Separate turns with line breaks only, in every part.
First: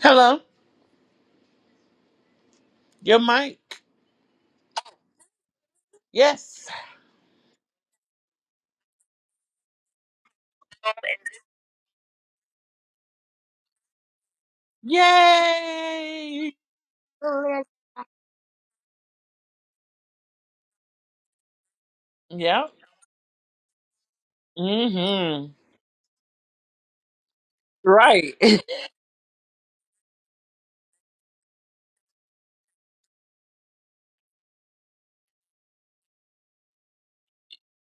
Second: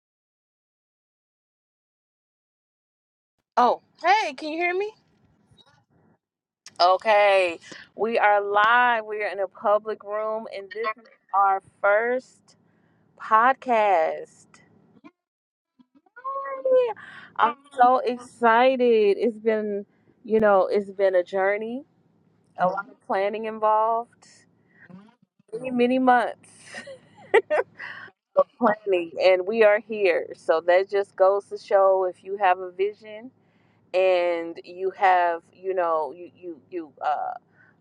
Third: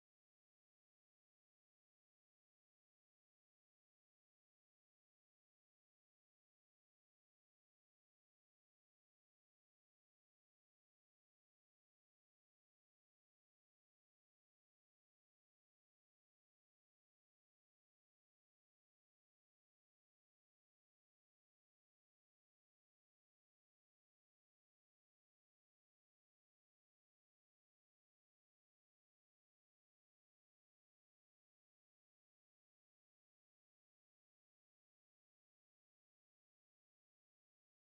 Hello, your mic.
Oh, hey, can you hear me?
Yes.
Okay, we are live. We are in a public room, and this is our first podcast.
Yay.
Yay! I'm so excited. It's been, you know, it's been a journey,
Yeah.
a lot of planning involved,
Mm-hmm.
many, many months
Right.
of planning, and we are here. So that just goes to show if you have a vision. and you have you know you you you uh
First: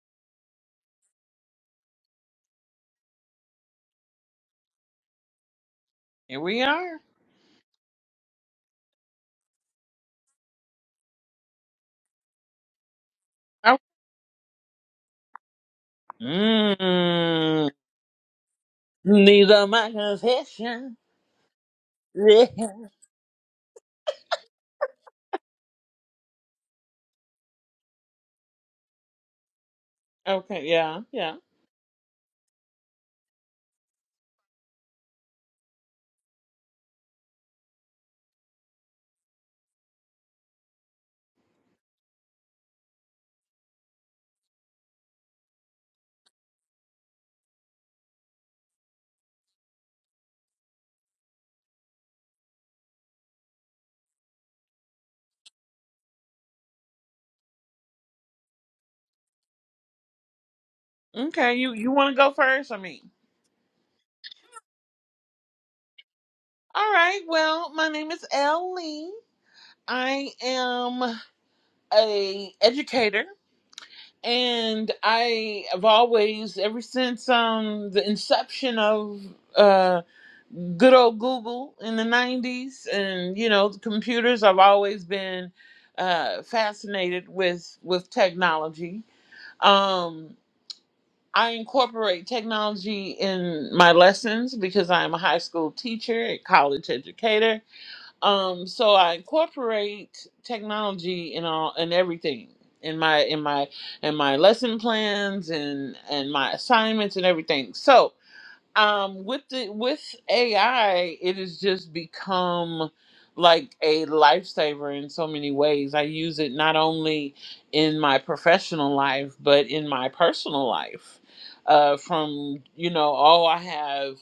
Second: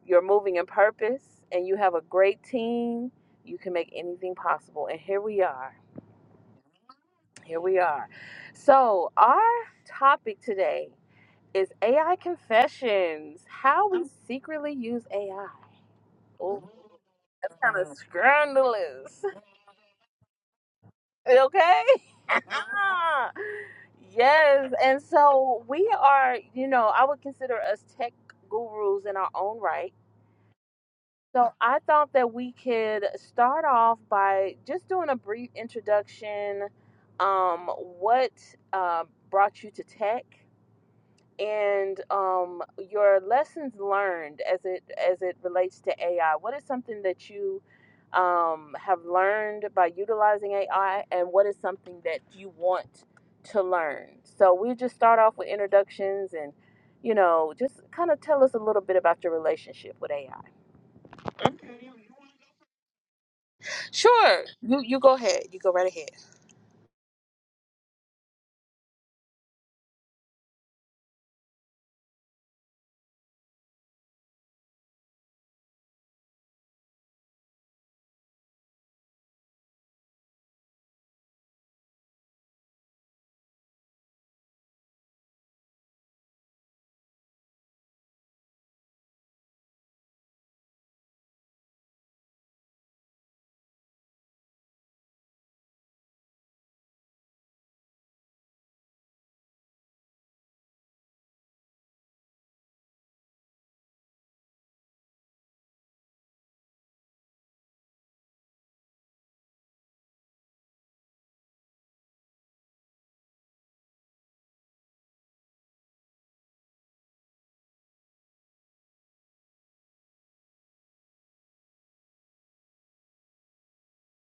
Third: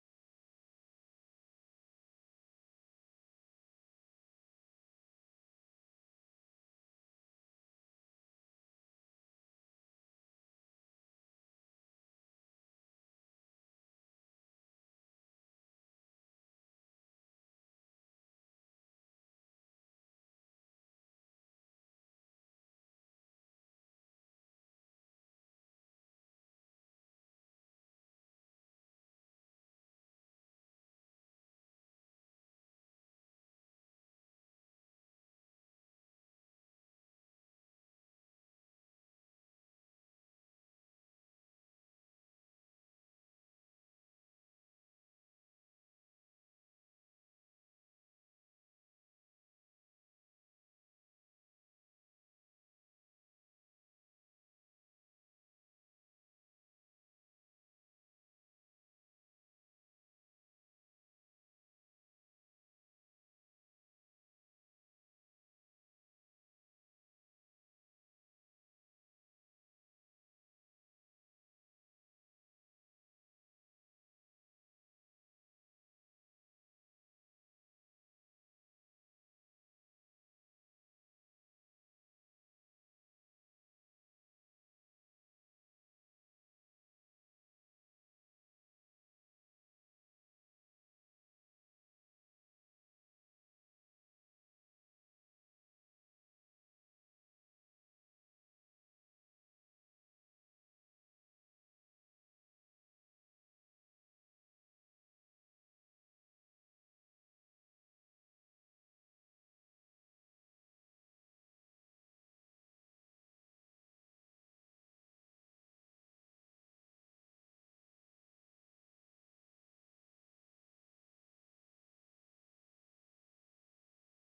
you're moving in purpose and you have a great team you can make anything possible and here we are
Here we are.
here we are so our topic today is ai confessions
Oh.
how we secretly use ai oh that's
Mm.
kind of scandalous
Need of my confession.
okay
Yeah.
yes and so we are you know i would consider us tech gurus in our own right
Okay. Yeah. Yeah.
So I thought that we could start off by just doing a brief introduction. Um, what uh, brought you to tech, and um, your lessons learned as it as it relates to AI? What is something that you um, have learned by utilizing AI, and what is something that you want to learn? So we just start off with introductions, and you know, just kind of tell us a little bit about your relationship with AI.
Okay. You you want to go first? I mean.
Sure. You you go ahead. You go right ahead.
All right. Well, my name is Ellie. I am a educator, and I have always, ever since um the inception of uh good old Google in the 90s. And, you know, the computers, I've always been uh, fascinated with, with technology. Um, I incorporate technology in my lessons because I'm a high school teacher, a college educator. Um, so I incorporate technology in all in everything in my in my in my lesson plans and and my assignments and everything. So um with the with AI, it has just become like a lifesaver in so many ways. I use it not only in my professional life, but in my personal life. Uh, from you know, oh, I have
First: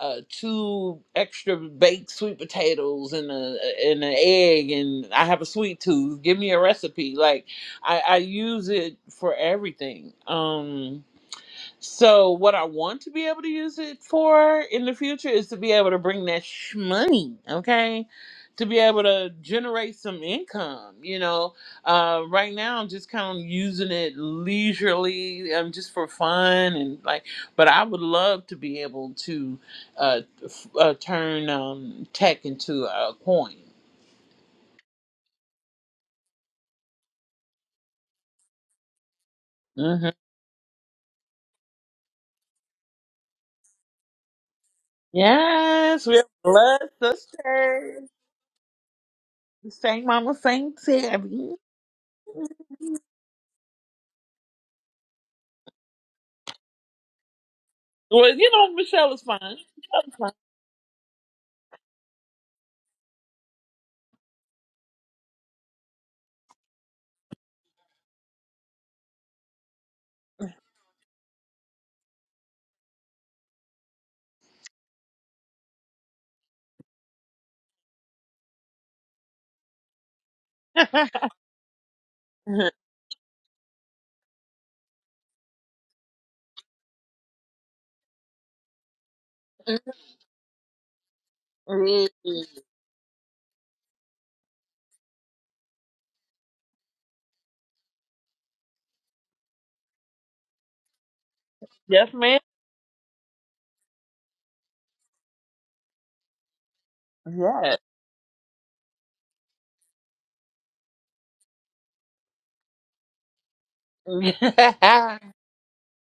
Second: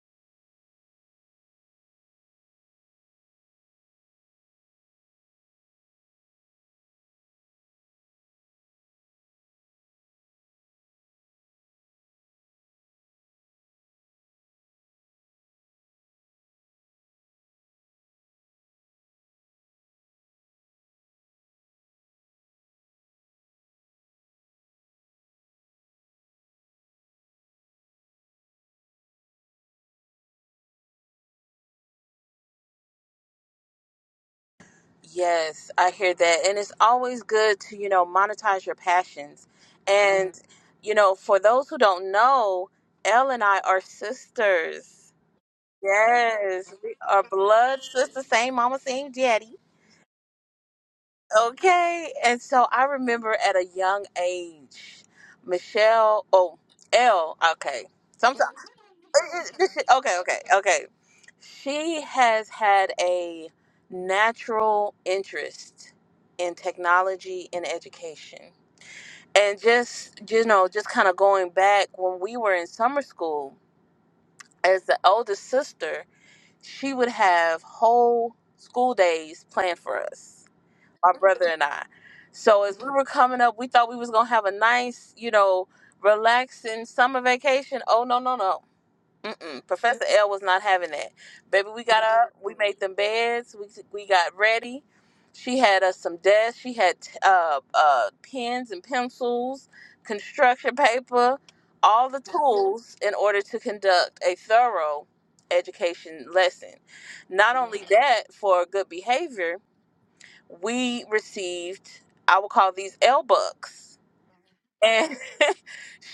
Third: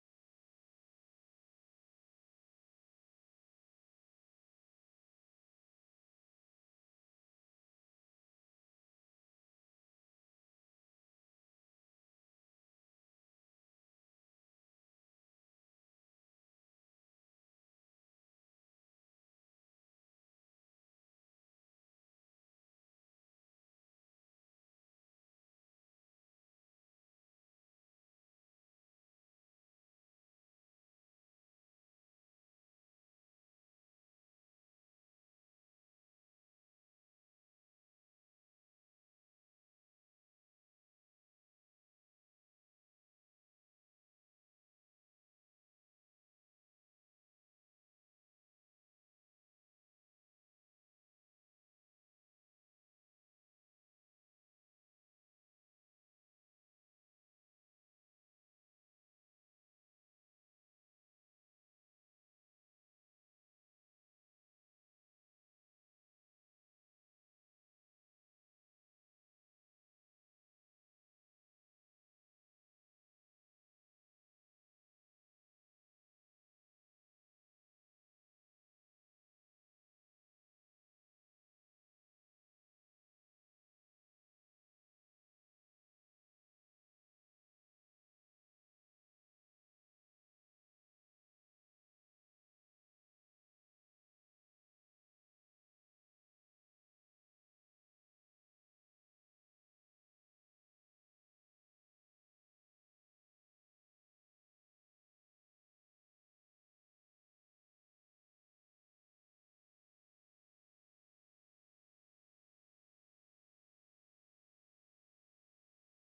uh, two extra baked sweet potatoes and a and an egg, and I have a sweet tooth. Give me a recipe. Like I, I use it for everything. Um, so what I want to be able to use it for in the future is to be able to bring that sh- money, okay? To be able to generate some income, you know. Uh, right now, I'm just kind of using it leisurely, um, just for fun and like. But I would love to be able to uh, f- uh, turn um, tech into a coin.
Yes, I hear that. And it's always good to, you know, monetize your passions.
hmm
And, Mhm. you know, for those who don't know, Elle and I are sisters.
Yes, we're
Yes,
blessed
we are blood
sisters.
sisters, same mama, same daddy.
Same mama, same Tabby.
Okay. And so I remember at a young age, Michelle, oh, Elle, okay.
Well,
Sometimes
you know, Michelle is
This
fine.
is- okay, okay, okay. She has had a natural interest in technology and education. And just, you know, just kind of going back when we were in summer school, as the oldest sister, she would have whole school days planned for us, my brother and I. So as we were coming up, we thought we was going to have a nice, you know, relaxing summer vacation. Oh, no, no, no. Mm-mm. Professor L was not having that. Baby, we got up, we made them beds, we, we got ready. She had us some desks, she had uh, uh, pens and pencils, construction paper,
yes,
all the
ma'am.
tools in order to conduct a thorough education lesson. Not
Yes.
only that, for good behavior, we received, I will call these L bucks. and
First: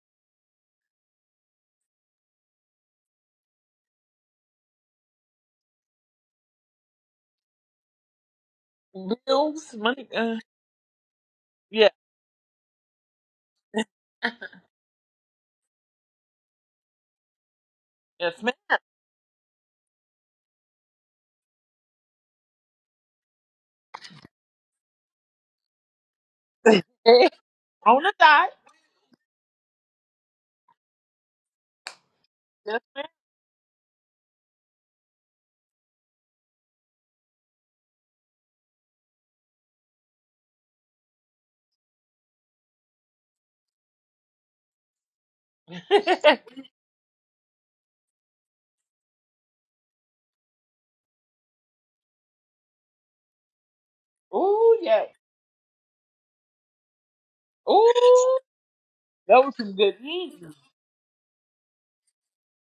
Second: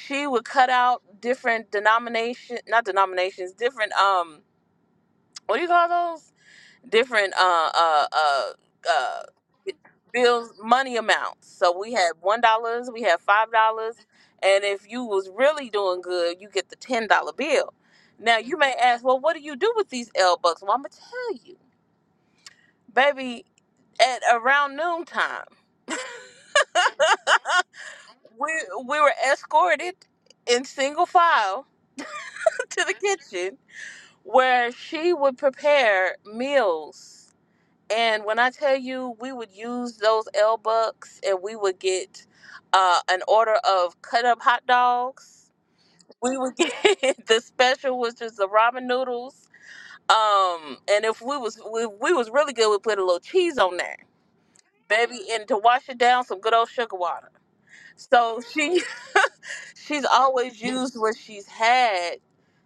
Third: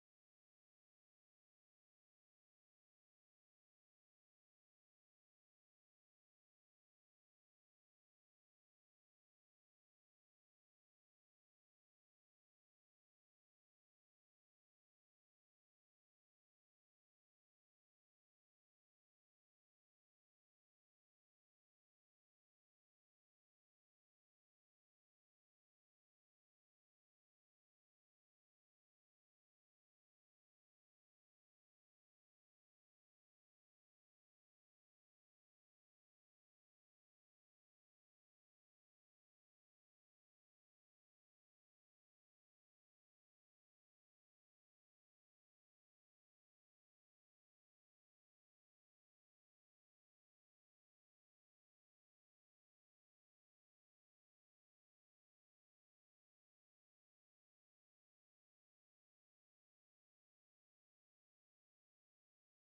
she would cut out different denomination not denominations different um what do you call those different uh uh uh uh
Bills, money. Uh,
bills money amounts so
yeah.
we had one dollars we had five dollars and if you was really doing good you get the ten dollar bill
Yes,
now you
ma'am.
may ask well what do you do with these l bucks well i'm gonna tell you baby at around noon time
On the dot.
we we were escorted in single file
Yes,
to the
ma'am.
kitchen where she would prepare meals. And when I tell you, we would use those L bucks, and we would get uh, an order of cut up hot dogs. We would get the special, which is the ramen noodles. Um, and if we was we, we was really good, we put a little cheese on there,
Ooh, yeah.
baby, and to wash it down, some good old sugar water.
Ooh,
So she
that was some good
she's
eating.
always used what she's had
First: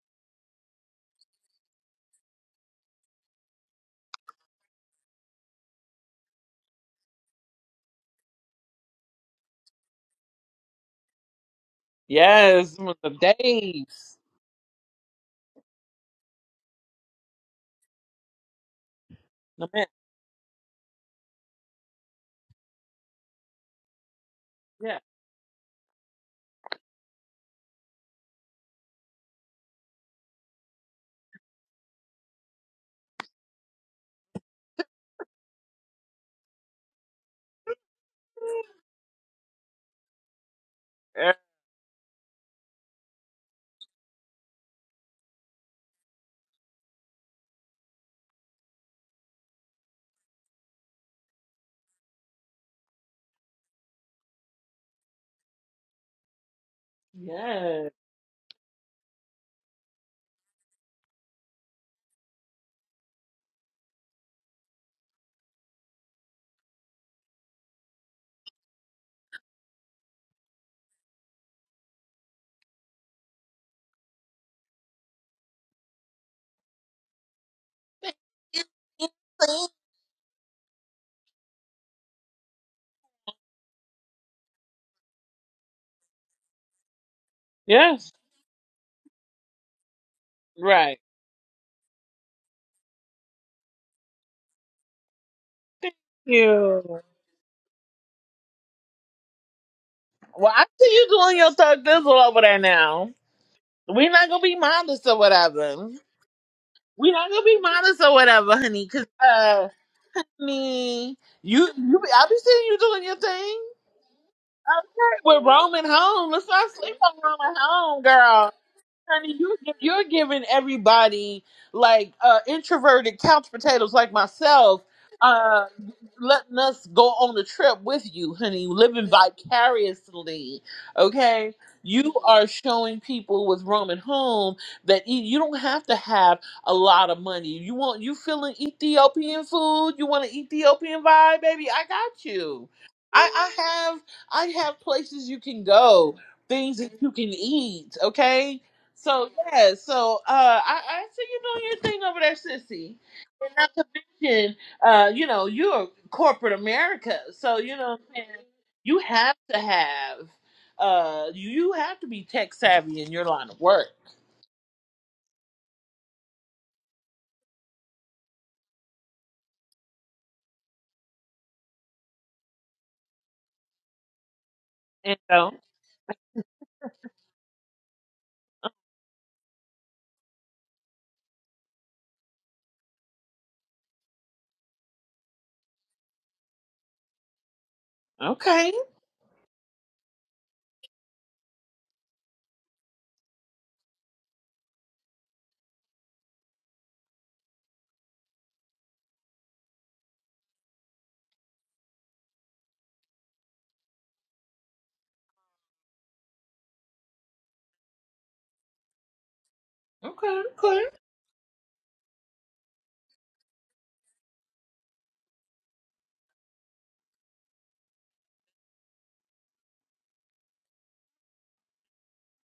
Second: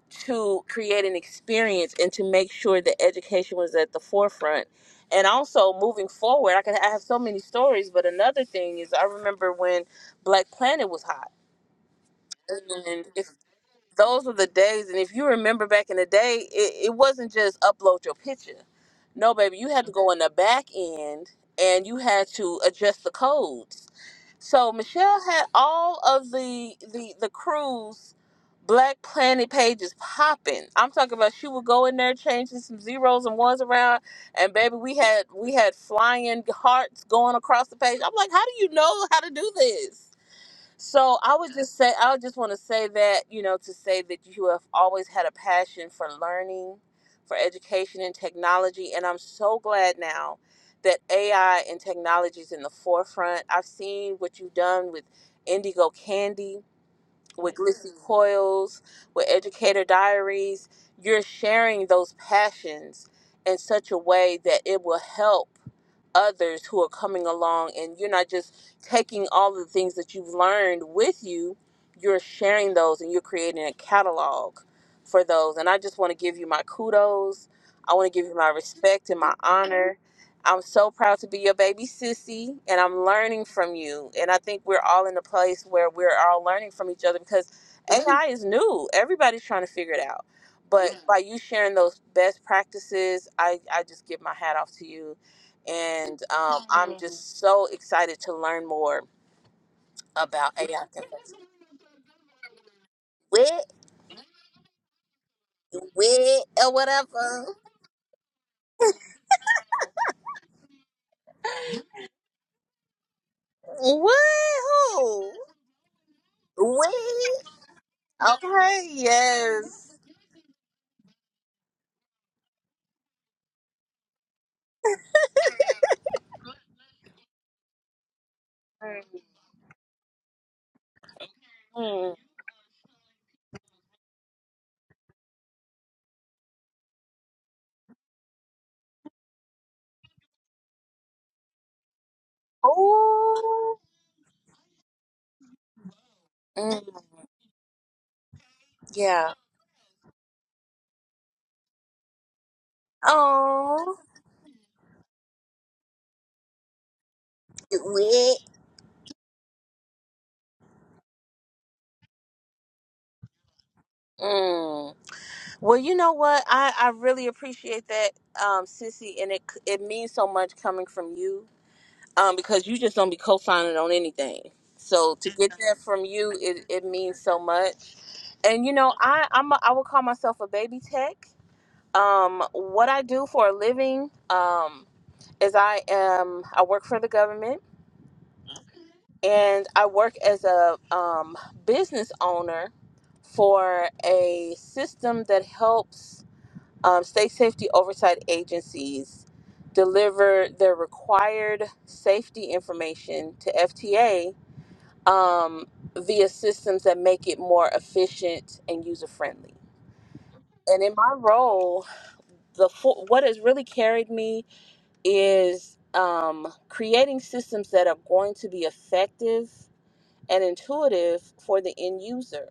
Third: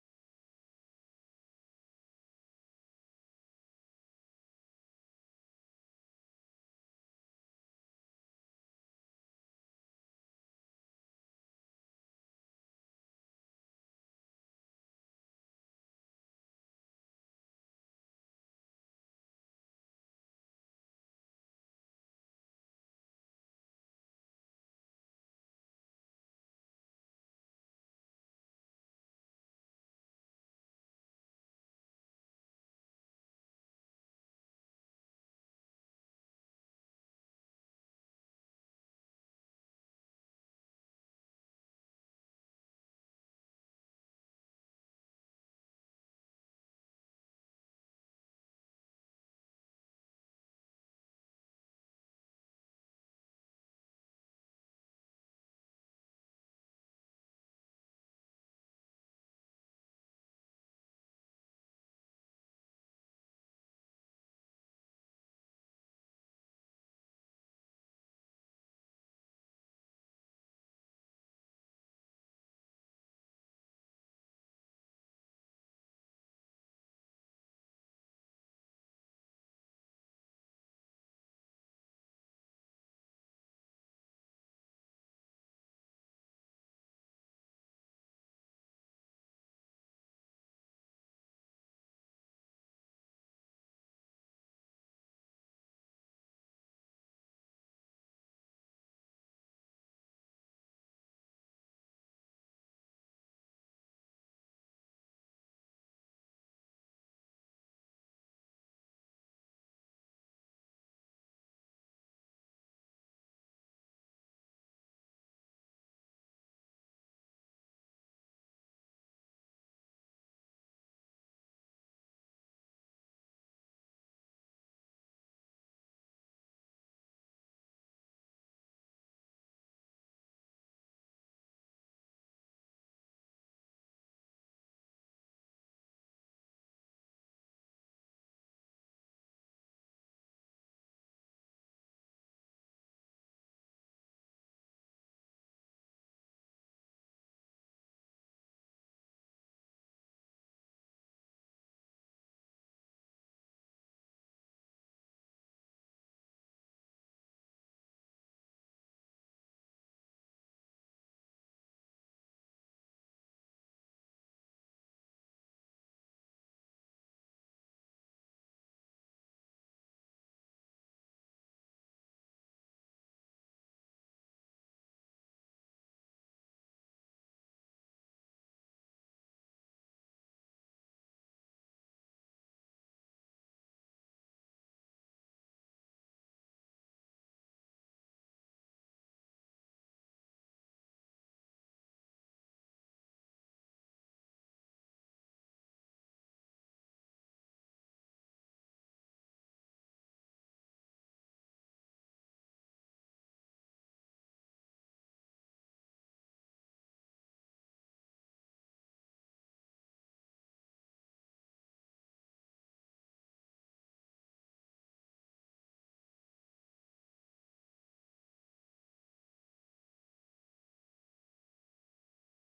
to create an experience and to make sure that education was at the forefront. And also moving forward, I can I have so many stories, but another thing is I remember when Black Planet was hot.
Yes, it was
And
the
if
days.
those were the days and if you remember back in the day, it, it wasn't just upload your picture. No, baby,
No,
you had
man.
to go in the back end and you had to adjust the codes so
Yeah.
Michelle had all of the the the crews Black Planet pages popping. I'm talking about she would go in there changing some zeros and ones around, and baby, we had we had flying hearts going across the page. I'm like, how do you know how to do this? So
Uh,
I would just say I would just want to say that you know to say that you have always had a passion for learning, for education and technology, and I'm so glad now that AI and technology is in the forefront. I've seen what you've done with Indigo Candy, with
Yes.
Glissy Mm. Coils, with Educator Diaries. You're sharing those passions in such a way that it will help others who are coming along and you're not just taking all the things that you've learned with you you're sharing those and you're creating a catalog for those and i just want to give you my kudos i want to give you my respect and my honor i'm so proud to be your baby sissy and i'm learning from you and i think we're all in a place where we're all learning from each other because
Yes.
ai is new everybody's trying to figure it out but
Right.
by you sharing those best practices i, I just give my hat off to you
Thank
and um, I'm
you.
just so excited to learn more about
Well, I
AI.
see you doing your thug dizzle over there now.
Wait,
We're not gonna be modest or whatever. We're not gonna be modest or whatever, honey. Cause uh, me, you, you, be- I be seeing you doing your thing. Okay, with Roman home. Let's not sleep on
wait,
Roman home, girl honey, you're, gi- you're giving everybody like uh, introverted couch potatoes like myself, uh, letting us go on a trip with you, honey, living vicariously. Okay,
mm,
you are showing people with Roman home that you you don't have to have a lot of money. You want you feeling Ethiopian food? You want an Ethiopian vibe, baby? I got you. I, I
oh,
have I have places you can go, things
mm,
that you can eat. Okay, so
yeah,
yeah, so uh I, I see you doing your thing over there, sissy. And not to
oh,
mention, uh, you know, you're corporate America. So you know what I'm
wait.
saying? You have to have uh you you have to be tech savvy in your line of work.
Mm. Well, you know what? I, I really appreciate that, um, Sissy, and it it means so much coming from you, um, because you just don't be co-signing on anything. So
And
to get
so
that from you, it, it means so much. And you know, I I'm a, I would call myself a baby tech Um, what I do for a living um, is I am I work for the government
Okay.
and I work as a um, business owner for a system that helps um, state safety oversight agencies deliver their required safety information to FTA um, via systems that make it more efficient and user friendly.
Okay, okay.
And in my role, the full, what has really carried me is um, creating systems that are going to be effective and intuitive for the end user.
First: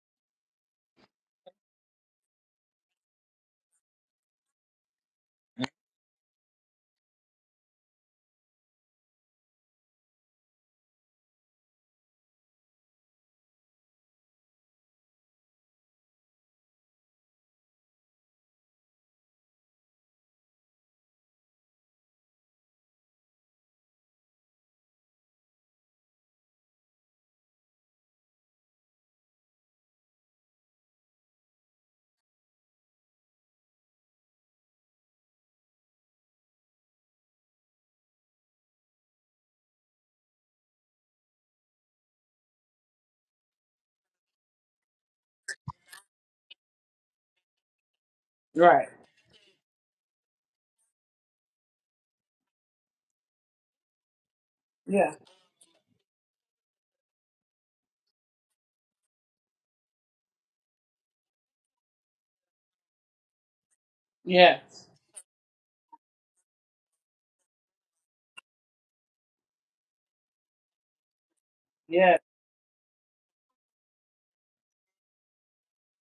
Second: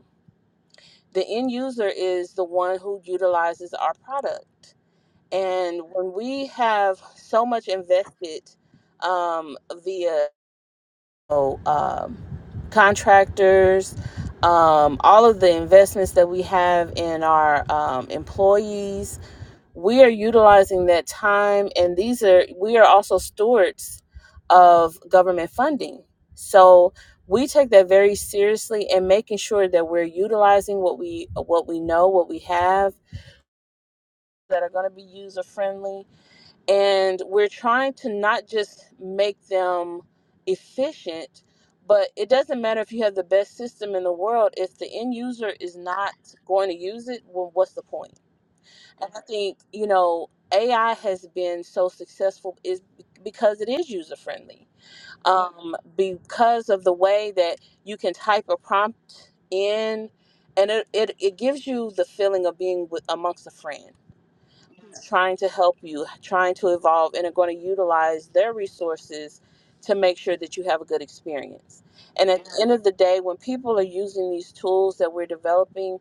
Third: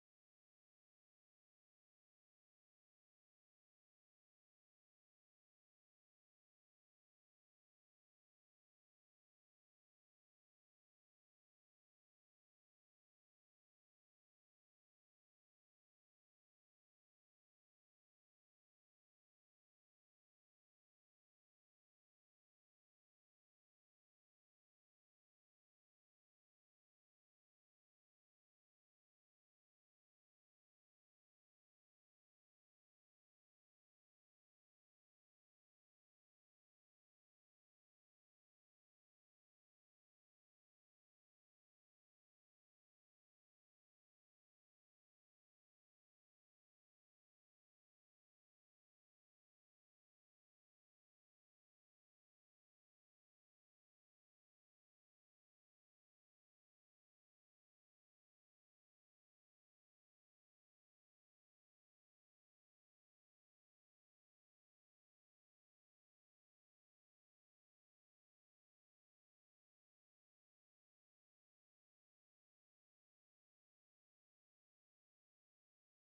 The end user is the one who utilizes our product. And when we have so much invested um, via so, um, contractors, um, all of the investments that we have in our um, employees, we are utilizing that time and these are we are also stewards of government funding so we take that very seriously and making sure that we're utilizing what we what we know what we have that are going to be user friendly and we're trying to not just make them efficient but it doesn't matter if you have the best system in the world if the end user is not going to use it well what's the point
Right.
and I think, you know, AI has been so successful is because it is user friendly.
Yeah.
Um, because of the way that you can type a prompt in and it, it, it gives you the feeling of being with, amongst a friend
Yeah.
trying to help you, trying to evolve, and are going to utilize their resources to make sure that you have a good experience.
Yeah.
And at the end of the day, when people are using these tools that we're developing,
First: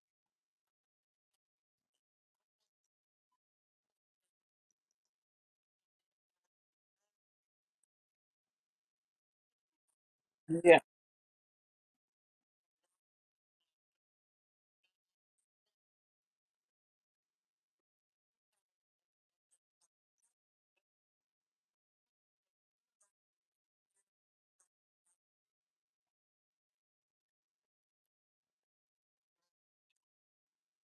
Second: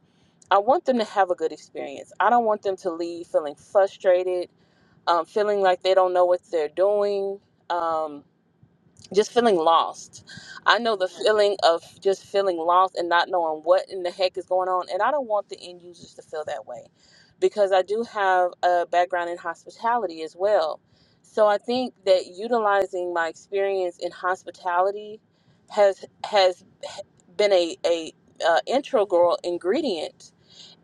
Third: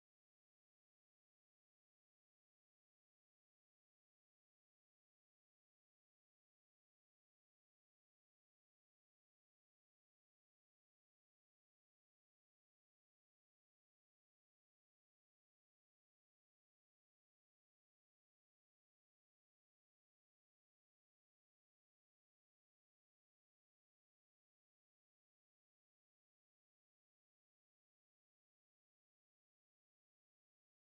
I want them to have a good experience. I don't want them to leave feeling frustrated, um, feeling like they don't know what they're doing, um, just feeling lost. I
Yeah.
know the feeling of just feeling lost and not knowing what in the heck is going on, and I don't want the end users to feel that way because I do have a background in hospitality as well. So I think that utilizing my experience in hospitality has has been a a uh, integral ingredient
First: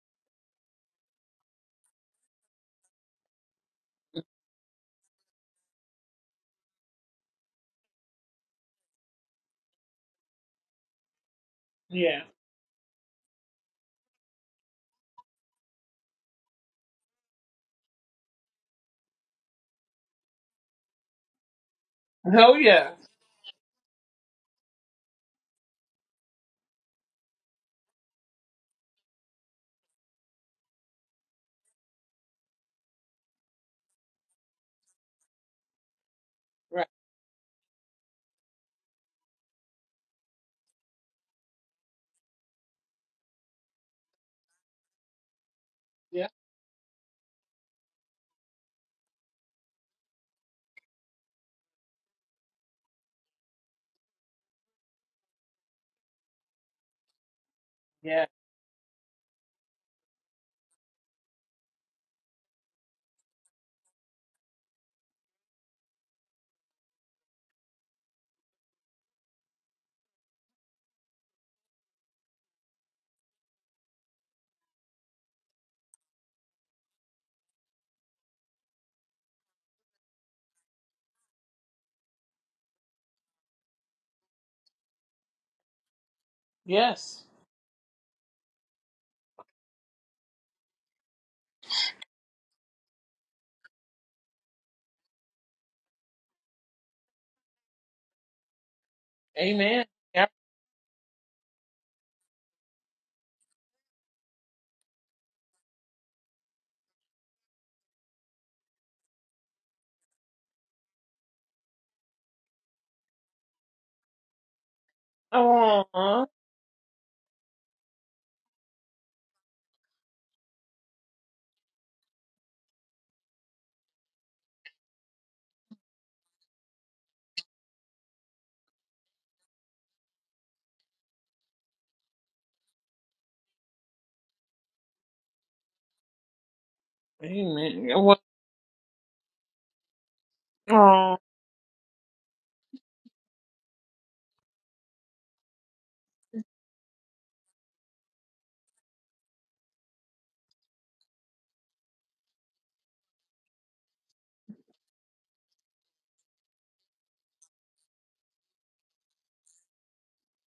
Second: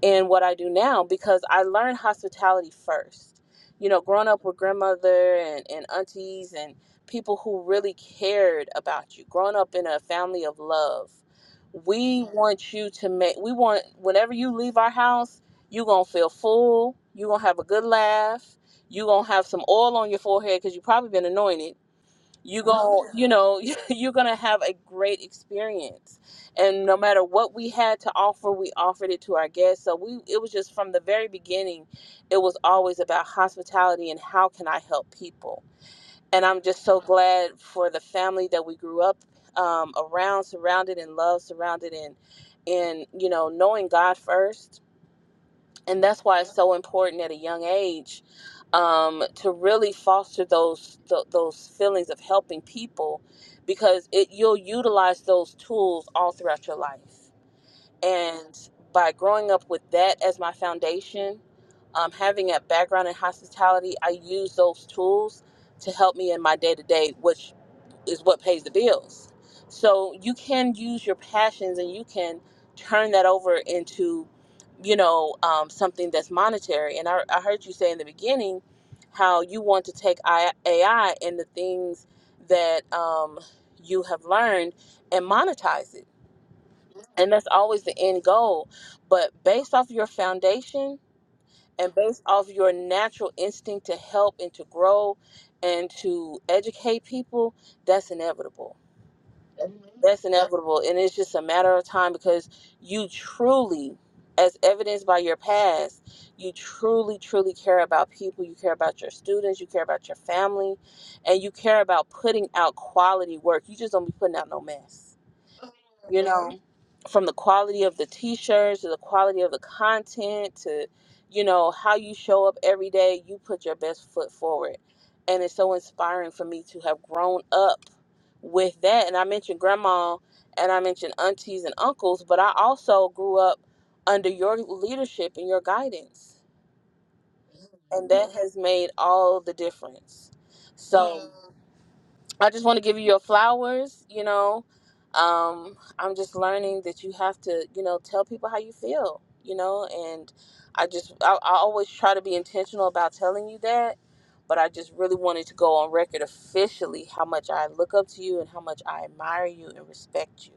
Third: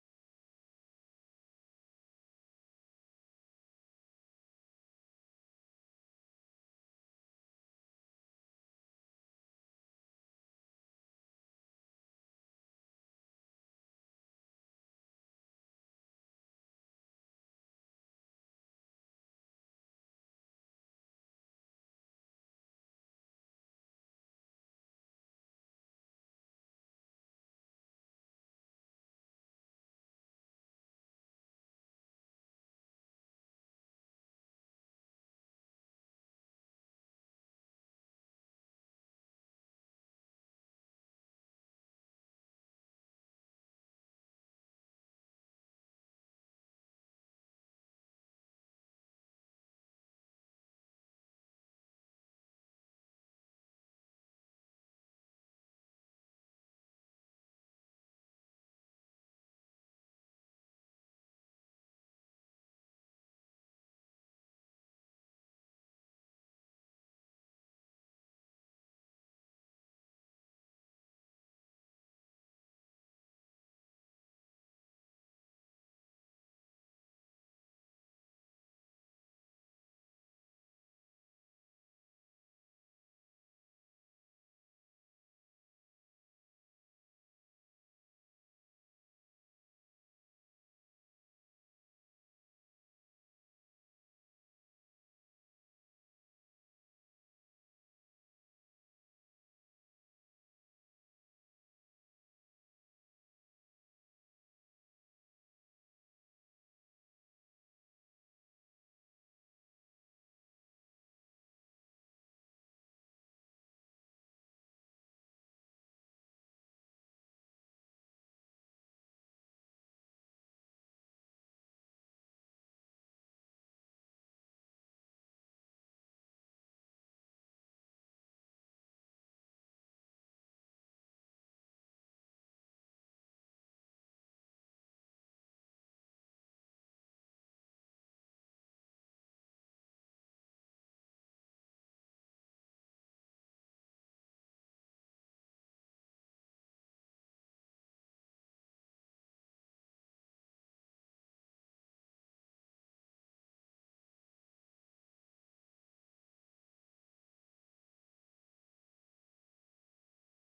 in what I do now because I learned hospitality first. You know, growing up with grandmother and, and aunties and people who really cared about you, growing up in a family of love,
Yeah.
we want you to make, we want, whenever you leave our house, you're going to feel full, you're going to have a good laugh, you're going to have some oil on your forehead because you've probably been anointed
Oh
you
yeah.
going you know you're gonna have a great experience and no matter what we had to offer we offered it to our guests so we it was just from the very beginning it was always about hospitality and how can i help people and i'm just so glad for the family that we grew up um, around surrounded in love surrounded in in you know knowing god first and that's
Yeah.
why it's so important at a young age um, to really foster those th- those feelings of helping people because it you'll utilize those tools all throughout your life
Yeah.
and by growing up with that as my foundation um, having a background in hospitality i use those tools to help me in my day-to-day which is what pays the bills. So you can use your passions and you can turn that over into, you know, um, something that's monetary. And I, I heard you say in the beginning how you want to take I- AI and the things that um, you have learned and monetize it.
Yes.
And that's always the end goal. But based off your foundation and based off your natural instinct to help and to grow and to educate people, that's inevitable
Amen.
that's inevitable. And it's just a matter of time because you truly, as evidenced by your past, you truly, truly care about people. You care about your students. You care about your family. And you care about putting out quality work. You just don't be putting out no mess.
Oh.
You know, from the quality of the t shirts to the quality of the content to, you know, how you show up every day, you put your best foot forward. And it's so inspiring for me to have grown up with that. And I mentioned grandma and I mentioned aunties and uncles, but I also grew up under your leadership and your guidance.
Amen.
And
Well,
that Mhm. has made all the difference. So,
aw.
Mhm. I just want to give you your flowers, you know. Um, I'm just learning that you have to, you know, tell people how you feel, you know, and I just, I, I always try to be intentional about telling you that, but I just really wanted to go on record officially how much I look up to you and how much I admire you and respect you.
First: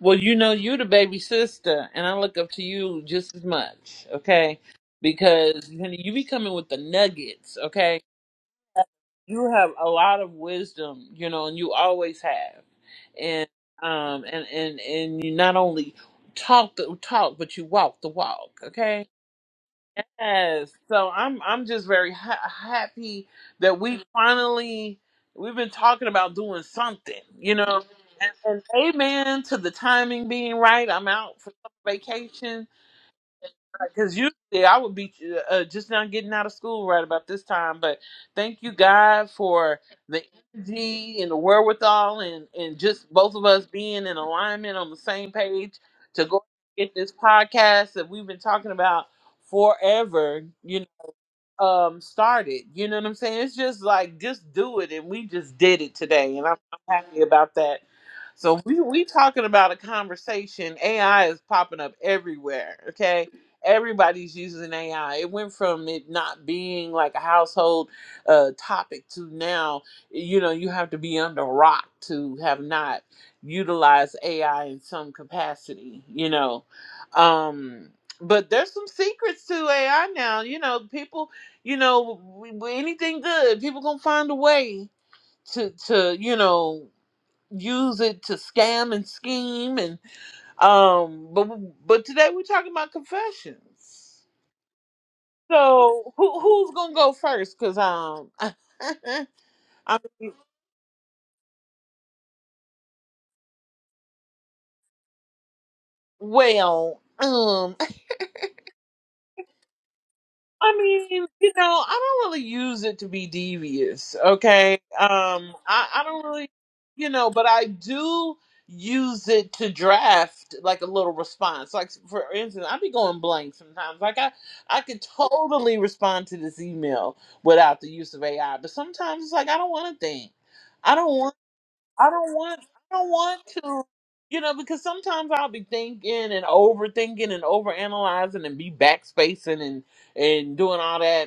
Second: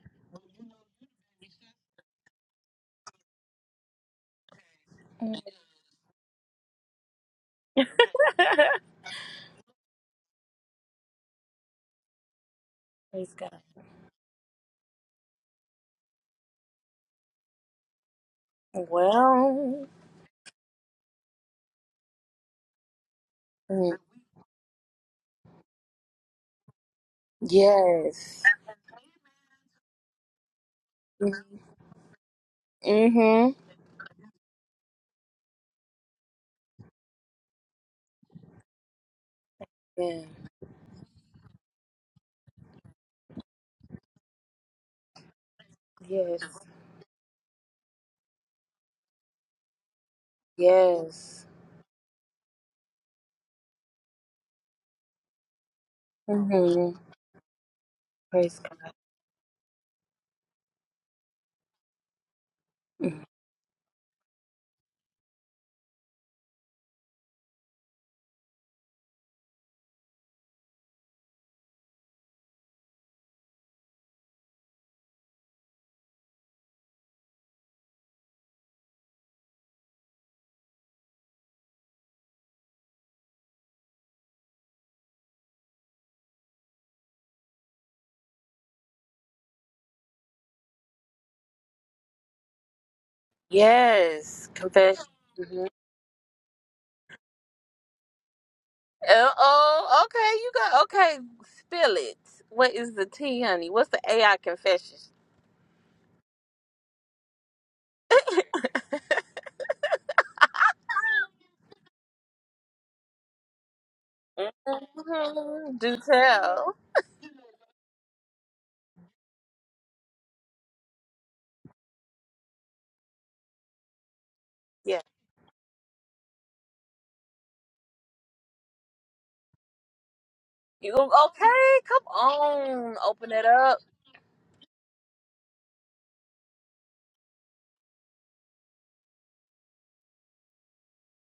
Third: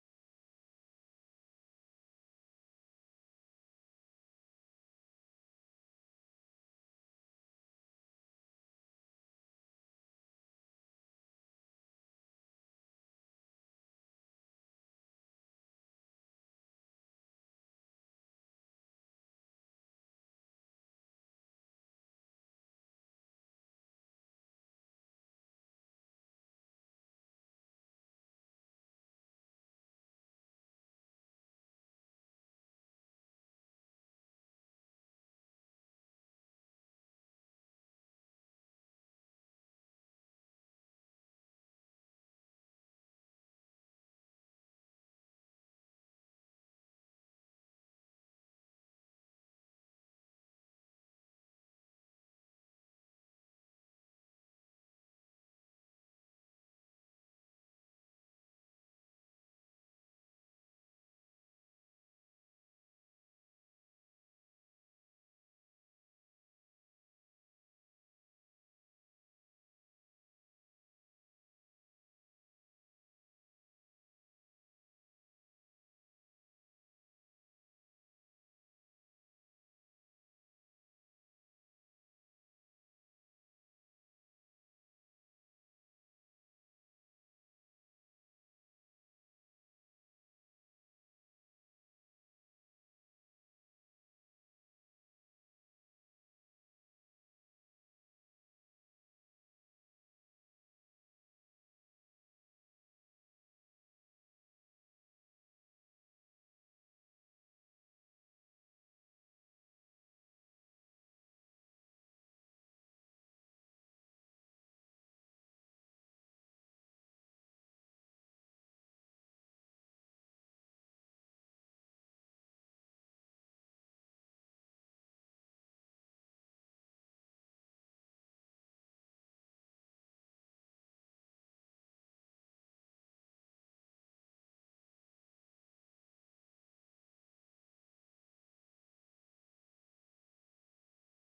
well, you know, you the baby sister, and I look up to you just as much, okay? Because honey, you be coming with the nuggets, okay? You have a lot of wisdom, you know, and you always have, and um, and and and you not only talk the talk, but you walk the walk, okay?
Well,
Yes. So I'm I'm just very ha- happy that
mm,
we finally we've been talking about doing something, you know. And,
yes.
and amen to the timing being right. I'm out for vacation
Mm-hmm.
because usually I would be uh, just now getting out of school right about this time. But thank you, God, for
Yeah.
the energy and the wherewithal and and just both of us being in alignment on the same page to
Yes.
go get this podcast that we've been talking about forever. You know
Yes.
um started. You know what I'm saying? It's just like just do it and we just did it today and I'm,
Mm-hmm.
I'm happy about that.
Praise
So we we talking about a conversation. AI is popping up everywhere.
God.
Okay, everybody's using AI. It went from it not being like a household uh, topic to now, you know, you have to be under a rock to have not utilized AI in some capacity. You know, um, but there's some secrets to AI now. You know, people, you know, w- w- anything good, people gonna find a way to to you know use it to scam and scheme and um but but today we're talking about confessions
Yes. Confession.
so who who's gonna go first because um
Uh,
i
Oh,
mean
okay. You got okay. Spill it. What is the tea, honey? What's the AI confession?
well um. I mean, you know, I don't really use it to be devious, okay? Um,
hmm
I,
Do
I don't really,
tell.
you know, but I do use it to draft like a little response. Like for instance, I'd be going blank sometimes. Like I, I
Yeah.
could totally respond to this email without the use of AI, but sometimes it's like I don't want to think. I
You
don't
okay? Come
I don't want I
on.
don't
Open
want
it up.
to you know because sometimes I'll be thinking and overthinking and overanalyzing and be backspacing and and doing all that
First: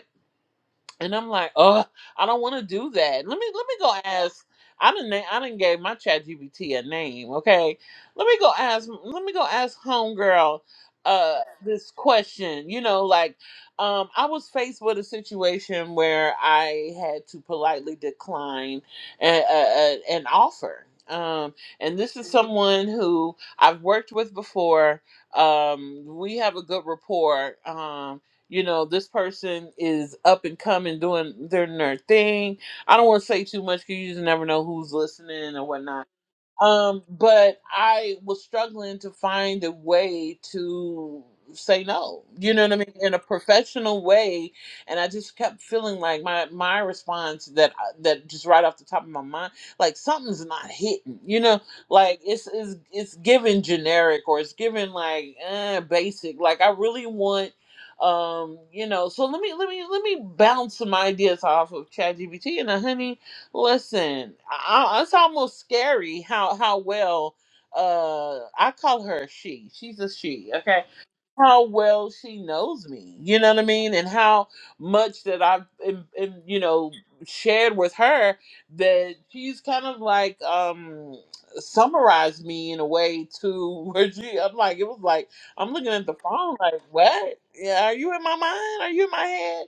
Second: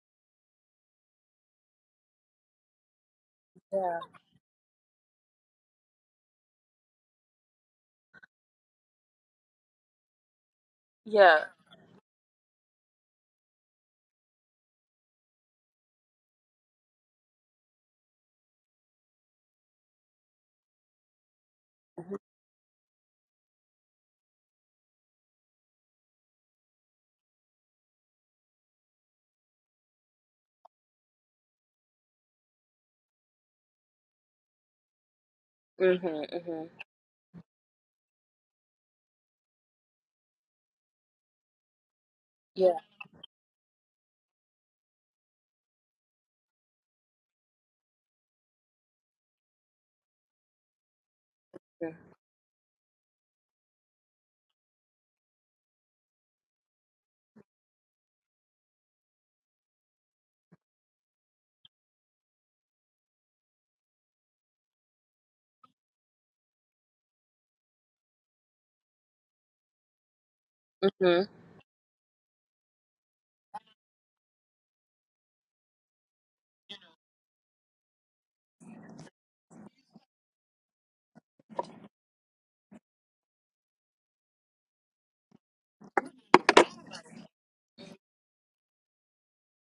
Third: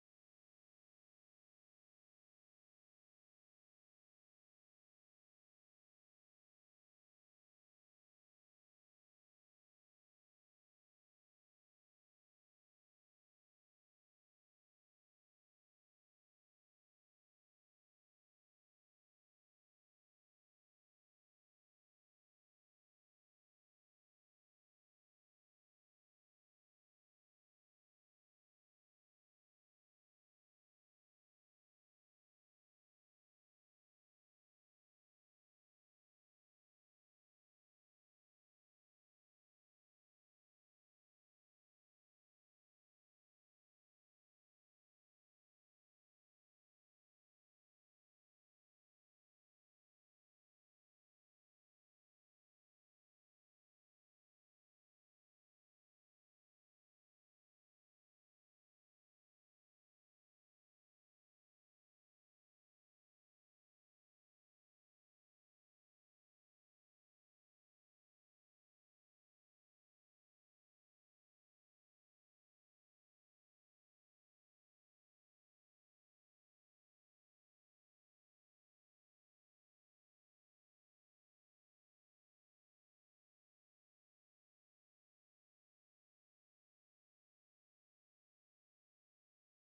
and I'm like, oh, I don't want to do that. Let me let me go
Yeah.
ask. I didn't I didn't gave my chat GBT a name. Okay, let me go ask. Let me go ask homegirl
Yeah.
uh this question you know like um i was faced with a situation where i had to politely decline a, a, a- an offer um and this
Mhm.
is Mhm. someone who i've worked with before um we have a good rapport um you know this person is up and coming doing their, their thing i don't want to say too much because you just never know who's listening or whatnot
Mhm.
um, but I was struggling to find a way to say no. You know what I
Yeah.
mean? In a professional way, and I just kept feeling like my my response that I- that just right off the top of my mind, like something's not hitting. You know, like it's it's it's given generic or it's given like eh, basic. Like I really want um you know so let me let me let me bounce some ideas off of ChatGPT and uh, honey Listen, I, it's almost scary how how well uh I call her she. She's a she, okay?
Mhm.
How well she knows me, you know what I mean, and how much that I've in, in, you know shared with her that she's kind of like um summarized me in a way to where she I'm like it was like I'm looking at the phone like what yeah are you in my mind are you in my head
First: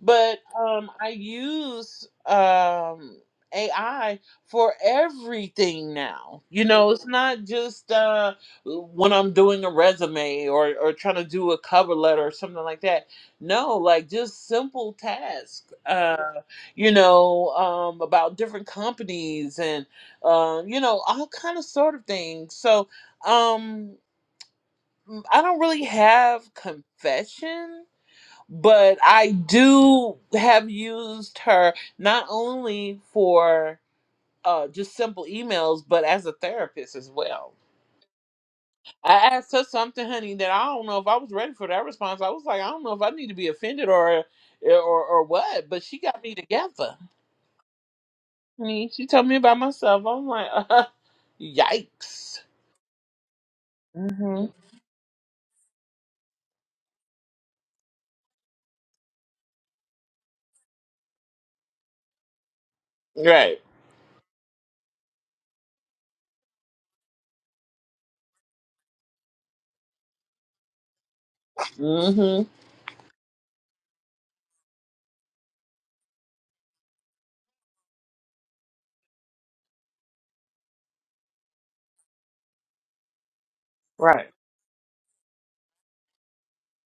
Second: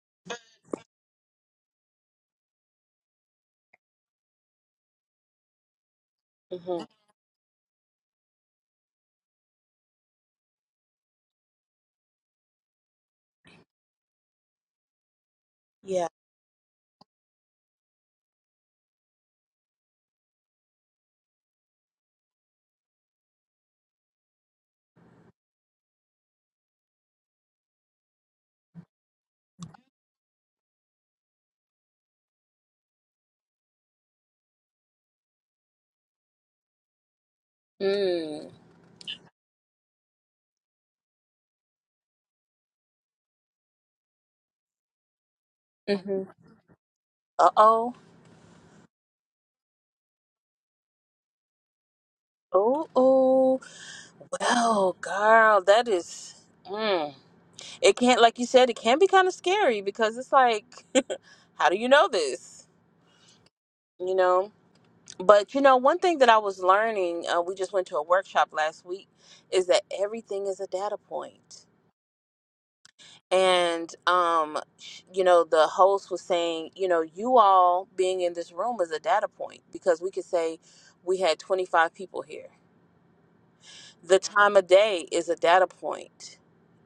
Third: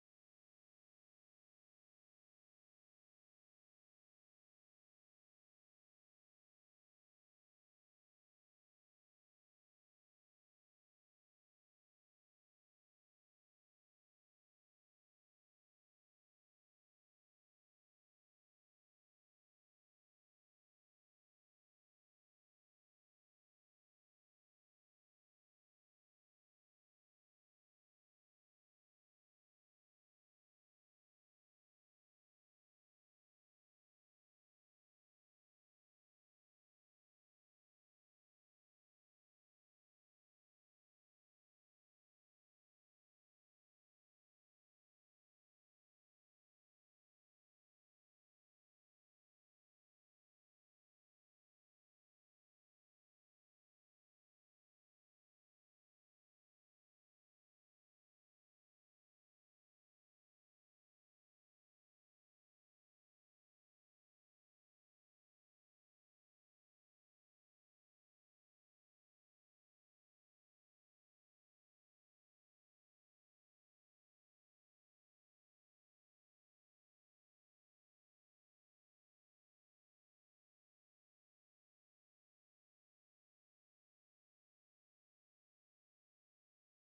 but um I use um AI for everything now. You
Mhm.
know, it's not just uh, when I'm doing a resume or, or trying to do a cover letter or something like that. No, like just simple tasks,
Yeah.
uh, you know, um, about different companies and, uh, you know, all kind of sort of things. So um, I don't really have confession, but I do have used her not only for uh, just simple emails, but as a therapist as well.
Mm.
I asked her something, honey, that I don't know if I was ready for that response. I was like, I don't know if I need to be offended or eh, or or what, but she got
Mhm.
me together.
Uh oh.
Honey, she told me about myself. I'm like, uh, yikes.
Oh oh.
hmm
Well, girl, that is. Mm. It can't, like you said, it can be kind of scary because it's like, how do you know this?
Right.
You know. But you know, one thing that I was learning, uh, we just went to a workshop last week, is that everything is a data point.
hmm
And um, sh- you know, the host was saying, you know, you all being in this room is a data point because we could say we had 25 people here the
Right.
time of day is a data point.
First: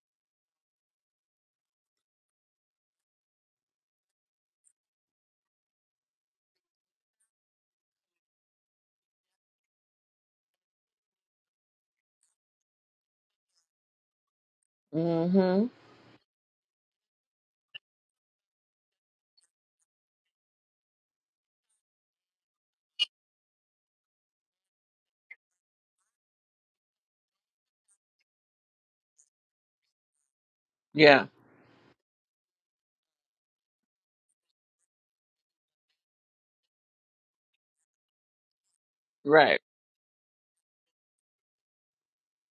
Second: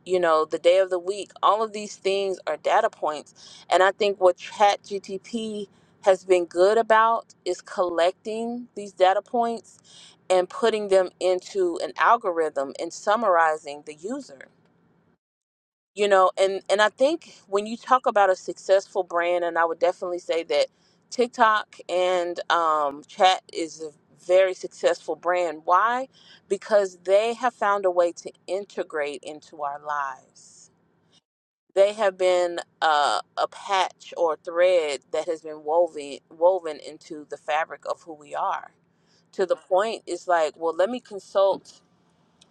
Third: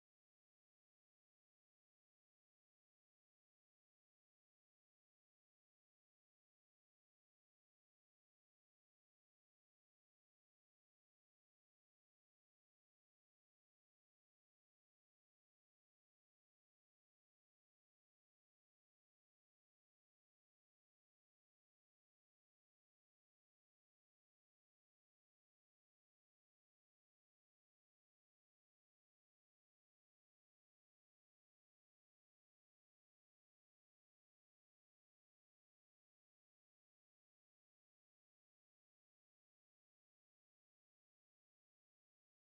You know, the day of the week, all of these things are data points. And I think what ChatGTP has been good about is collecting these data points and putting them into an algorithm and summarizing the user
hmm
you know and and i think when you talk about a successful brand and i would definitely say that tiktok and um, chat is a very successful brand why because they have found a way to integrate into our lives
Yeah.
they have been uh, a patch or thread that has been woven woven into the fabric of who we are to the
Right.
point it's like well let me consult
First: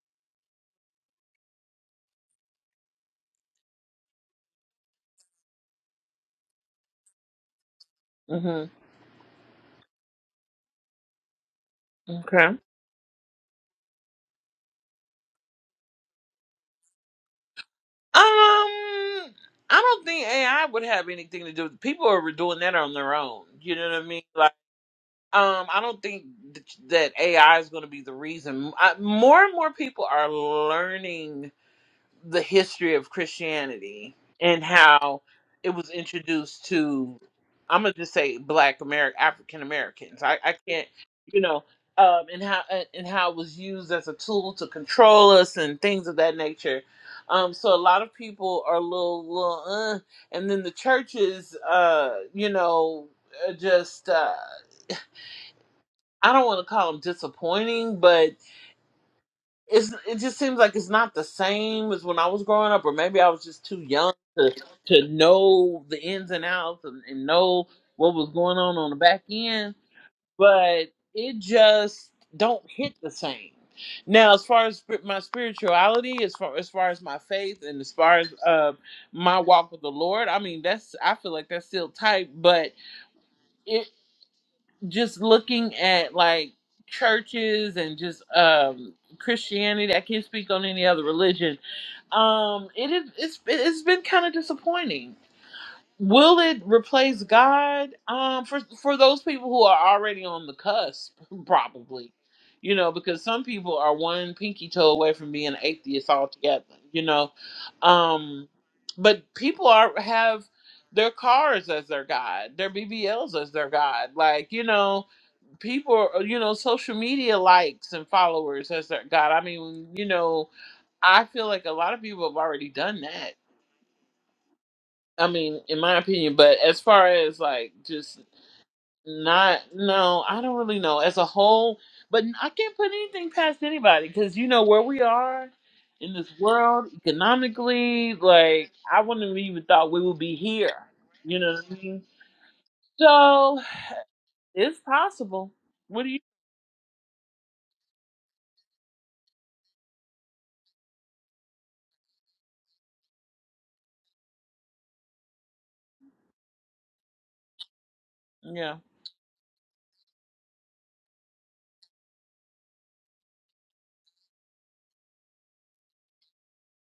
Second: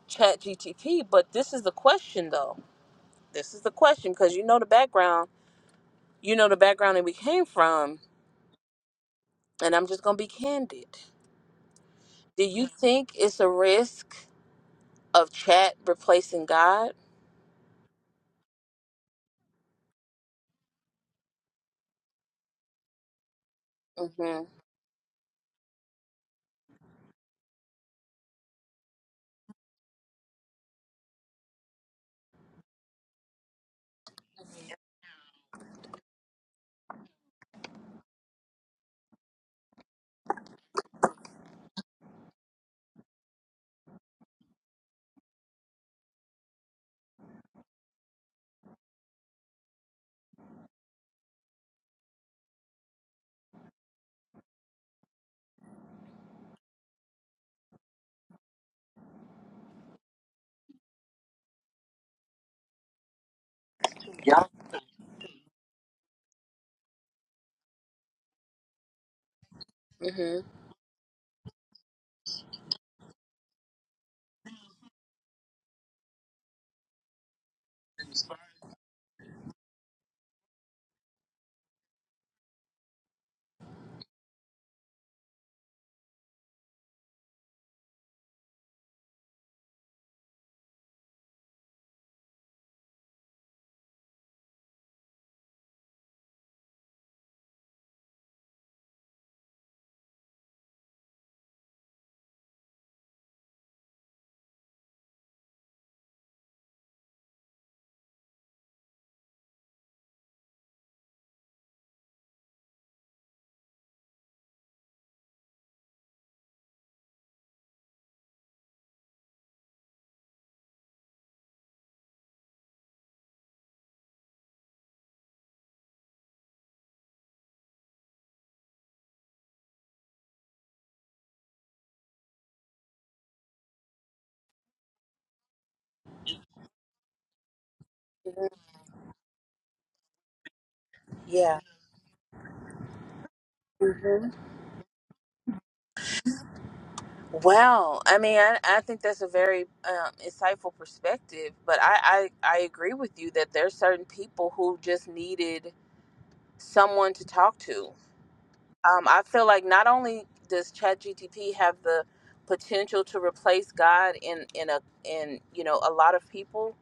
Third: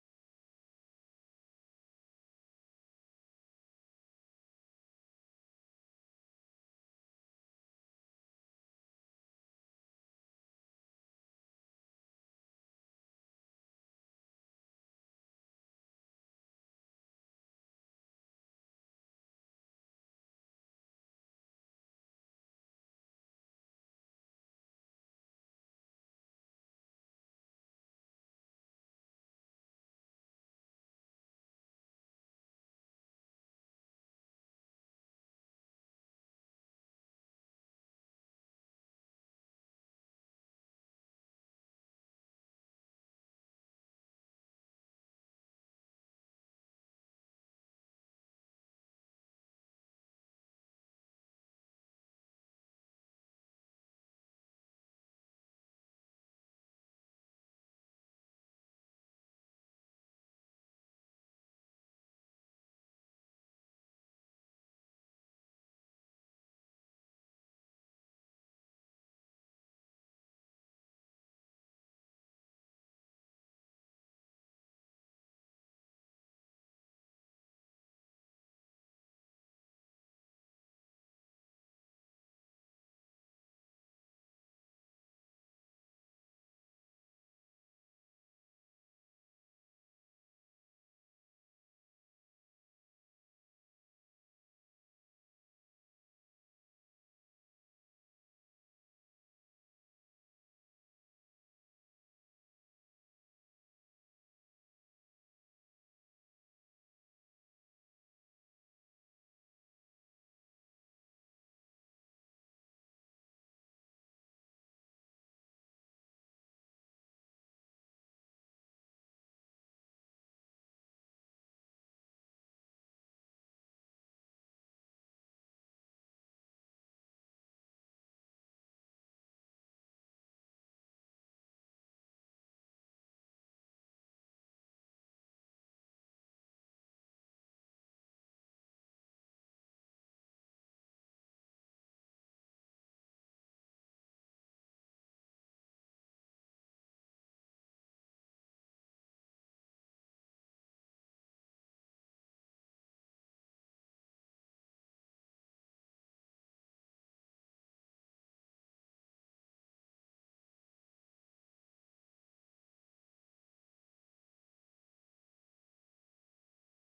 chat gtp but this is the question though this is the question because you know the background you know the background that we came from
hmm
and i'm just gonna be candid do
Okay. Um,
you think it's a risk of chat replacing god
I don't think AI would have anything to do. with People are doing that on their own. You know what I mean?
mm-hmm
Um, I don't think th- that AI is going to be the reason. I, more and more people are learning the history of Christianity and how it was introduced to, I'm going to just say Black American, African Americans. I, I can't, you know, um, and how and and how it was used as a tool to control us and things of that nature. Um, so a lot of people are a little, little, uh, and then the churches, uh, you know, uh, just. Uh, I don't want to call them disappointing, but it's it just seems like it's not the same as when I was growing up, or maybe I was just too young to to know the ins and outs and, and know what was going on on the back end.
mm-hmm
But it just don't hit the same. Now, as far as spir- my spirituality, as far as far as my faith, and as far as uh, my walk with the Lord, I mean that's I feel like that's still tight, but just looking at like churches and just um Christianity. I can't speak on any other religion. Um, it is it's it's been kind of disappointing. Will it replace God? Um, for for those people who are already on the cusp, probably, you know, because some people are one pinky toe away from being atheists altogether, you know, um, but people are have their cars as their god, their BBLs as their god, like you know, people you know social media likes and followers as their god i mean you know i feel like a lot of people have already done that i mean in my opinion but as far as like just not no i don't really know as a whole but i can't put anything past anybody because you know where we are in this world economically like i wouldn't have even thought we would be here you know
yeah
what i mean so it's possible what do you
well i mean i, I think that's a very um, insightful perspective but I, I i agree with you that there's certain people who just needed someone to talk to
yeah
um, i feel like not only does chat have the potential to replace god in in a in you know a lot of people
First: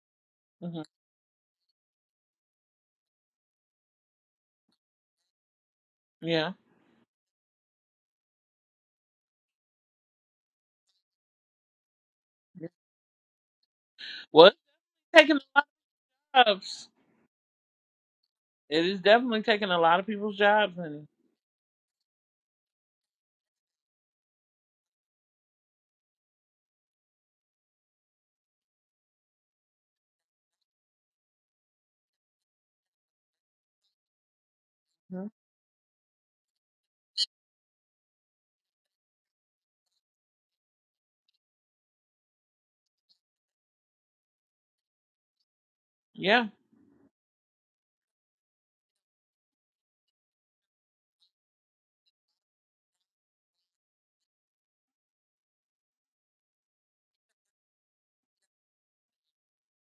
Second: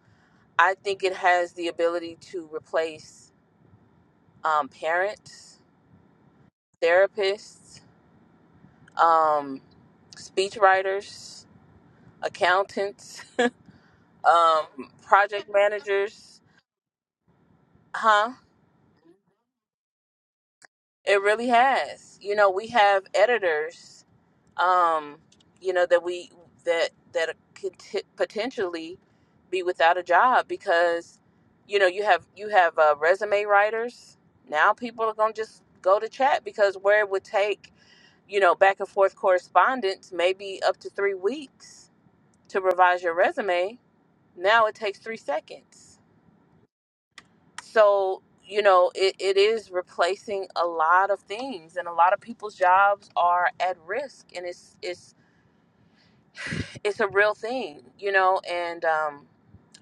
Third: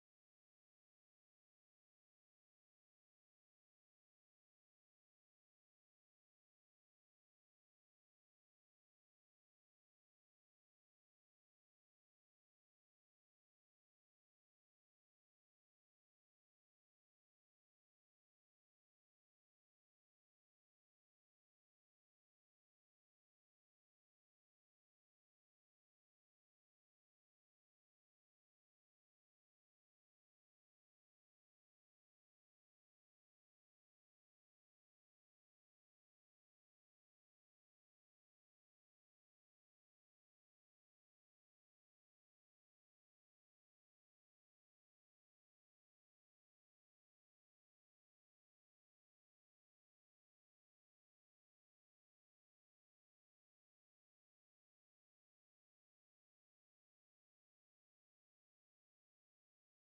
I
hmm
think it has the ability to replace um, parents,
yeah
therapists, um, speech writers, accountants,
what?
um,
Taking
project managers.
jobs.
Huh?
It is definitely taking a lot of people's jobs, and
It really has. You know, we have editors. Um, you know that we that that could t- potentially be without a job because you know you have you have uh, resume writers. Now people are gonna just go to chat because where it would take you know, back and forth correspondence, maybe up to three weeks to revise your resume. Now it takes three seconds.
yeah,
So, you know, it, it is replacing a lot of things and a lot of people's jobs are at risk and it's it's it's a real thing, you know, and um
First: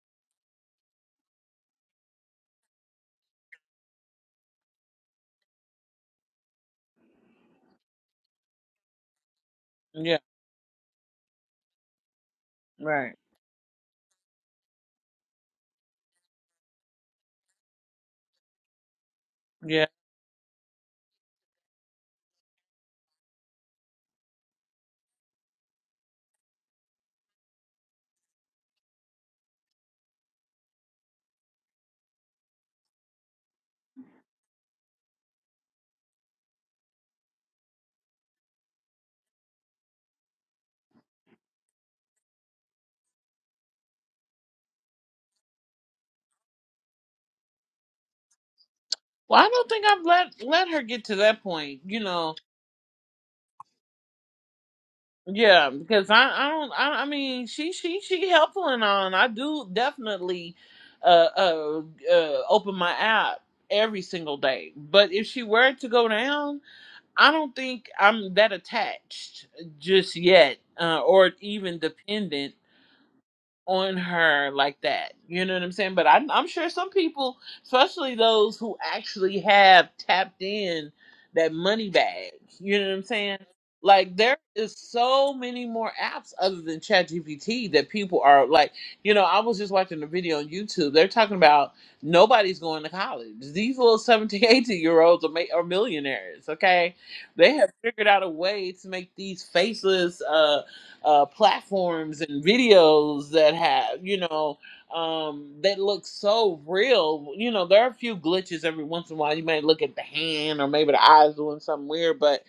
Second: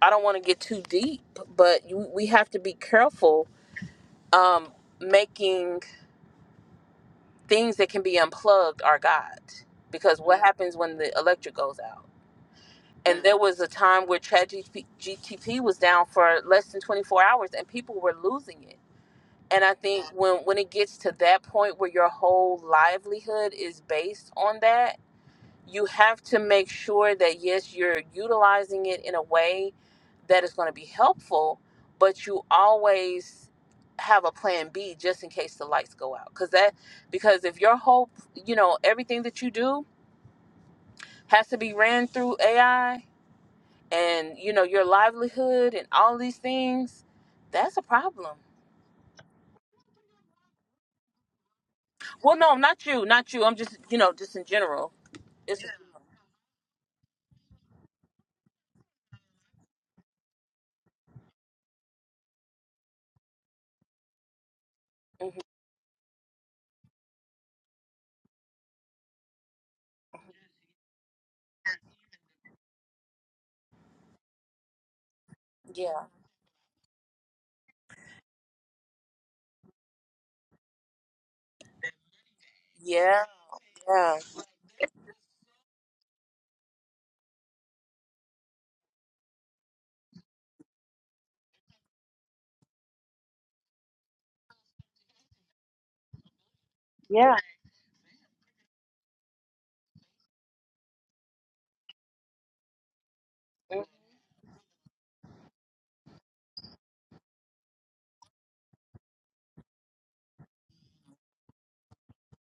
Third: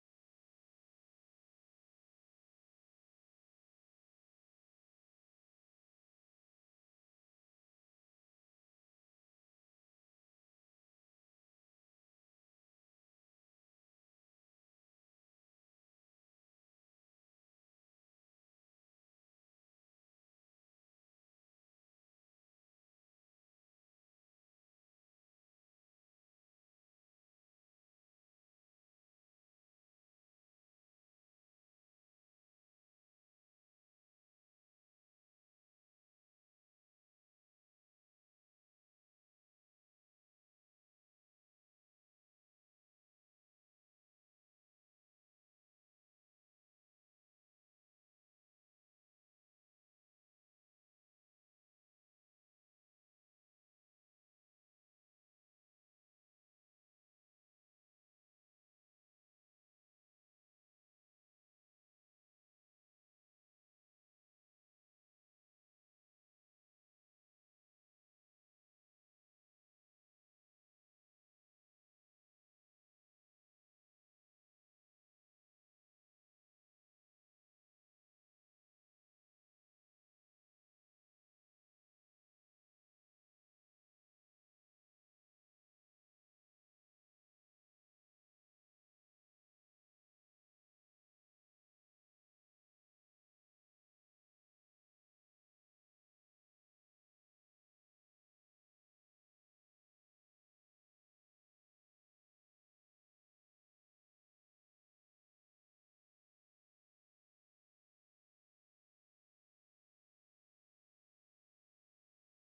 I don't want to get too deep, but you, we have to be careful um making things that can be unplugged our God
yeah,
because what happens when the electric goes out?
right,
and there was a time where ChatGPT GTP was down for less than 24 hours and people were losing it. And I
yeah.
think when when it gets to that point where your whole livelihood is based on that, you have to make sure that yes, you're utilizing it in a way that is going to be helpful, but you always have a plan B just in case the lights go out. Cuz that because if your whole, you know, everything that you do has to be ran through AI, and you know your livelihood and all these things that's a problem
Well, I don't think I've let let her get to that point, you know.
well no not you not you i'm just you know just in general it's
Yeah, because I I don't I I mean she she she helpful and on. I do definitely uh, uh uh open my app every single day. But if
Mhm.
she were to go down, I don't think I'm that attached just yet, uh, or even dependent on her like that. You know what I'm
yeah
saying? But I'm, I'm sure some people, especially those who actually have tapped in that money bag, you know what I'm
yeah
saying? Like
yeah
there is so many more apps other than ChatGPT that people are like, you know, I was just watching a video on YouTube. They're talking about nobody's going to college. These little 17, 18 year olds are, ma- are millionaires. Okay,
yeah
they have figured out a way to make these faceless. uh, uh, platforms and videos that
mm,
have you know um, that look so real. You know, there are a few glitches every once in a while. You might look at the hand or maybe the eyes doing something weird, but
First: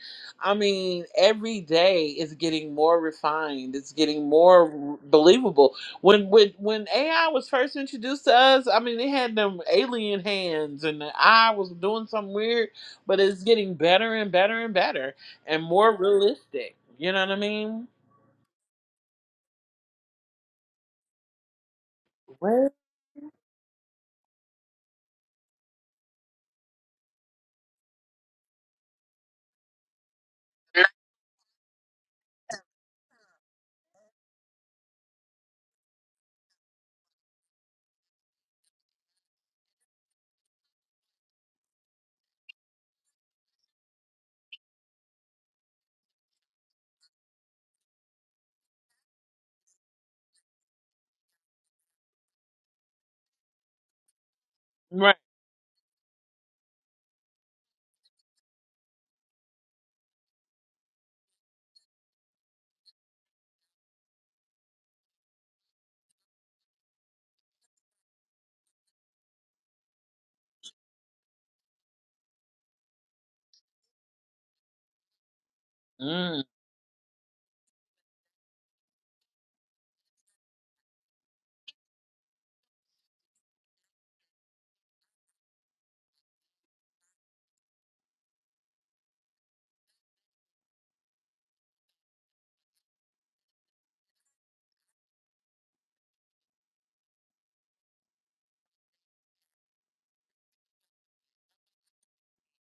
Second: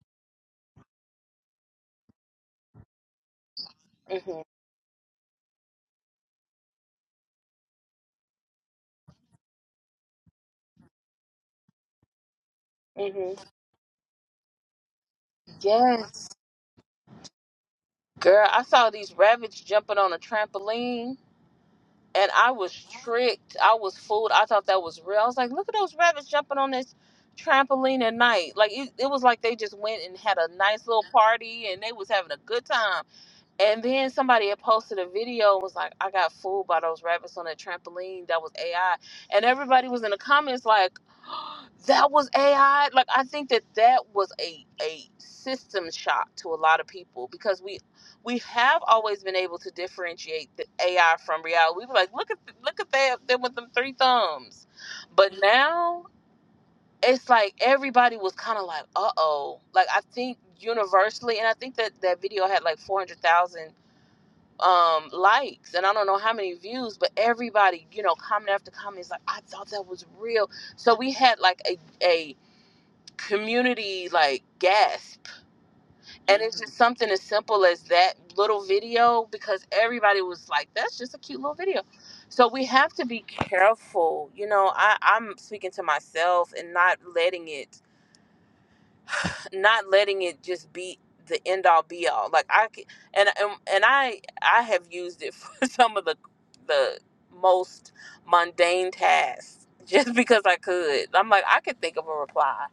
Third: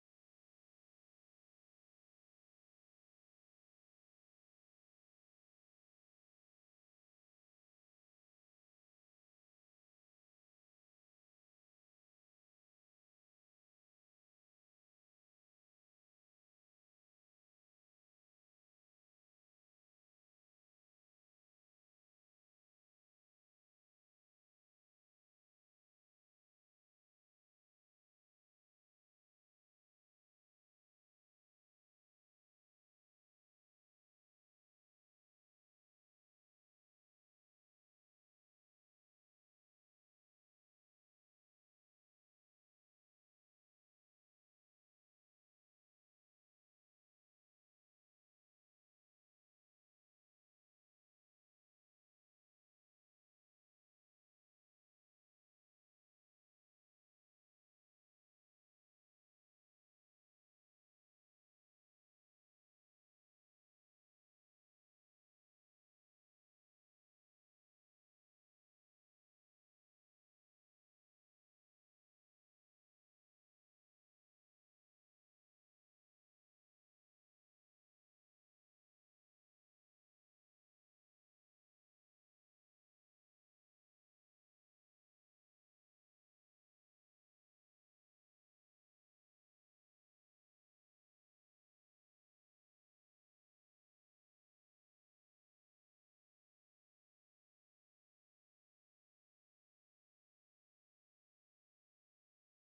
I mean, every day is getting more refined. It's getting
mm-hmm.
more r- believable. When when when AI was first introduced to us, I mean, it had them alien hands and the eye was doing something weird, but
hmm
it's getting better and better and better and more
yes
realistic. You know what I mean?
girl i saw these rabbits jumping on a trampoline and i was tricked i was fooled i thought that was real i was like look at those rabbits jumping on this trampoline at night like it, it was like they just went and had a nice little party and they was having a good time And then somebody had posted a video and was like, I got fooled by those rabbits on a trampoline. That was AI. And everybody was in the comments like, that was AI. Like, I think that that was a, a system shock to a lot of people because we we have always been able to differentiate the AI from reality. We were like, look at look at that them with them three thumbs.
Right.
But now it's like everybody was kind of like, uh oh. Like I think universally, and I think that that video had like four hundred thousand um likes and I don't know how many views, but everybody, you know, comment after comment is like, I thought that was real. So we had like a a community like gasp. And
Mm.
it's just something as simple as that little video because everybody was like, That's just a cute little video. So we have to be careful, you know. I, I'm speaking to myself and not letting it not letting it just be the end all be all. Like I c- and and, and I I have used it for some of the the most mundane tasks just because I could. I'm like I could think of a reply,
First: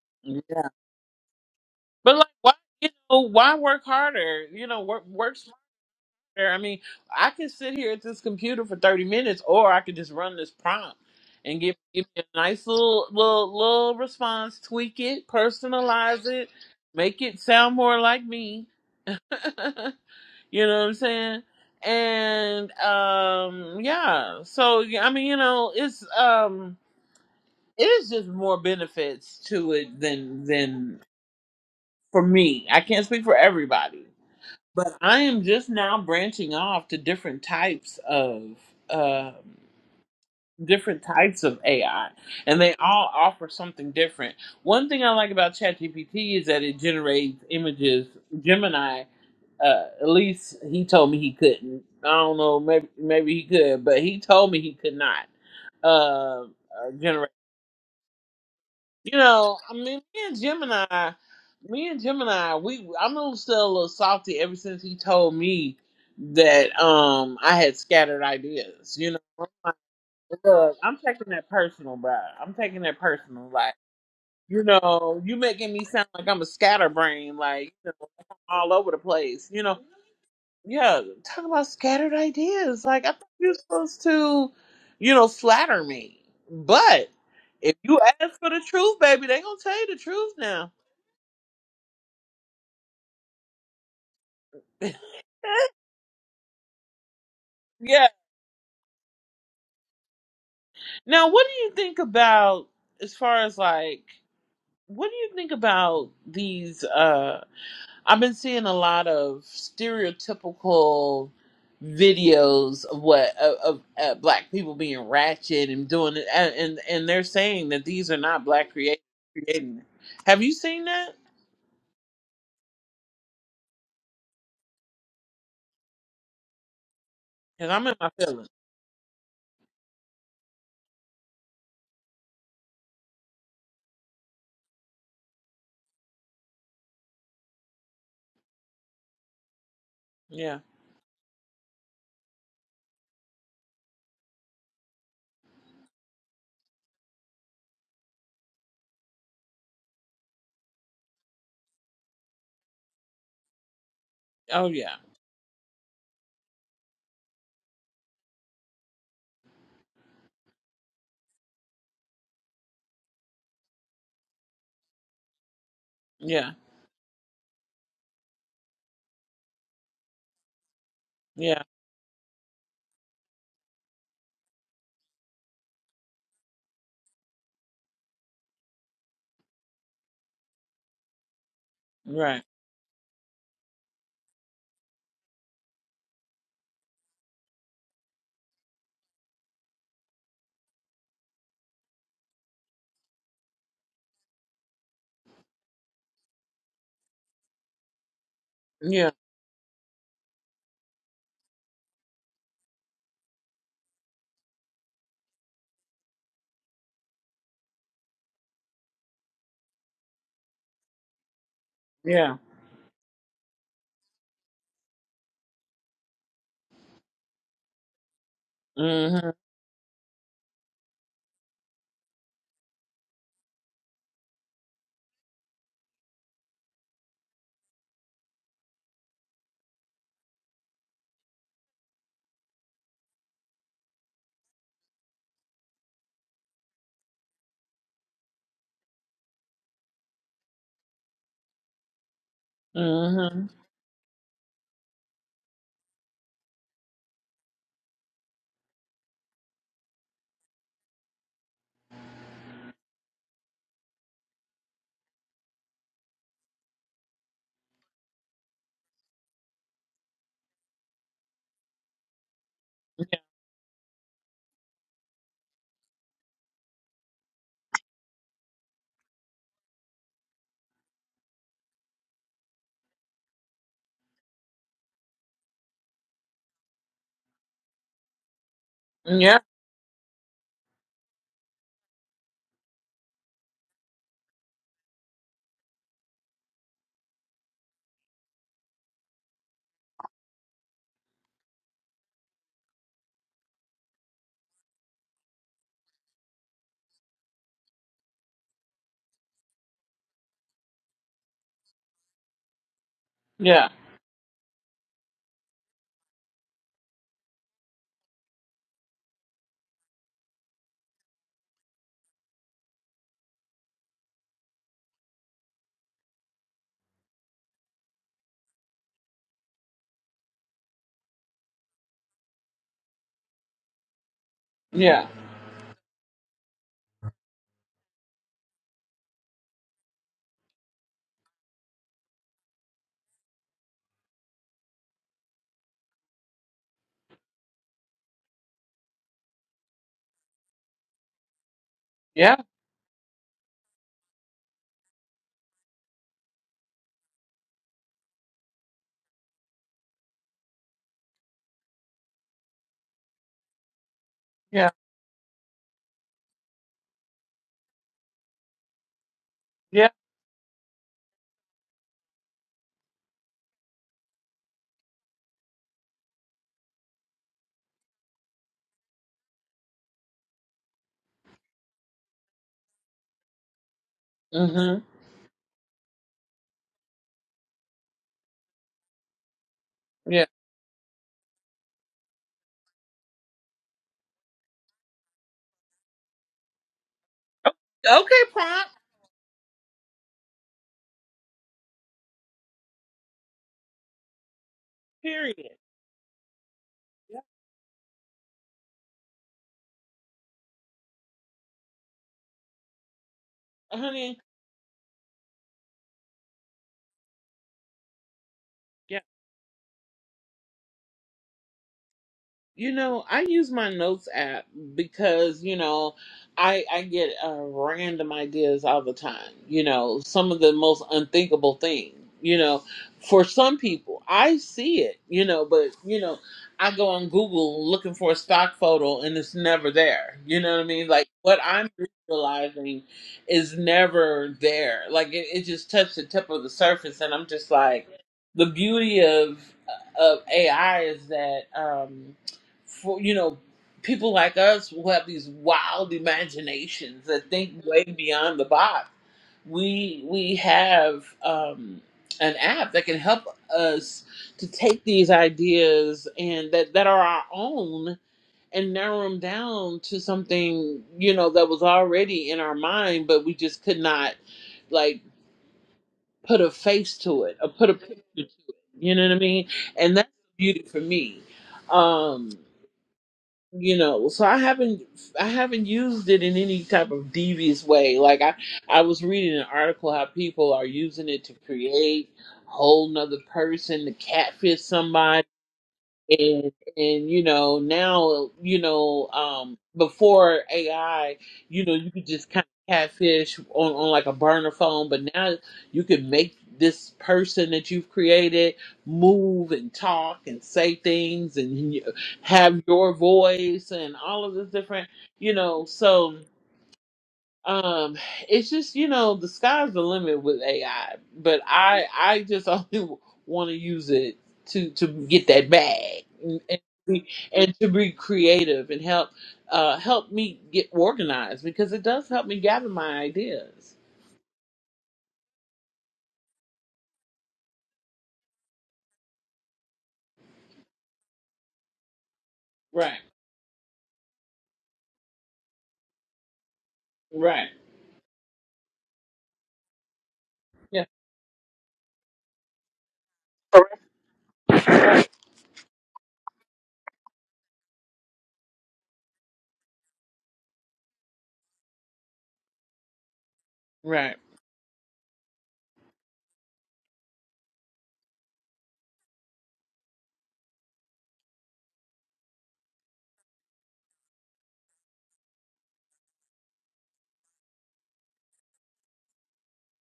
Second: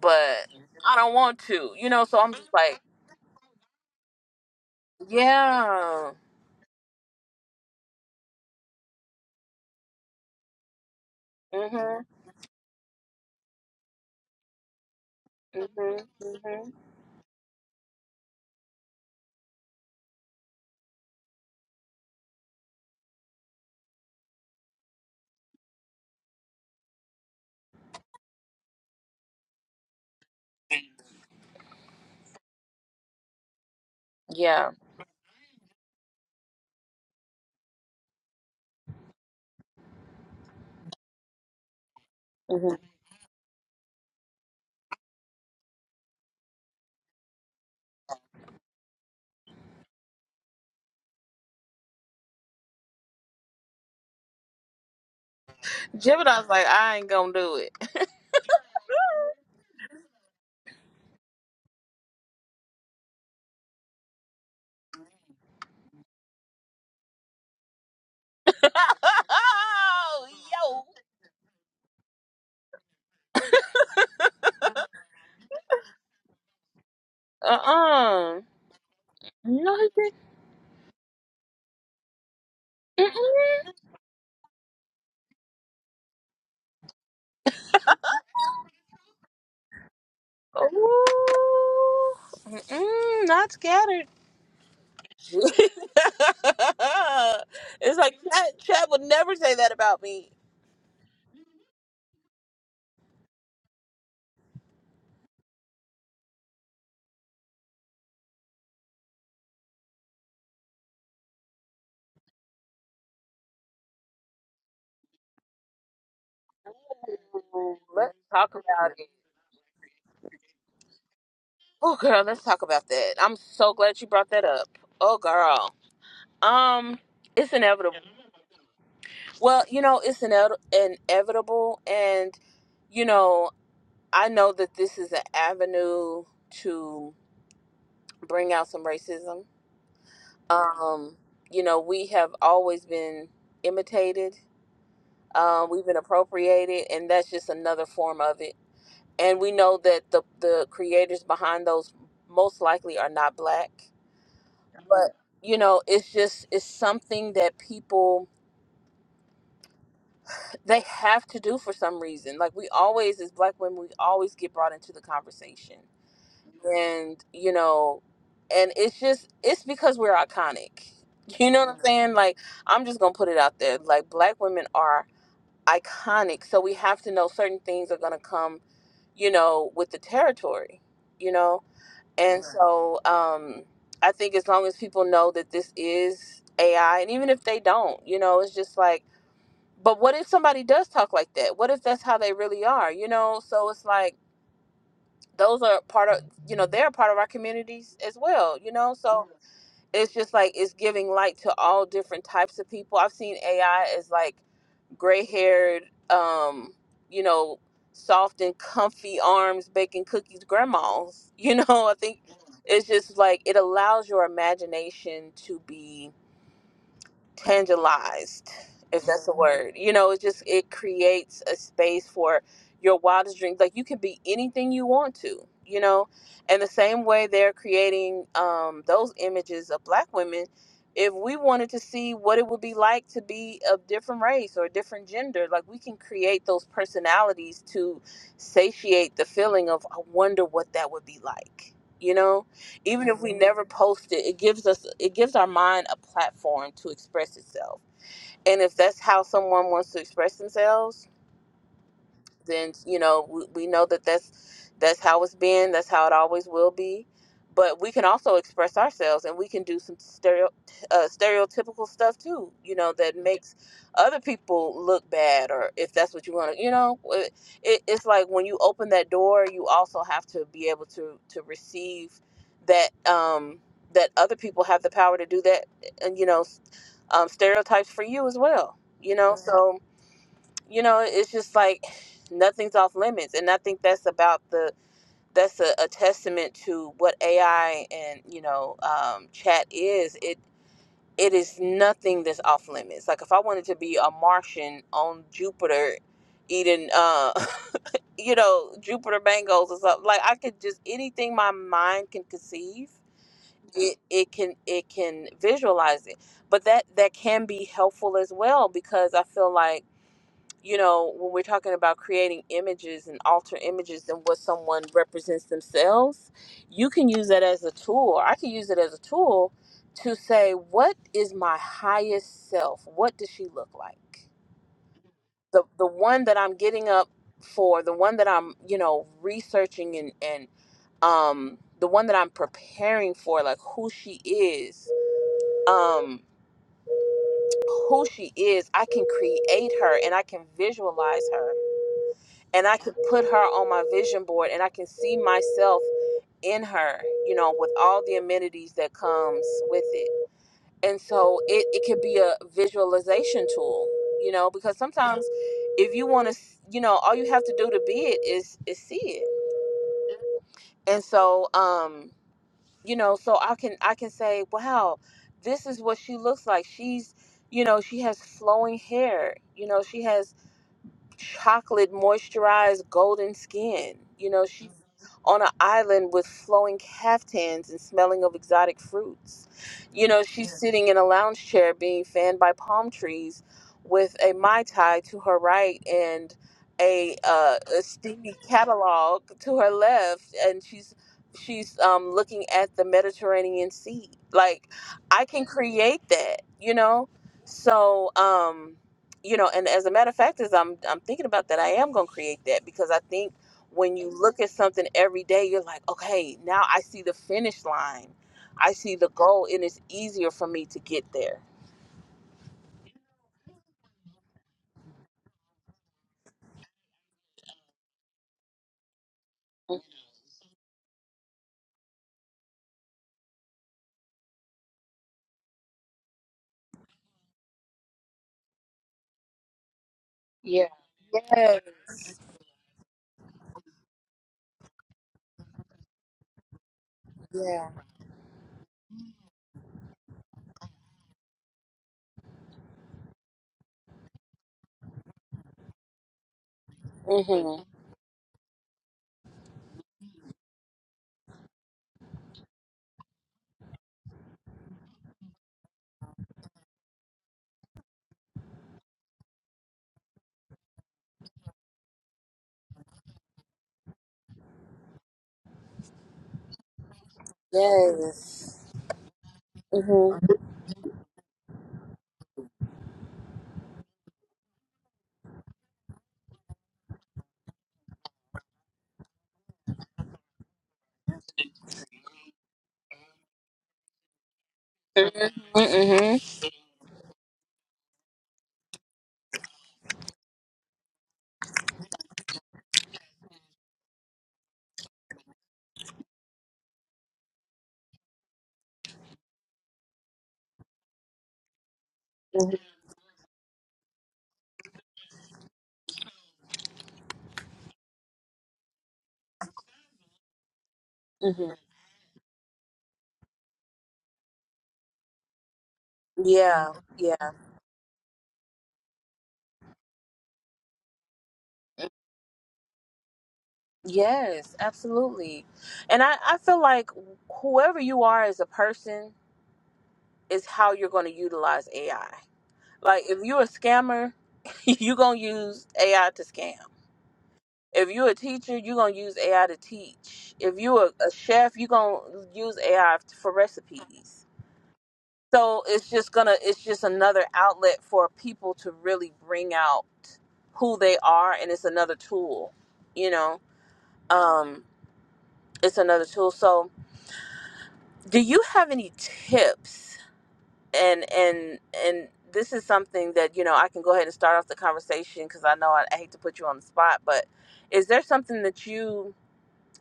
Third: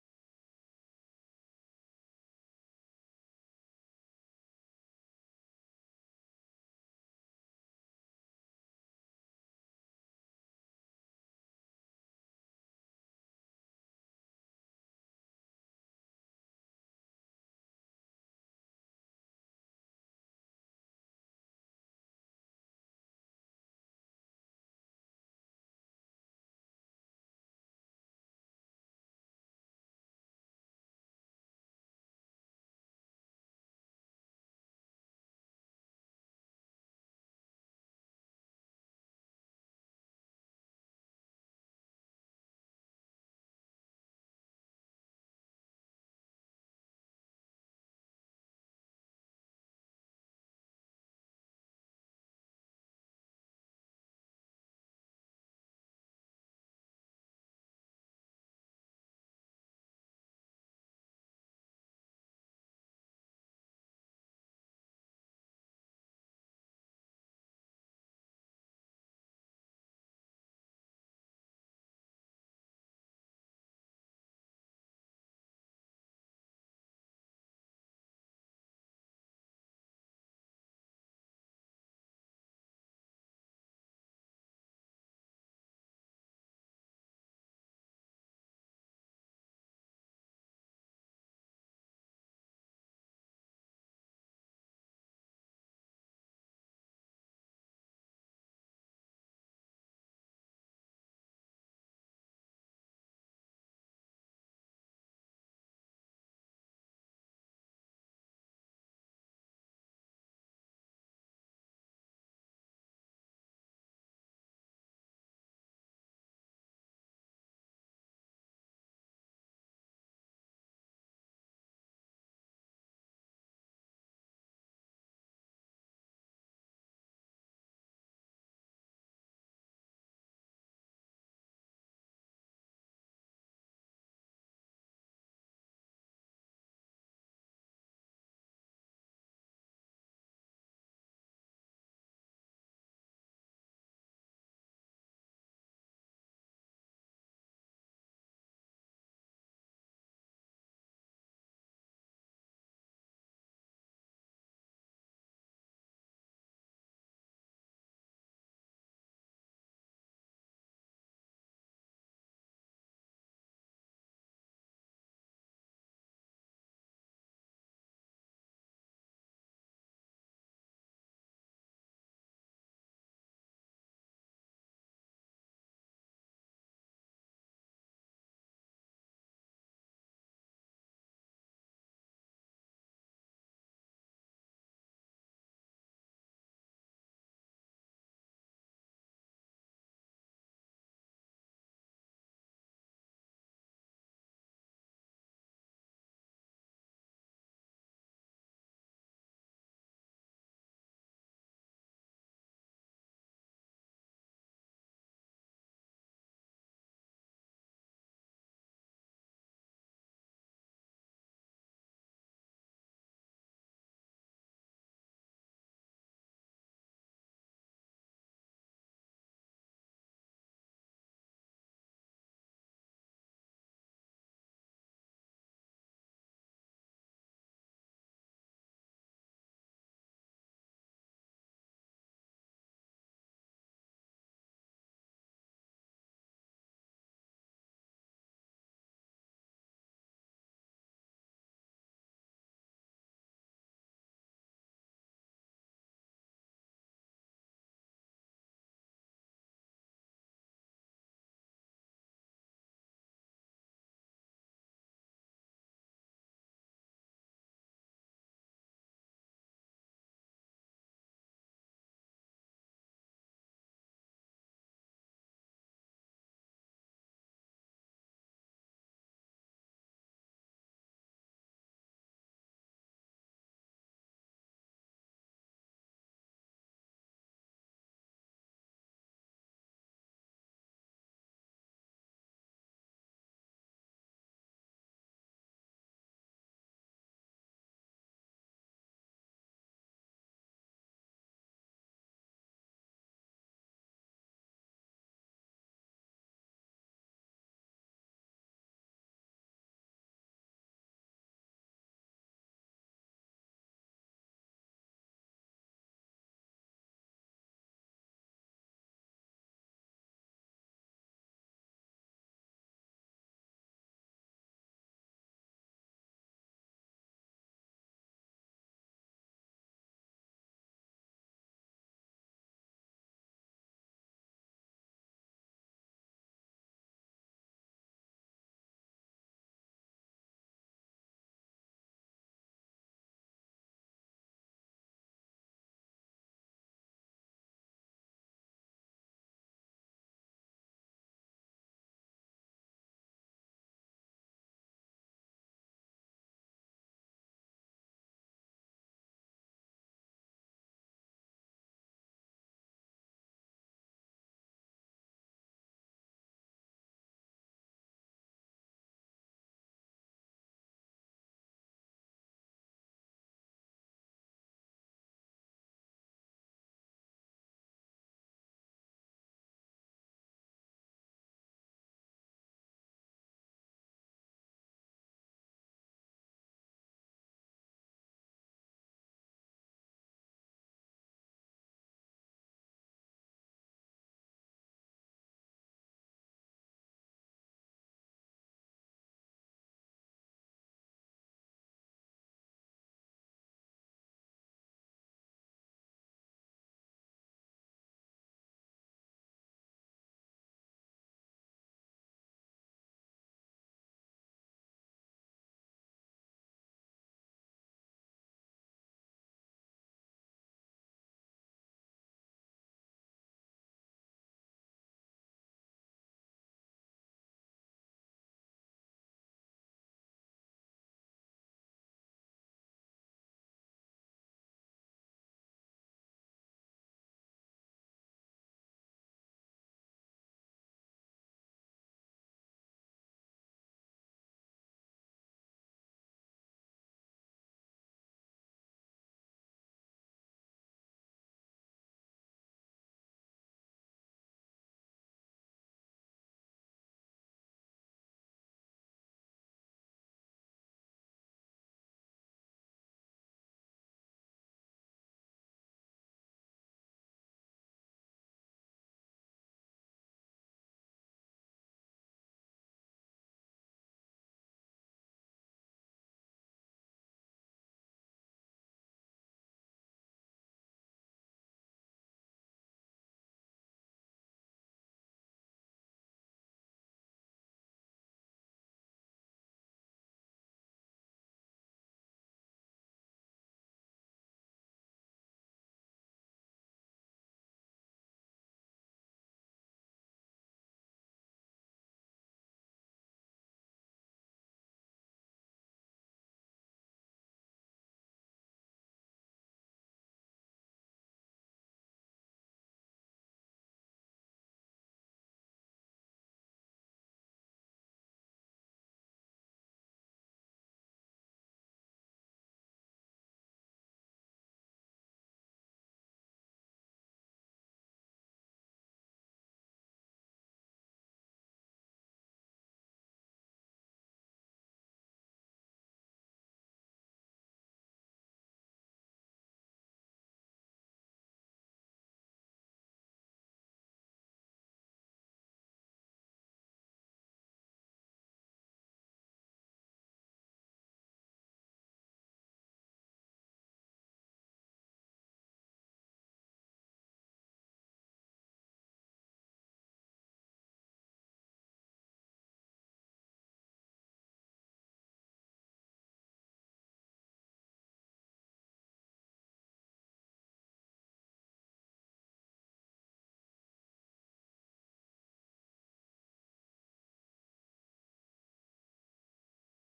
but I don't want to. You know,
But
so
like,
I'm just
why
like,
you know why work harder? You know, work work
yeah.
smarter. I mean, I could sit here at this computer for thirty minutes, or I could just run this prompt and give
Mhm.
give me a nice little little little response, tweak it,
Mhm.
personalize it,
Mhm.
make it sound more like me. you know what I'm saying? And um, yeah. So yeah, I mean, you know, it's um. It is just more benefits to it than than for me. I can't speak for everybody,
Yeah.
but I am just now branching off to different types of um different types of AI, and they
Mhm.
all offer something different. One thing I like about ChatGPT is that it generates images. Gemini, uh, at least he told me he couldn't. I don't know, maybe maybe he could, but he told me he could not uh,
Jebediah's like
uh,
I ain't
generate.
going to do it.
You know, I mean, me and Gemini, me and Gemini, we I'm a little- still a little salty ever since he told me that um I had scattered ideas. You know, I'm like,
oh,
look, I'm taking that personal, bro. I'm taking that personal. Like, you know, you making me sound like I'm a scatterbrain,
yo.
like you know,
Uh-uh.
all over the place. You
No,
know,
he
yeah, talk about scattered ideas. Like I
didn't.
thought you were supposed to, you know, flatter me. But if you ask for the truth, baby, they gonna tell you the truth now.
Ooh, mm-mm, not scattered. it's
yeah.
like Chad, Chad would never say that about me.
Now, what do you think about as far as like what do you think about these? Uh, I've been seeing a lot of stereotypical videos of what of, of uh, black people being ratchet and doing it, and, and and they're saying
Ooh,
that these
let's
are not
talk
black
about
creators
it.
creating it. Have you seen that?
Oh, girl, let's talk about that. I'm so glad you brought that up. Oh, girl. Um, it's
Because I'm in
inevitable.
my feelings.
Well, you know, it's ine- inevitable, and you know, I know that this is an avenue to bring out some racism
Yeah.
um, you know, we have always been imitated. Um, we've been appropriated, and that's just another form of it. And we know that the the creators behind those most likely are not black,
Oh yeah.
but you know, it's just it's something that people they have to do for some reason. Like we always, as black women, we always get brought into the conversation
Yeah.
and you know and it's just it's because we're iconic you know
Yeah.
what i'm Mhm. saying like i'm just gonna put it out there like black women are iconic so we have to know certain things are gonna come you know with the territory you know and
Right.
Right. so um i think as long as people know that this is ai and even if they don't you know it's just like but what if somebody does talk like that what if that's how they really are you know so it's like those are part of you know they're part of our communities as well you know
Yeah.
so Yeah. it's just like it's giving light to all different types of people i've seen ai as like gray haired um you know soft and comfy arms baking cookies grandmas you know i think
Yeah.
it's just like it allows your imagination to be tangilized if that's a
Mhm.
Mhm. word you know it just it creates a space for your wildest dreams like you can be anything you want to you know and the same way they're creating um, those images of black women if we wanted to see what it would be like to be of different race or different gender like we can create those personalities to satiate the feeling of i wonder what that would be like you know even if we
Mhm.
never post it, it gives us it gives our mind a platform to express itself. And if that's how someone wants to express themselves, then you know we, we know that that's that's how it's been that's how it always will be but we can also express ourselves and we can do some stereo, uh, stereotypical stuff too you know that
Yeah.
makes other people look bad or if that's what you want to you know it, it, it's like when you open that door you also have to be able to to receive that um that other people have the power to do that and you know um, stereotypes for you as well you know
Yeah.
so you know it's just like nothing's off limits and i think that's about the that's a, a testament to what ai and you know um, chat is it it is nothing that's off limits like if i wanted to be a martian on jupiter eating uh you know jupiter mangoes or something like i could just anything my mind can conceive it, it can it can visualize it but that that can be helpful as well because i feel like you know, when we're talking about creating images and alter images and what someone represents themselves, you can use that as a tool, or I can use it as a tool to say, what is my highest self? What does she look like?
Yeah.
The the one that I'm getting up for, the one that I'm, you know, researching and, and um the one that I'm preparing for, like who she is, um, who she is, I can create her and I can visualize her
Yeah.
and I could put her on my vision board and I can see myself in her, you know, with all the amenities that comes with it. And so it, it could be a visualization tool, you know,
Yeah.
because sometimes if you want to, you know, all you have to do to be it is, is see it.
Yeah.
And so, um, you know, so I can, I can say, wow, this is what she looks like. She's, you know, she has flowing hair, you know, she has chocolate moisturized golden skin. You know, she's
Mhm.
on an island with flowing caftans and smelling of exotic fruits. You know,
Yeah.
she's Yeah. sitting in a lounge chair being fanned by palm trees with a Mai Tai to her right and a,
Oh,
uh, a
Okay,
steamy
prompt.
catalog to her left. And she's she's um, looking at the Mediterranean Sea. Like, I can
Period.
create that, you know?
Yeah.
So, um, you know and as a matter of fact as i'm i'm thinking about that i am going to create that because i think when you
Honey.
look at something every day you're like okay now i see the finish line i
Yeah.
see the goal and it's easier for me to get there
You know, I use my notes app because, you know, I I get uh, random ideas all the time. You know, some of the most unthinkable thing. You know, for some people, I see it, you know, but, you know, I go on Google looking for a stock photo and it's never there. You know what I mean? Like what
Yes,
I'm visualizing is never there. Like it, it just touched the tip of the surface and I'm just
yeah.
like the beauty of of AI is that um for you know people like us who have these wild imaginations that
Mm-hmm.
think way beyond the box we we have um an app that can help us to take these ideas and that that are our own and narrow them down to something you know that was already in our mind but we just could not like put a face to it or put a picture to it
Yes.
you know what i mean and that's
Mm-hmm.
the beauty for me um you know so i haven't i haven't used it in any type of devious way like i i was reading an article how people are using it to create a whole nother person to catfish
hmm
and and you know now you know um before AI you know you could just kind of catfish on on like a burner phone but now you can make this person that you've created move and talk and say things and you
hmm
have your voice and all of this different you know so um, it's just you know the sky's the limit with AI, but
hmm
I I just only want to use it to to get that bag and and,
Yeah.
be,
Yeah.
and to be creative and help uh help me get organized because it does help me gather my ideas.
Yes, absolutely. And I, I feel like whoever you are as a person is how you're going to utilize AI.
Right.
Like if you're a scammer, you're gonna use AI to scam.
Right.
If you're a teacher, you're gonna use AI to teach. If
Yeah.
you're a, a chef, you're gonna use AI for recipes. So it's just gonna it's just another outlet for people to really bring out who they are and it's another tool, you know.
Right.
Um, it's another tool. So do you have any tips? and and and this is something that you know I can go ahead and start off the conversation because I know I, I hate to put you on the spot, but is there something that you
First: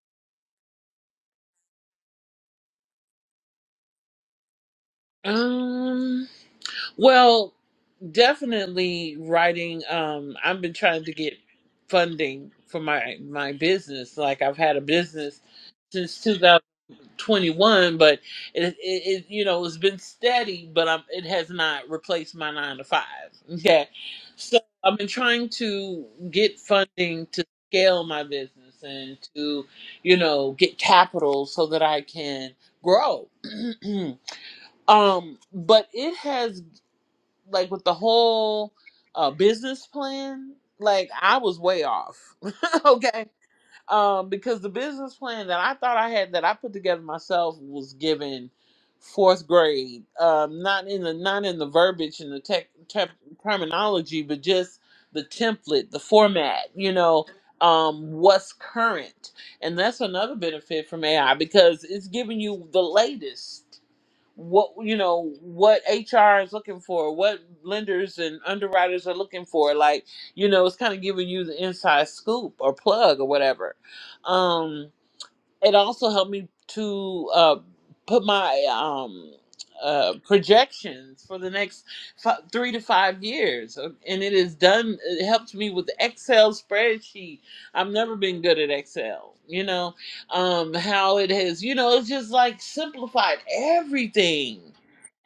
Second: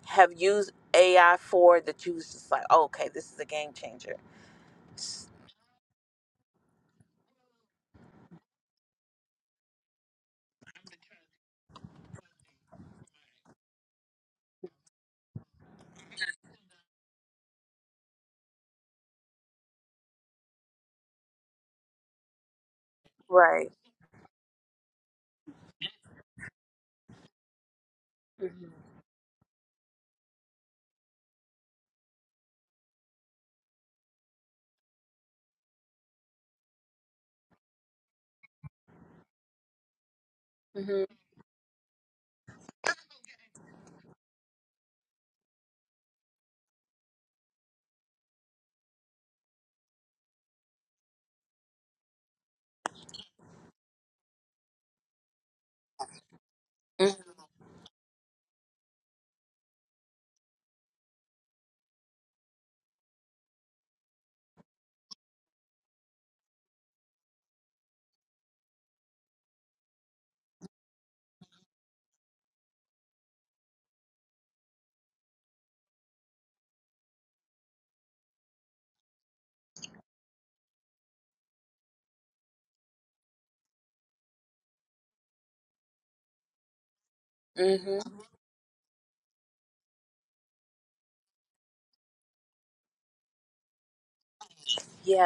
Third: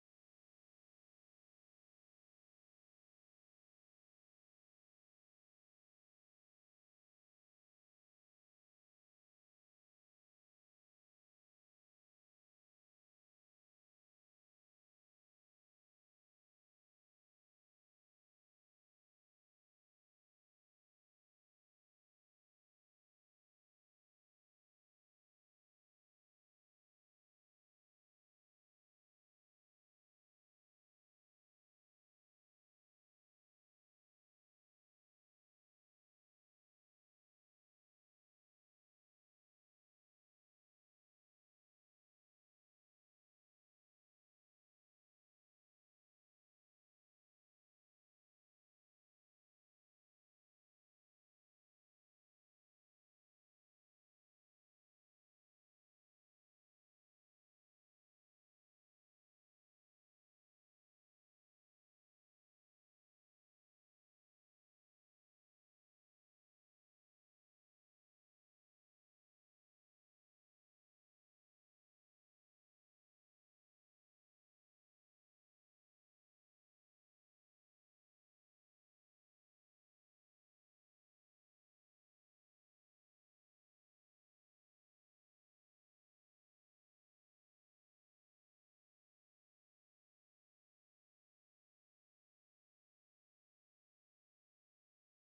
have used AI for that you was just like, oh, okay, this is a game changer,
Um. Well. definitely writing um i've been trying to get funding for my my business like i've had a business since 2021 but it, it, it you know it's been steady but i it has not replaced my nine to five
right?
okay so i've been trying to get funding to scale my
Mhm.
business and to you know get capital so that i can grow um but it has like with the whole uh, business plan,
Mhm.
like I was way off. okay. Um, because the business plan that I thought I had that I put together myself was given fourth grade. Um, not in the not in the verbiage and the tech, tech terminology, but just the template, the format, you know, um, what's current. And that's another benefit from AI because it's giving you the latest what you know what hr is looking for what lenders and underwriters are looking for like you know it's kind of giving you the inside scoop or plug or whatever um it also helped me to uh, put my um, uh, projections for the next f- three to five years. Uh, And it is done, it helped me with the Excel spreadsheet. I've
Mhm.
never been good at Excel, you know, um, how it has, you know, it's just like simplified everything.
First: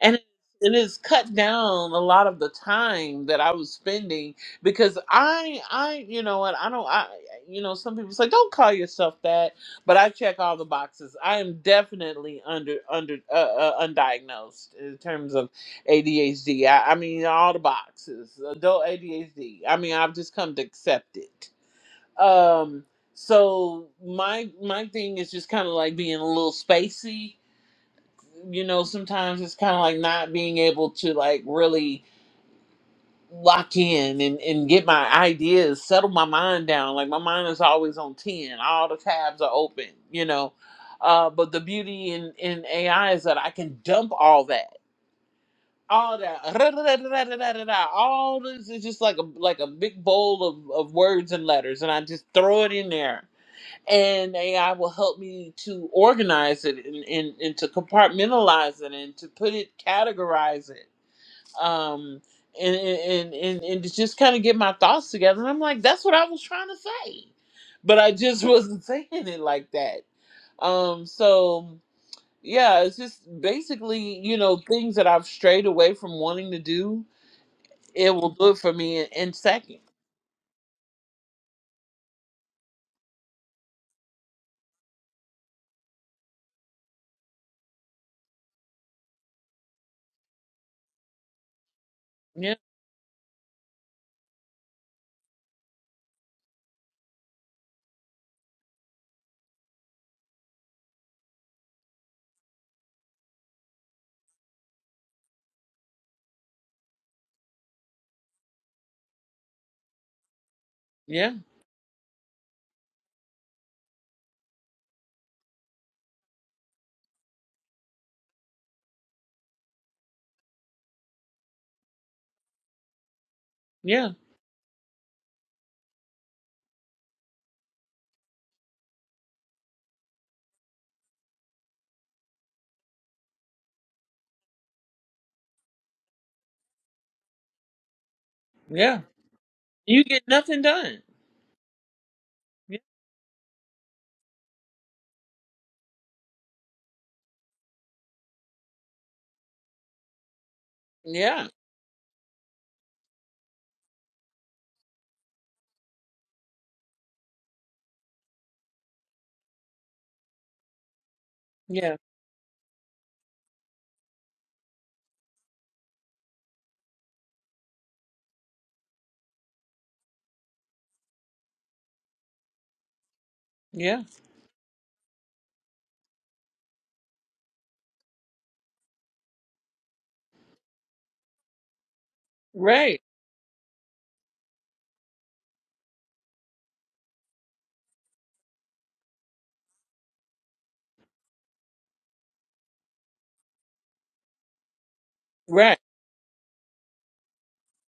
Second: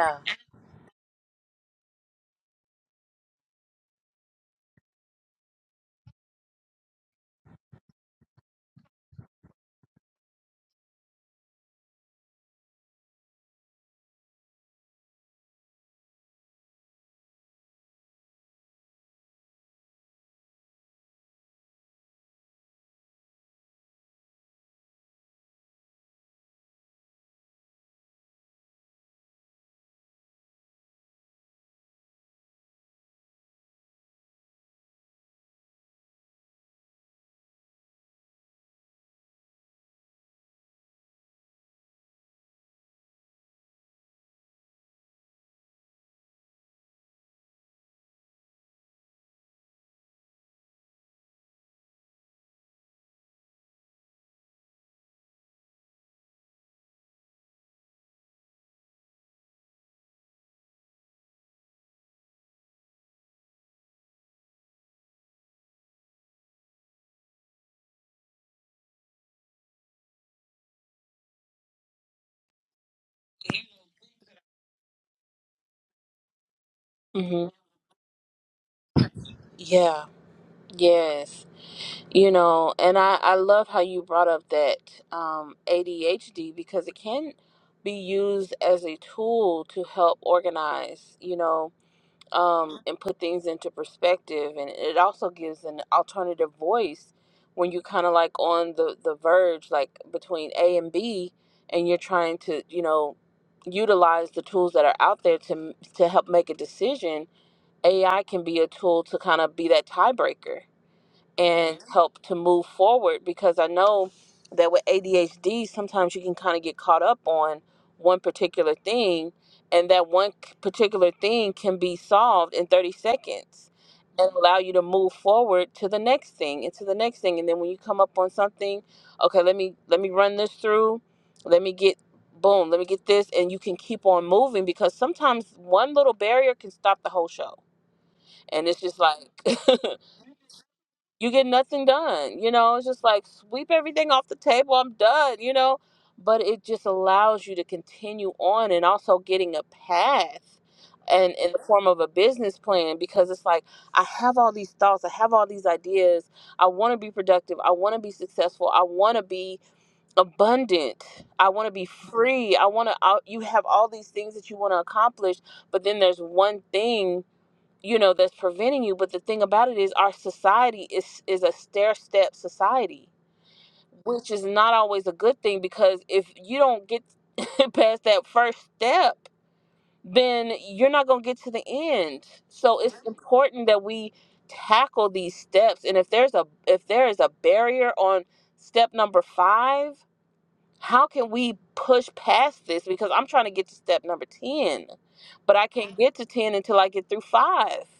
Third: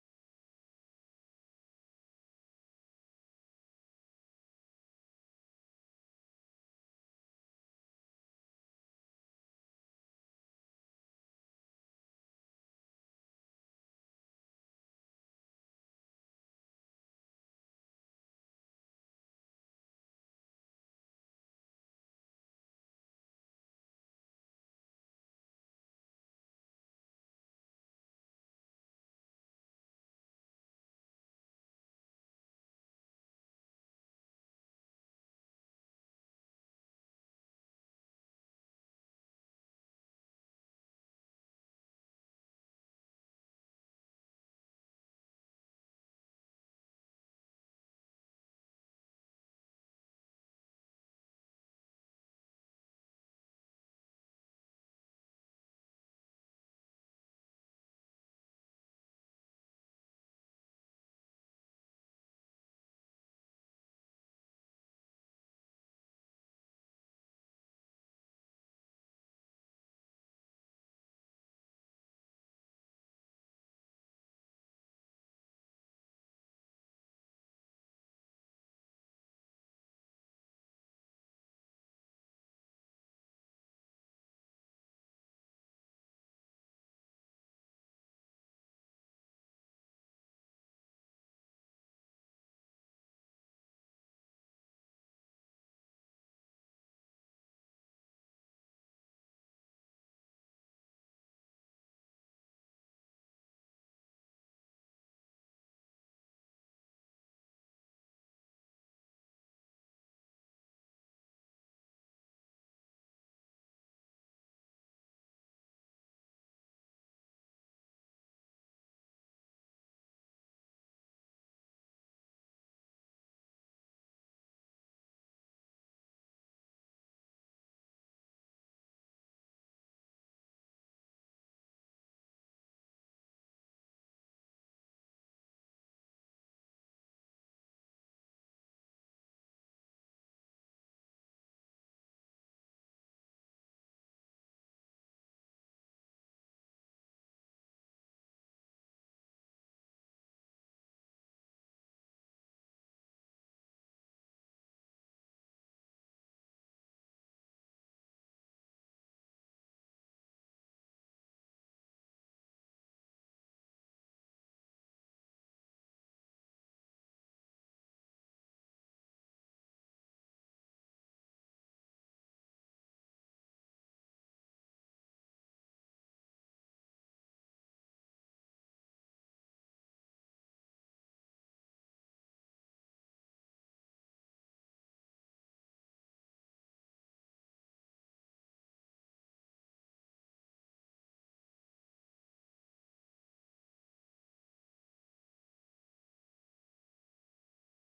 And it it has cut down a lot of the time that I was spending because I, I, you know, and I don't, I, you know, some people say, don't call yourself that but I check all the boxes. I am definitely under under uh, uh, undiagnosed in terms of ADHD. I, I mean all the boxes. Adult ADHD. I mean I've just come to accept it. Um so my my thing is just kind of like being a little spacey. You know, sometimes it's kind of like not being able to like really lock in and, and get my ideas, settle my mind down. Like my mind is always on 10. All the tabs are open, you know. Uh, but the beauty in, in AI is that I can dump all that. All that, all this is just like a like a big bowl of, of words and letters, and I just throw it in there, and AI will help me to organize it and, and, and to compartmentalize it and to put it, categorize it, um, and and and, and to just kind of get my thoughts together. And I'm like, that's what I was trying to say, but I just wasn't saying it like that. Um, so yeah, it's just basically you know things that I've strayed away from wanting to do.
Mhm.
It will do it for me in, in second.
Yeah. Yes. You know, and I I love how you brought up that um ADHD because it can be used as a tool to help organize, you know,
Yeah,
um, and put things into perspective. And it also gives an alternative voice when you're kind of like on the, the verge, like between A and B, and you're trying to, you know, utilize the tools that are out there to, to help make a decision. AI can be a tool to kind of be that tiebreaker
yeah,
and help to move forward because I know that with ADHD, sometimes you can kind of get caught up on one particular thing, and that one c- particular thing can be solved in 30 seconds
yeah,
and allow you to move forward to the next thing and to the next thing and then when you come up on something okay let me let me run this through let me get boom let me get this and you can keep on moving because sometimes one little barrier can stop the whole show and it's just
yeah.
like
You get nothing done.
you get nothing done. You know,
Yeah,
it's just like sweep everything off the table. I'm done, you know. But it just allows you to continue on and also getting a path and
yeah,
in the form of a business plan because it's like I have all these thoughts, I have all these ideas. I want to be productive. I want to be successful. I want to be abundant. I want to be
yeah,
free. I want to you have all these things that you want to accomplish, but then there's one thing you know that's preventing you but the thing about it is our society is is a stair step society
yeah.
which is not always a good thing because if you don't get past that first step then you're not going to get to the end so it's
Right,
Right. important that we tackle these steps and if there's a if there is a barrier on step number 5 how can we push past this because I'm trying to get to step number 10 but I
right.
can't Right. get to 10 until I get through 5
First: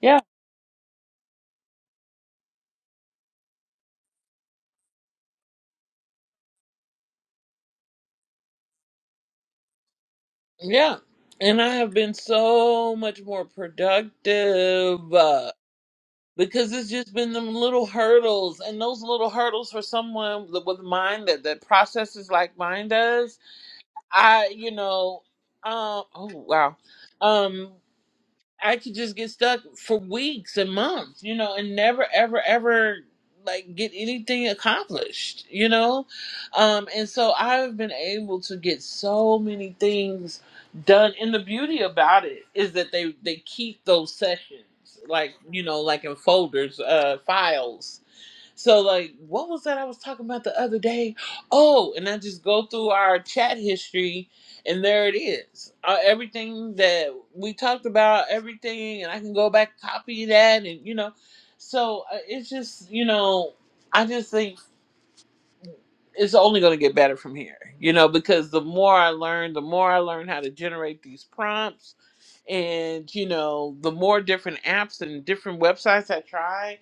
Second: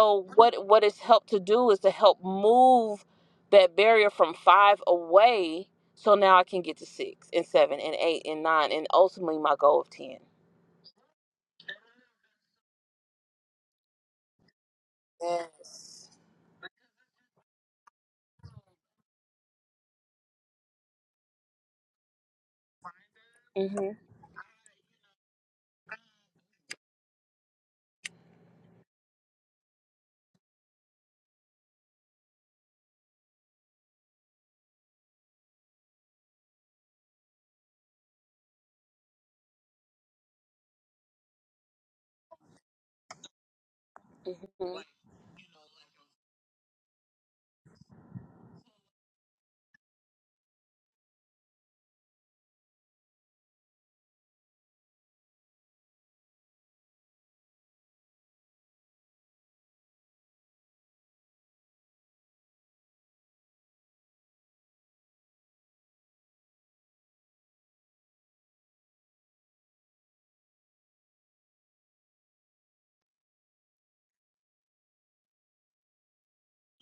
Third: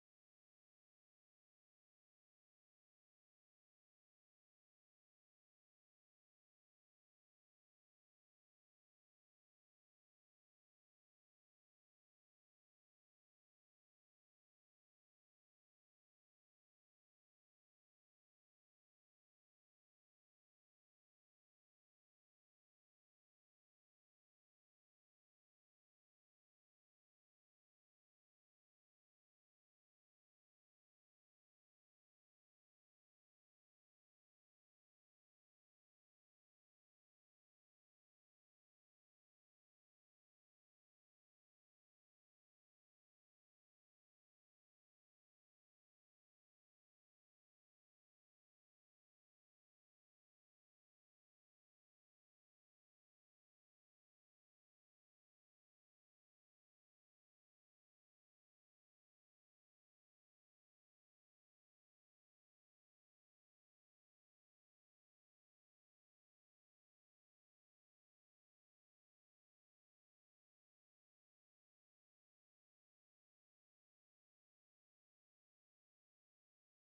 Yeah.
what what it's helped to do is to help move that barrier from five away. So now I can get to six and seven and eight and nine and ultimately my goal of ten.
Yeah. And I have been so much more productive uh,
Yes.
because it's just been them little hurdles. And those little hurdles for someone with with mine that, that processes like mine does,
Mm-hmm.
I, you know, um, oh, wow. Um, I could just get stuck for weeks and months, you know, and never ever ever like get anything accomplished, you know? Um and so I've been able to get so many things done and the beauty about it is that they they keep those sessions like, you know, like in folders, uh files so like, what was that I was talking about the other day? Oh, and I just go through our chat history, and there it is. Uh, everything that we talked about, everything, and I can go back copy that, and you know, so uh, it's just you know, I just think it's only going to get better from here, you know, because the more I learn, the more I learn how to generate these prompts, and you know, the more different apps and different websites I try.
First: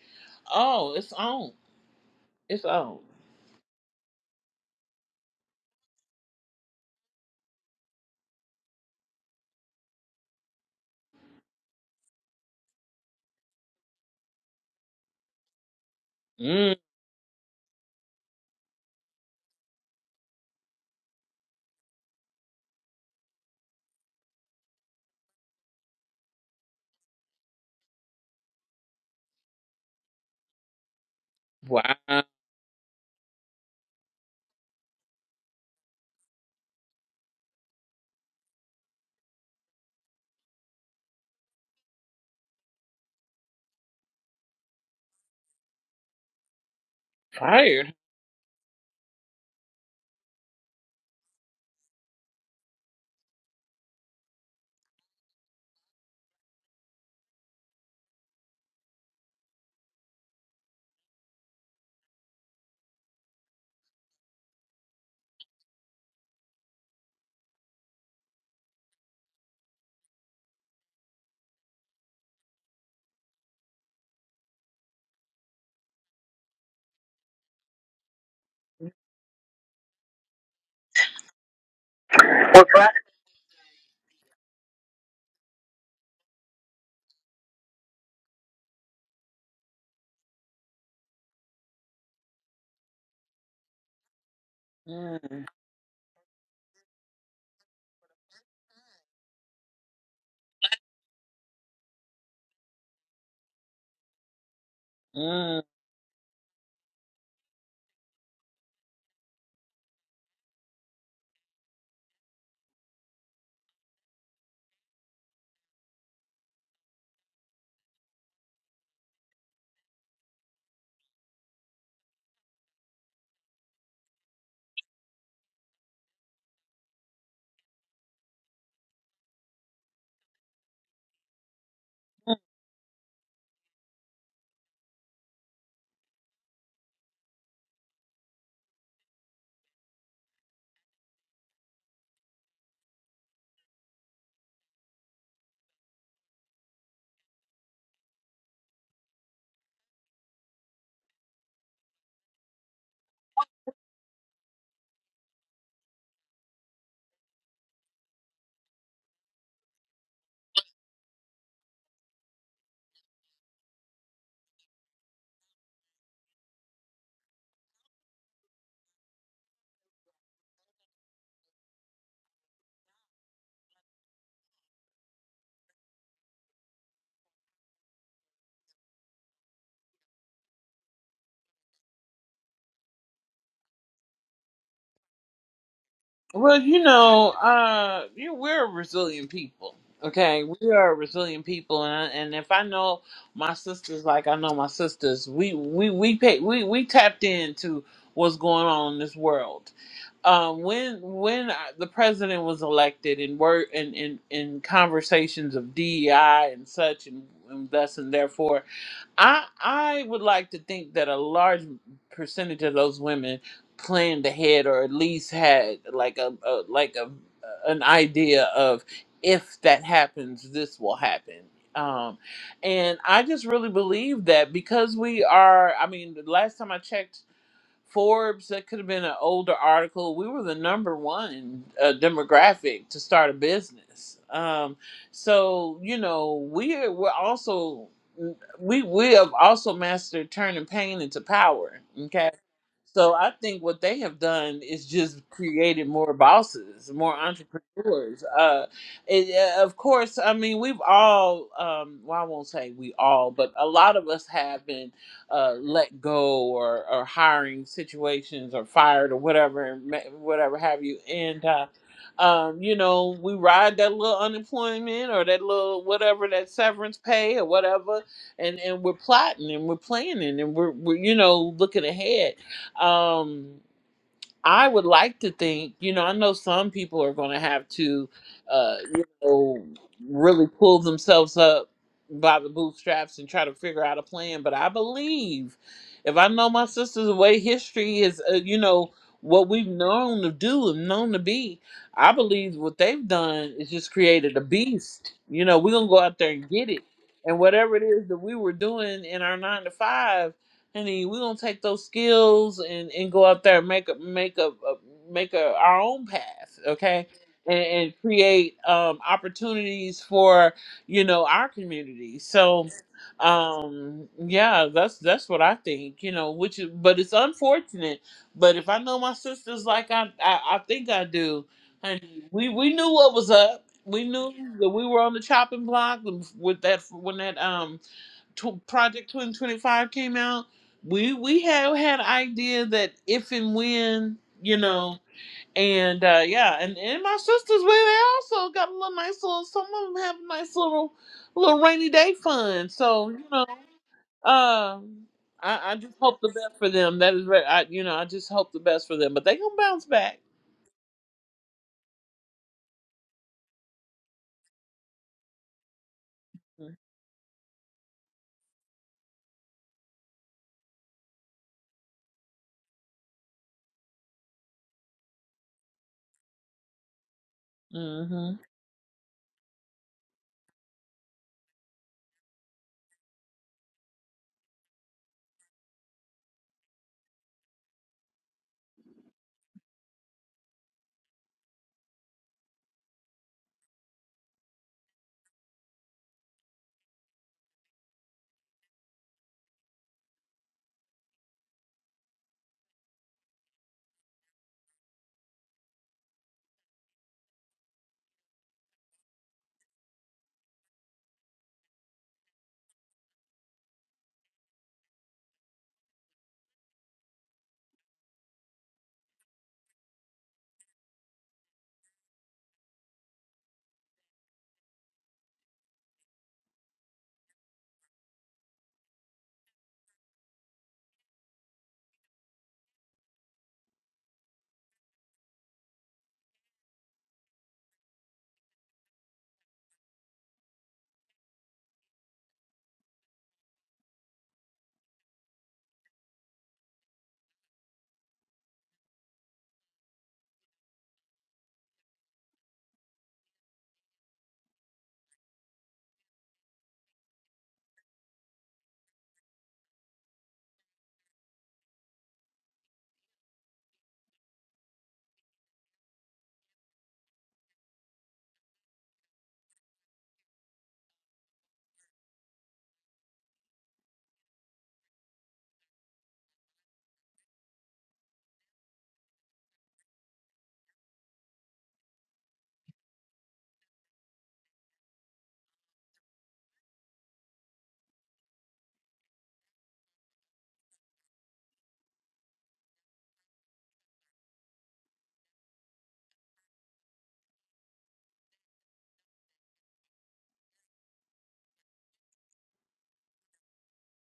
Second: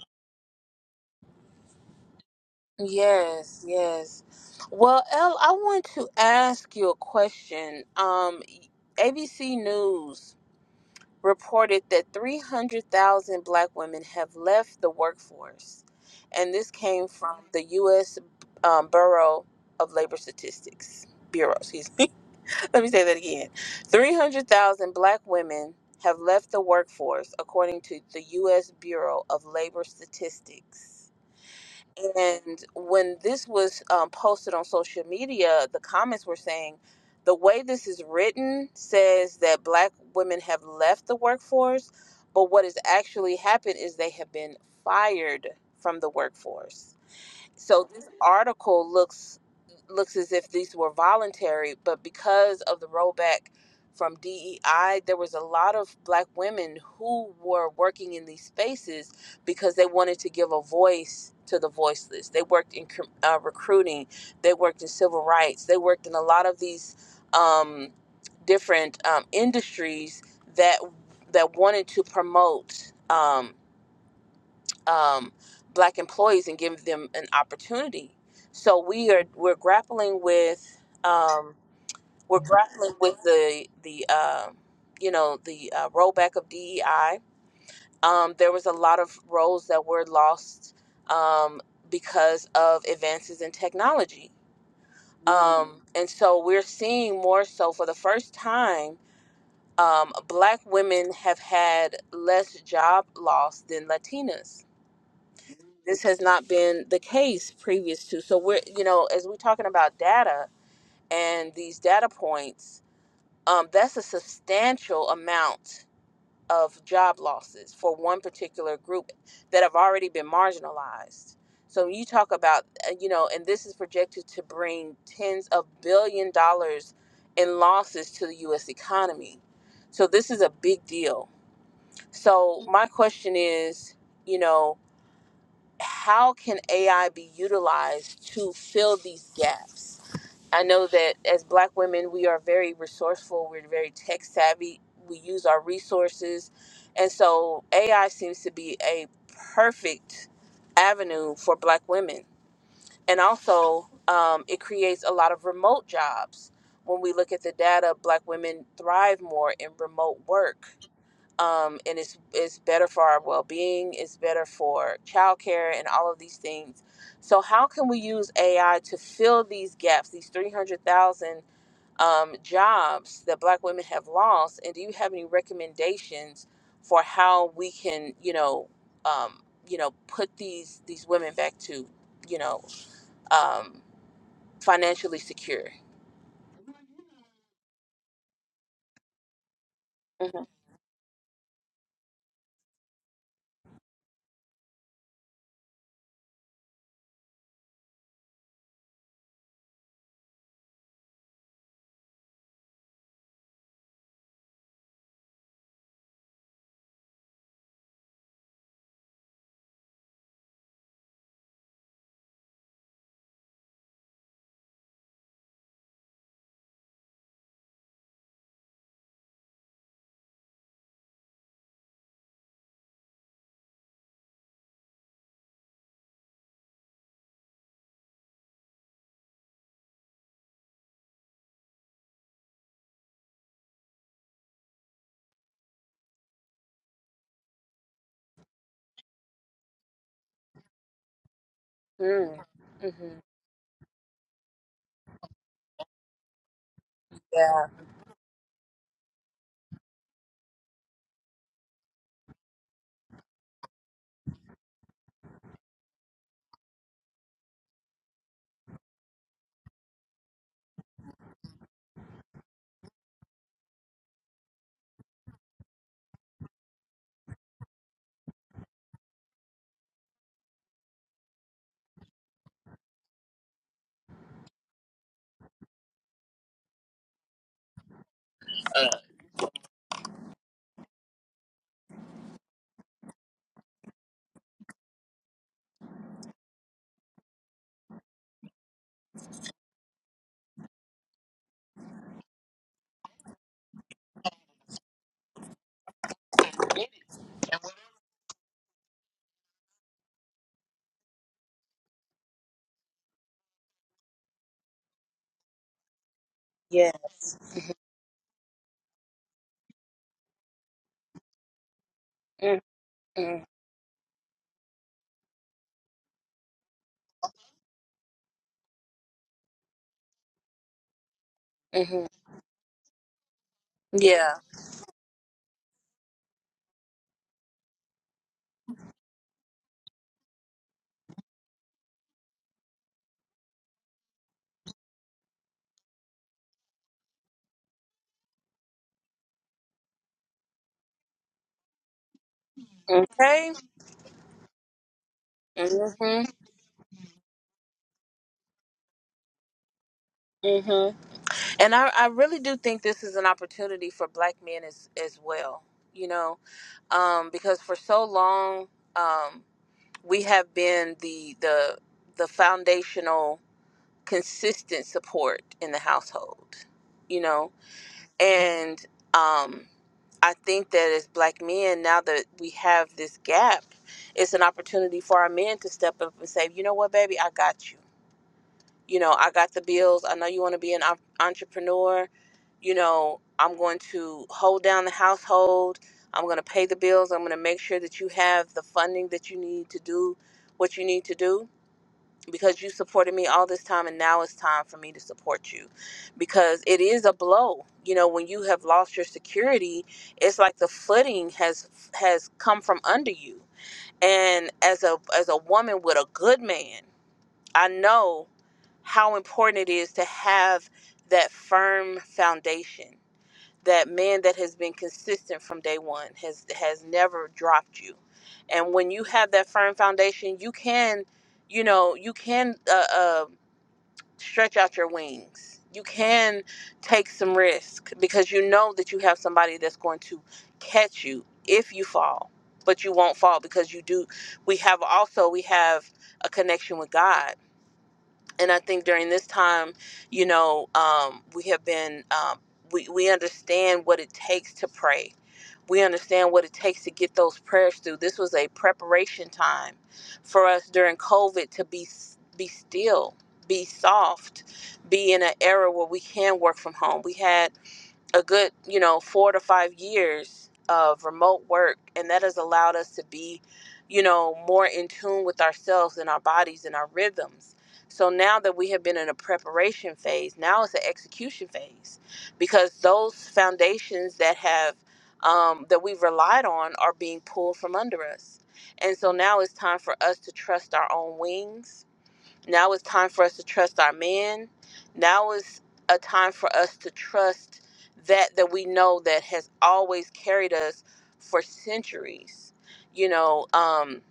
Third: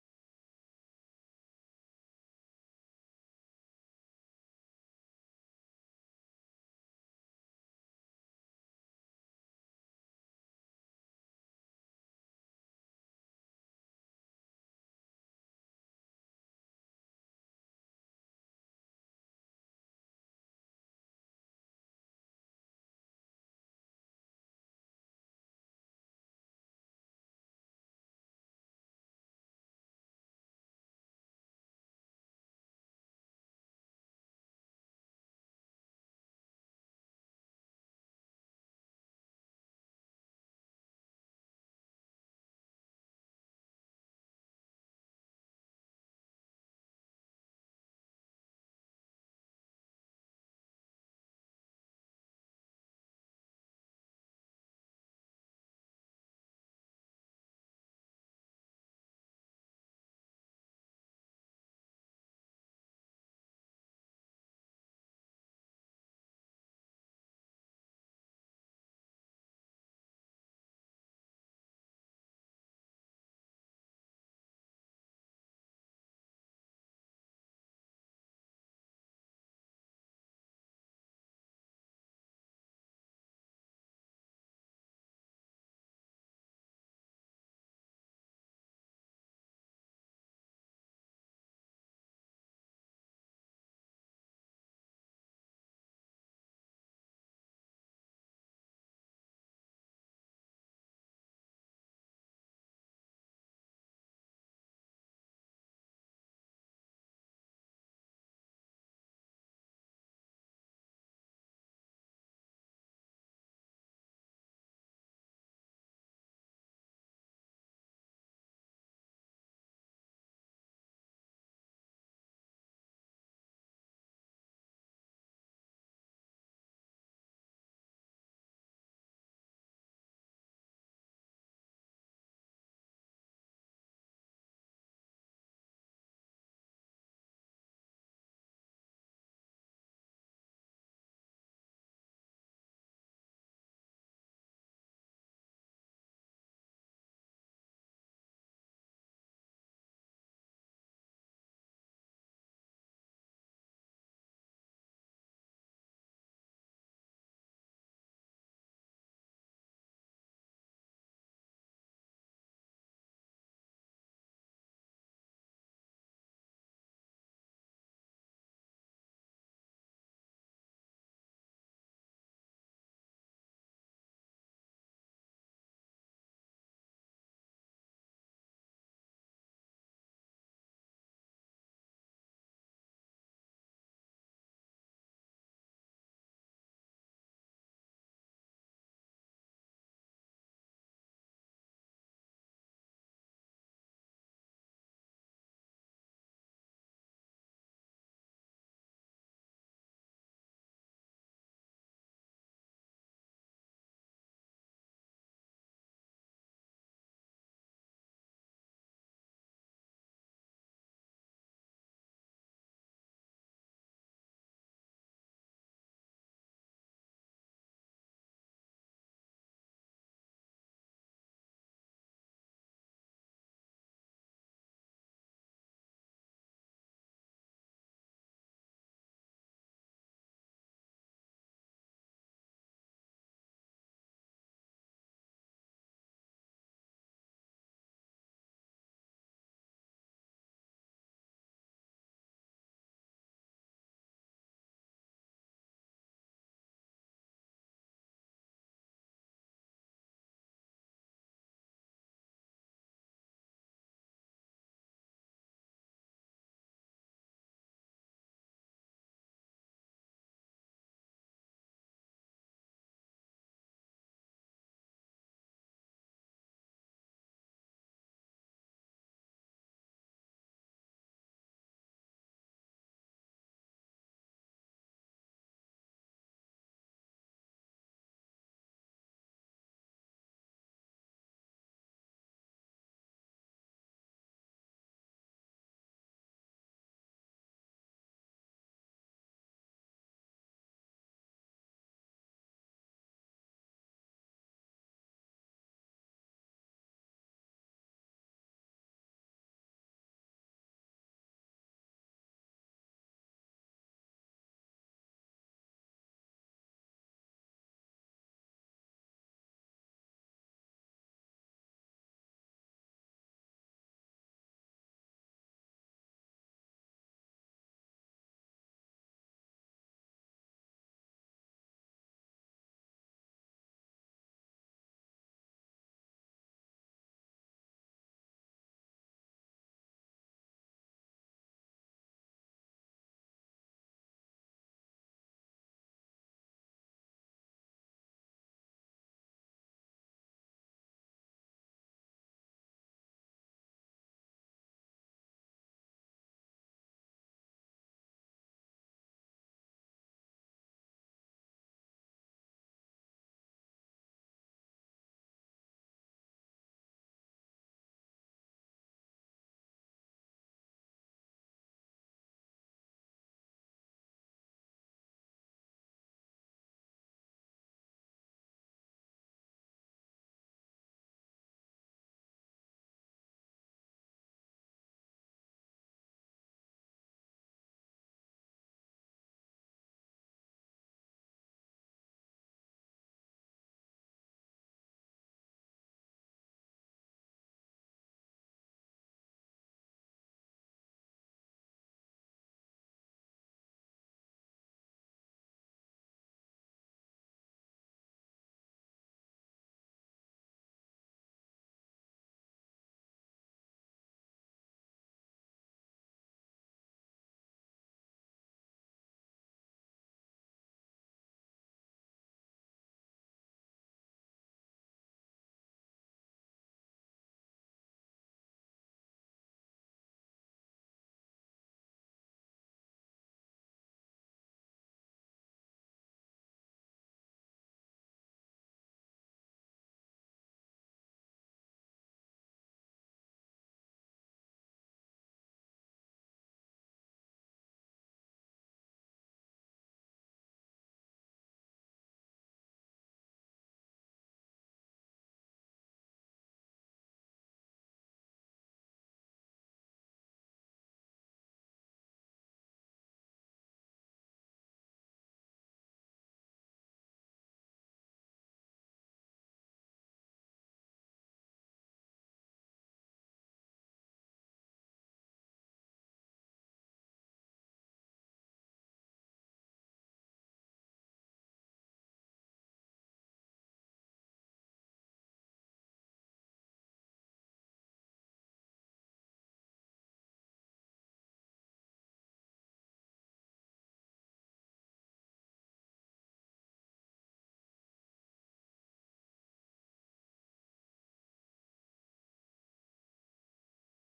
Oh, it's on, it's on.
Yes, yes. Well, Elle, I want to ask you a question. Um, ABC News. reported that 300,000 black women have left the workforce. And
Mm.
this came from the U.S. Um, Bureau of Labor Statistics. Bureau, excuse me. Let me say that again. 300,000 black women have left the workforce, according to the U.S. Bureau of Labor Statistics.
Wow,
And when this was um, posted on social media, the comments were saying the way this is written says that black women have left the workforce, but what has actually happened is they have been fired from the workforce. So
fired.
article looks looks as if these were voluntary, but because of the rollback from DEI, there was a lot of black women who were working in these spaces because they wanted to give a voice to the voiceless. They worked in uh, recruiting, they worked in civil rights, they worked in a lot of these um, different um, industries that that wanted to promote. Um, um, black employees and give them an opportunity. So we are we're grappling with um, we're
Well,
grappling with the the uh, you know the uh, rollback of DEI. Um, there was a lot of roles that were lost um, because of advances in technology,
Mm,
um, and so we're seeing more so for the first time. Um, black women have had less job loss than Latinas
mm,
this has not been the case previous to. So we're, you know, as we're talking about data and these data points, um, that's a substantial amount of job losses for one particular group that have already been marginalized. So when you talk about, uh, you know, and this is projected to bring tens of billion dollars in losses to the U.S. economy. So this is a big deal.
mm.
So my question is, you know how can AI be utilized to fill these gaps? I know that as black women, we are very resourceful, we're very tech savvy, we use our resources. And so AI seems to be a perfect avenue for black women. And also, um, it creates a lot of remote jobs. When we look at the data, black women thrive more in remote work um, and it's it's better for our well-being. It's better for childcare and all of these things. So how can we use AI to fill these gaps, these three hundred thousand um, jobs that Black women have lost? And do you have any recommendations for how we can, you know, um, you know, put these these women back to, you know, um, financially secure?
Well, you know, uh, you, we're a resilient people.
Mm-hmm.
Okay, we are a resilient people, and I- and if I know my sisters like I know my sisters, we we we pay, we we tapped into what's going on in this world. Um, when when I, the president was elected, and were in in in conversations of DEI and such, and, and thus and therefore. I I would like to think that a large percentage of those women planned ahead or at least had like a, a like a an idea of if that happens this will happen. Um and I just really believe that because we are I mean the last time I checked Forbes, that could have been an older article. We were the number one uh, demographic to start a business. Um, so you know, we are, we're also mm, we we have also mastered turning pain into power. Okay,
Mm-hmm.
so I think what they have done is just created more bosses, more
Yeah.
entrepreneurs. Uh, it, uh, of course, I mean we've all um, well, I won't say we all, but a lot of us have been uh, let go or, or hiring situations or fired or whatever, ma- whatever have you. And, uh, um, you know, we ride that little unemployment or that little whatever, that severance pay or whatever. And, and we're plotting and we're planning and we're, we're you know, looking ahead. Um, I would like to think, you know, I know some people are going to have to, uh, you know, really pull themselves up by the bootstraps and try to figure out a plan. But I believe, if I know my sister's the way history is, uh, you know, what we've known to do and known to be, I believe what they've done is just created a beast. You know, we're going to go out there and get it. And whatever it is that we were doing in our nine to five honey, we're gonna take those skills and, and go out there and make a make a, a make a, our own path,
Yeah.
okay? And, and create um, opportunities for you know our community. So,
Mm-hmm.
um, yeah, that's that's what I think. You know, which is, but it's unfortunate. But if I know my sisters like I I, I think I do,
Mm-hmm.
honey, we we knew what was up. We
Yeah.
knew that we were on the chopping block with that when that um tw Project 2025 came out, we we had had an idea that if and when, you know, and uh yeah, and, and my sisters, we they also got a little nice little some of them have a nice little little rainy day fund. So, you know,
Okay.
uh I, I just hope the
Mhm.
best for them. That is right. I you know, I just hope the best for them. But they gonna bounce back.
Mhm. And I, I really do think this is an opportunity for black men as as well. You know,
Mm-hmm.
um, because for so long um, we have been the the the foundational consistent support in the household. You know,
Mm-hmm.
and um, I think that as black men now that we have this gap, it's an opportunity for our men to step up and say, you know what, baby, I got you you know, I got the bills. I know you want to be an op- entrepreneur. You know, I'm going to hold down the household. I'm going to pay the bills. I'm going to make sure that you have the funding that you need to do what you need to do because you supported me all this time and now it's time for me to support you because it is a blow. You know, when you have lost your security, it's like the footing has has come from under you. And as a as a woman with a good man, I know how important it is to have that firm foundation, that man that has been consistent from day one, has has never dropped you. And when you have that firm foundation, you can, you know, you can uh, uh, stretch out your wings. You can take some risk because you know that you have somebody that's going to catch you if you fall. But you won't fall because you do. We have also we have a connection with God and I think during this time, you know, um, we have been um, we we understand what it takes to pray. We understand what it takes to get those prayers through. This was a preparation time for us during COVID to be be still, be soft, be in an era where we can work from home. We had a good, you know, four to five years of remote work, and that has allowed us to be, you know, more in tune with ourselves and our bodies and our rhythms. So now that we have been in a preparation phase, now it's an execution phase, because those foundations that have um, that we've relied on are being pulled from under us, and so now it's time for us to trust our own wings now it's time for us to trust our man. Now is a time for us to trust that that we know that has always carried us for centuries. You know, um,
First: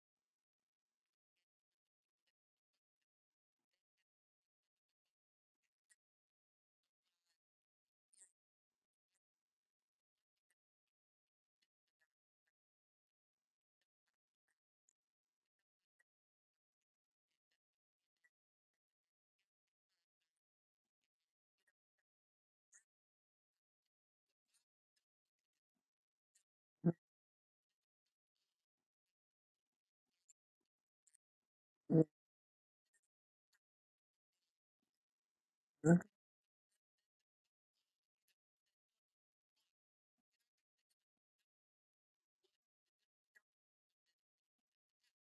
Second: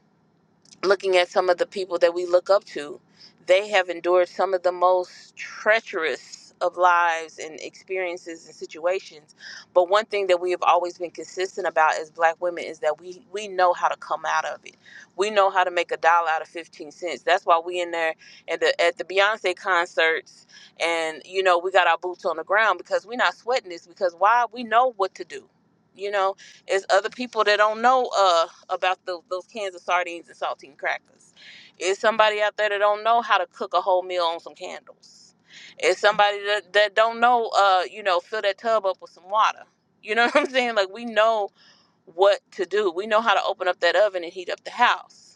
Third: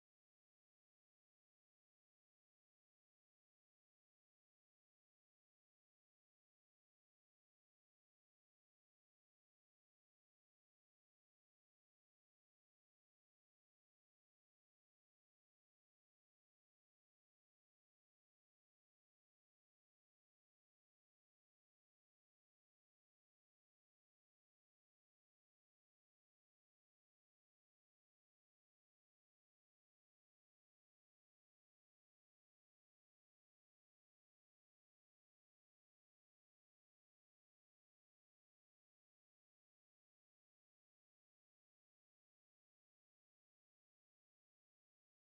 looking at some of the people that we look up to, they have endured some of the most treacherous of lives and experiences and situations. But one thing that we have always been consistent about as black women is that we we know how to come out of it. We know how to make a dollar out of 15 cents. That's why we in there at the at the Beyonce concerts and you know, we got our boots on the ground because we're not sweating this because why we know what to do. You know, it's other people that don't know uh about the, those cans of sardines and saltine crackers. It's somebody out there that don't know how to cook a whole meal on some candles. It's
Mm-hmm.
somebody that, that don't know uh you know fill that tub up with some water. You know what I'm saying? Like we know what to do. We know how to open up that oven and heat up the house.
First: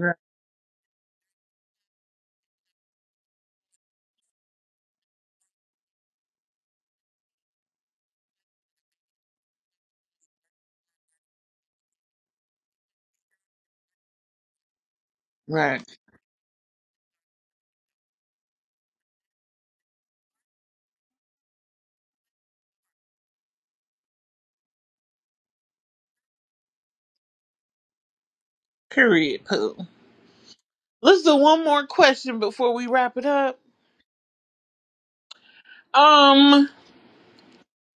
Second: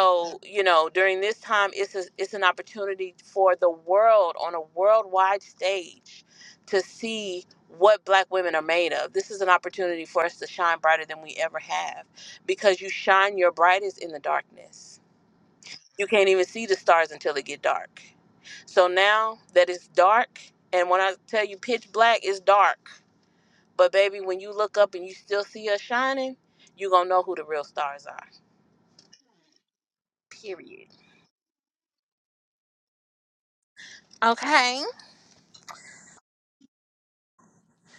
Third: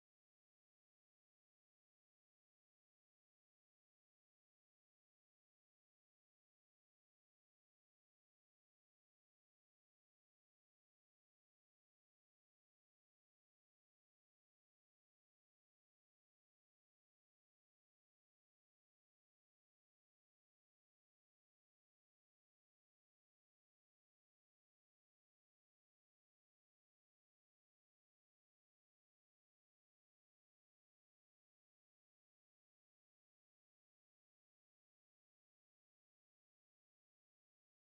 Right.
you know, during this time, it's, a, it's an opportunity for the world on a worldwide stage to see what black women are made of. This is an opportunity for us to shine brighter than we ever have because you shine your brightest in the darkness.
Right.
You can't even see the stars until it get dark. So now that it's dark, and when I tell you pitch black, it's dark. But baby, when you look up and you still see us shining, you're going to know who the real stars are.
Period. Pooh. Let's do one more question before we wrap it up.
Okay.
Um,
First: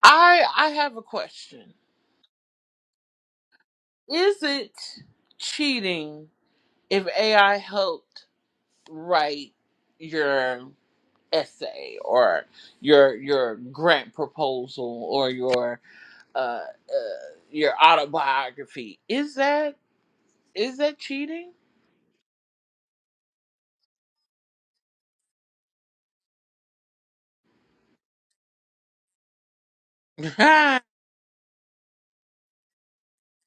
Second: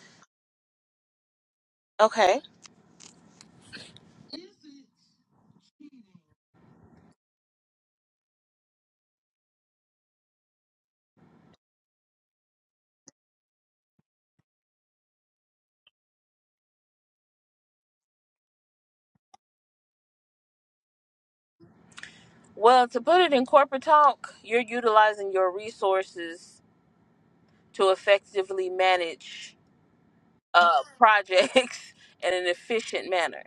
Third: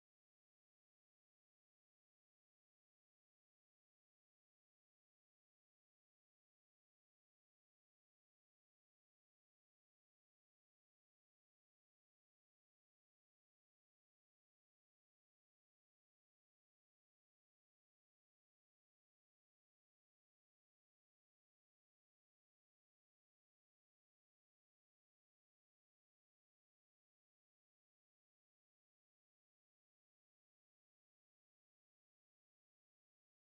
I I have a question.
Okay.
Is it cheating if AI helped write your essay or your your grant proposal or your uh, uh your autobiography? Is that is that cheating?
Well, to put it in corporate talk, you're utilizing your resources to effectively manage uh,
okay.
projects in an efficient manner.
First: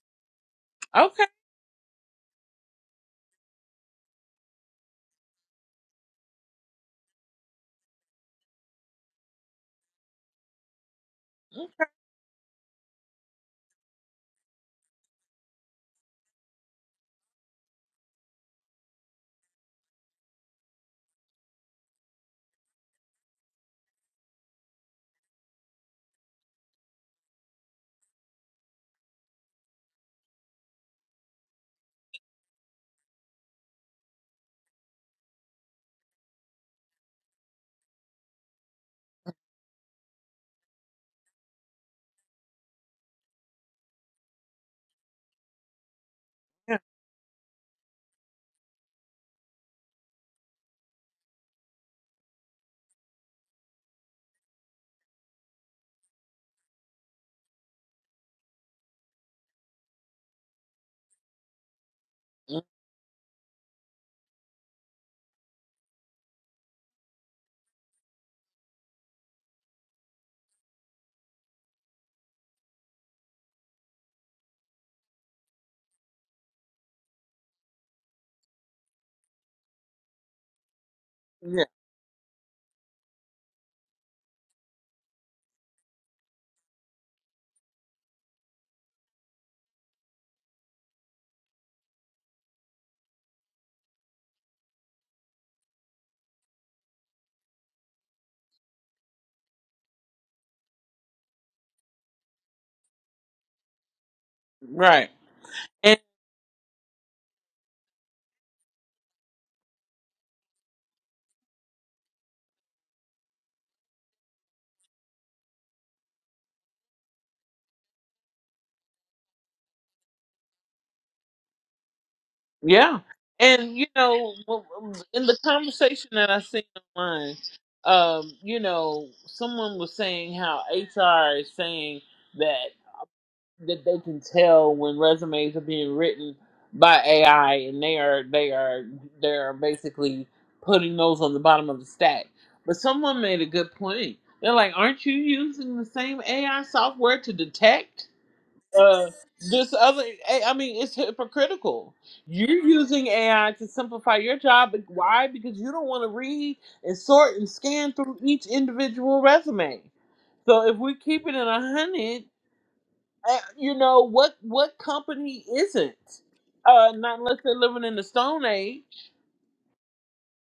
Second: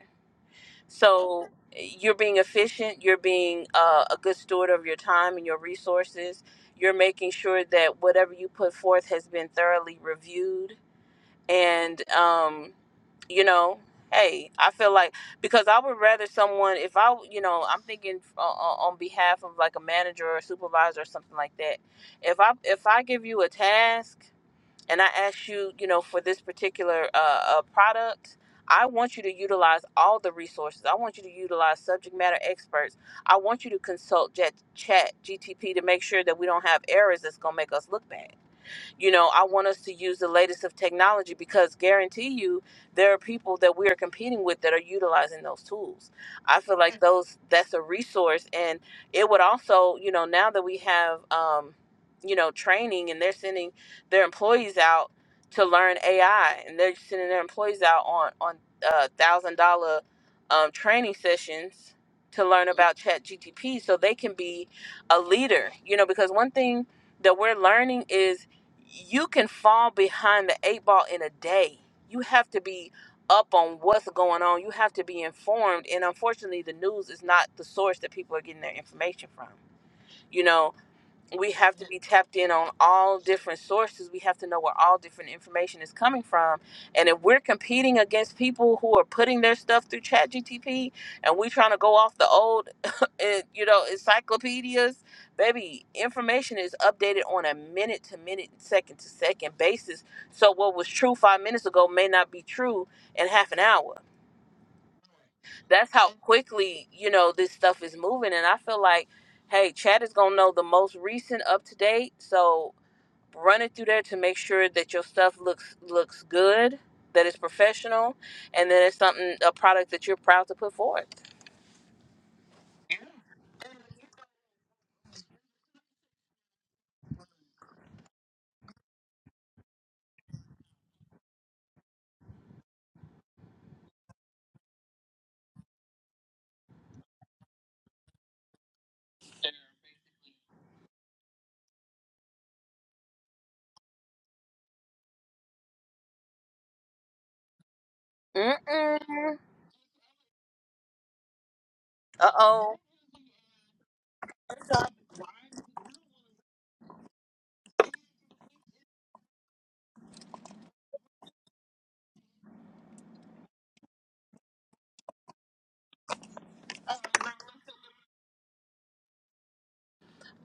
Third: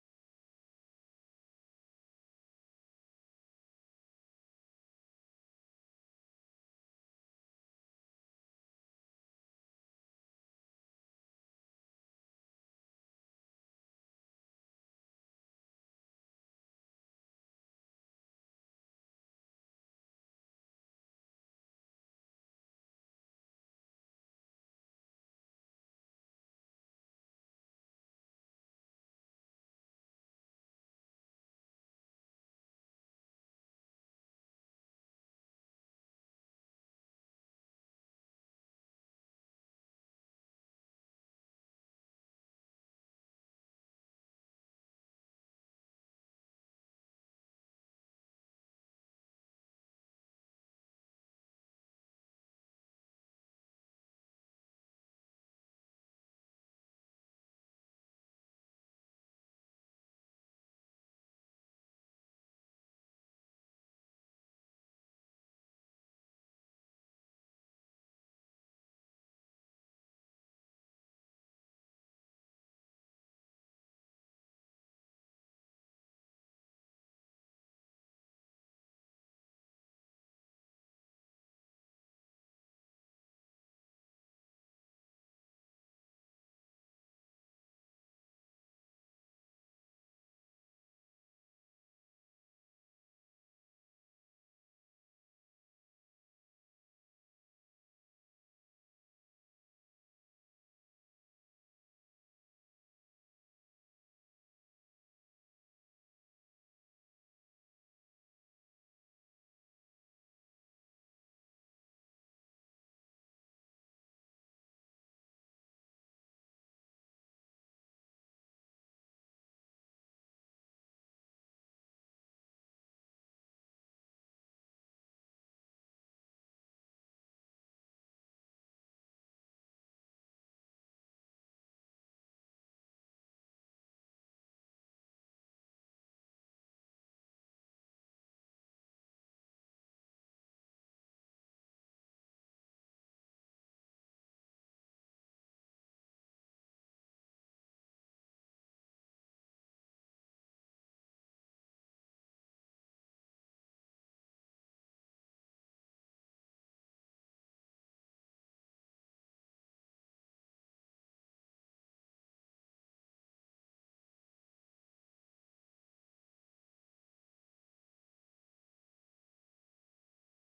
Mm,
So you're being efficient, you're being uh, a good steward of your time and your resources, you're making sure that whatever you put forth has been thoroughly reviewed and um you know hey i feel like because i would rather someone if i you know i'm thinking uh, on behalf of like a manager or supervisor or something like that if i if i give you a task and i ask you you know for this particular uh, uh product I want you to utilize all the resources. I want you to utilize subject matter experts. I want you to consult Chat, chat GTP to make sure that we don't have errors that's going to make us look bad. You know, I want us to use the latest of technology because guarantee you there are people that we are competing with that are utilizing those tools. I feel
Yeah.
like those that's a resource and it would also, you know, now that we have um, you know, training and they're sending their employees out to learn AI and they're sending their employees out on on uh, thousand dollar um, training sessions to
Mm,
learn about chat gtp so they can be a leader you know because one thing that we're learning is you can fall behind the eight ball in a day. You have to be up on what's going on. You have to be informed. And unfortunately, the news is not the source that people are getting their information from. You know, we
yeah.
have to be tapped in on all different sources. We have to know where all different information is coming from. And if we're competing against people who are putting their stuff through Chat GTP and we trying to go off the old, eh, you know, encyclopedias, baby, information is updated on a minute to minute, second to second basis. So what was true five minutes ago may not be true in half an hour
Right.
that's how quickly you know this stuff is moving and i feel like hey chad is gonna know the most recent up to date so run it through there to make sure that your stuff looks looks good that it's professional and that it's something a product that you're proud to put forth
Yeah. And you know, w- w- in the conversation that I seen online, um, you know, someone was saying how HR is saying that that they can tell when resumes are being written by AI, and they are they are they are basically putting those on the bottom of the stack. But someone made a good point. They're like, "Aren't you using the same AI software to detect?"
Mm-mm.
uh, this other I I mean it's hypocritical. You're
uh-oh
using AI to simplify your job. but Why? Because you don't want to read and sort and scan through each individual resume. So if we keep it in a hundred, uh, you know what what company isn't? Uh, not unless they're living in the Stone Age.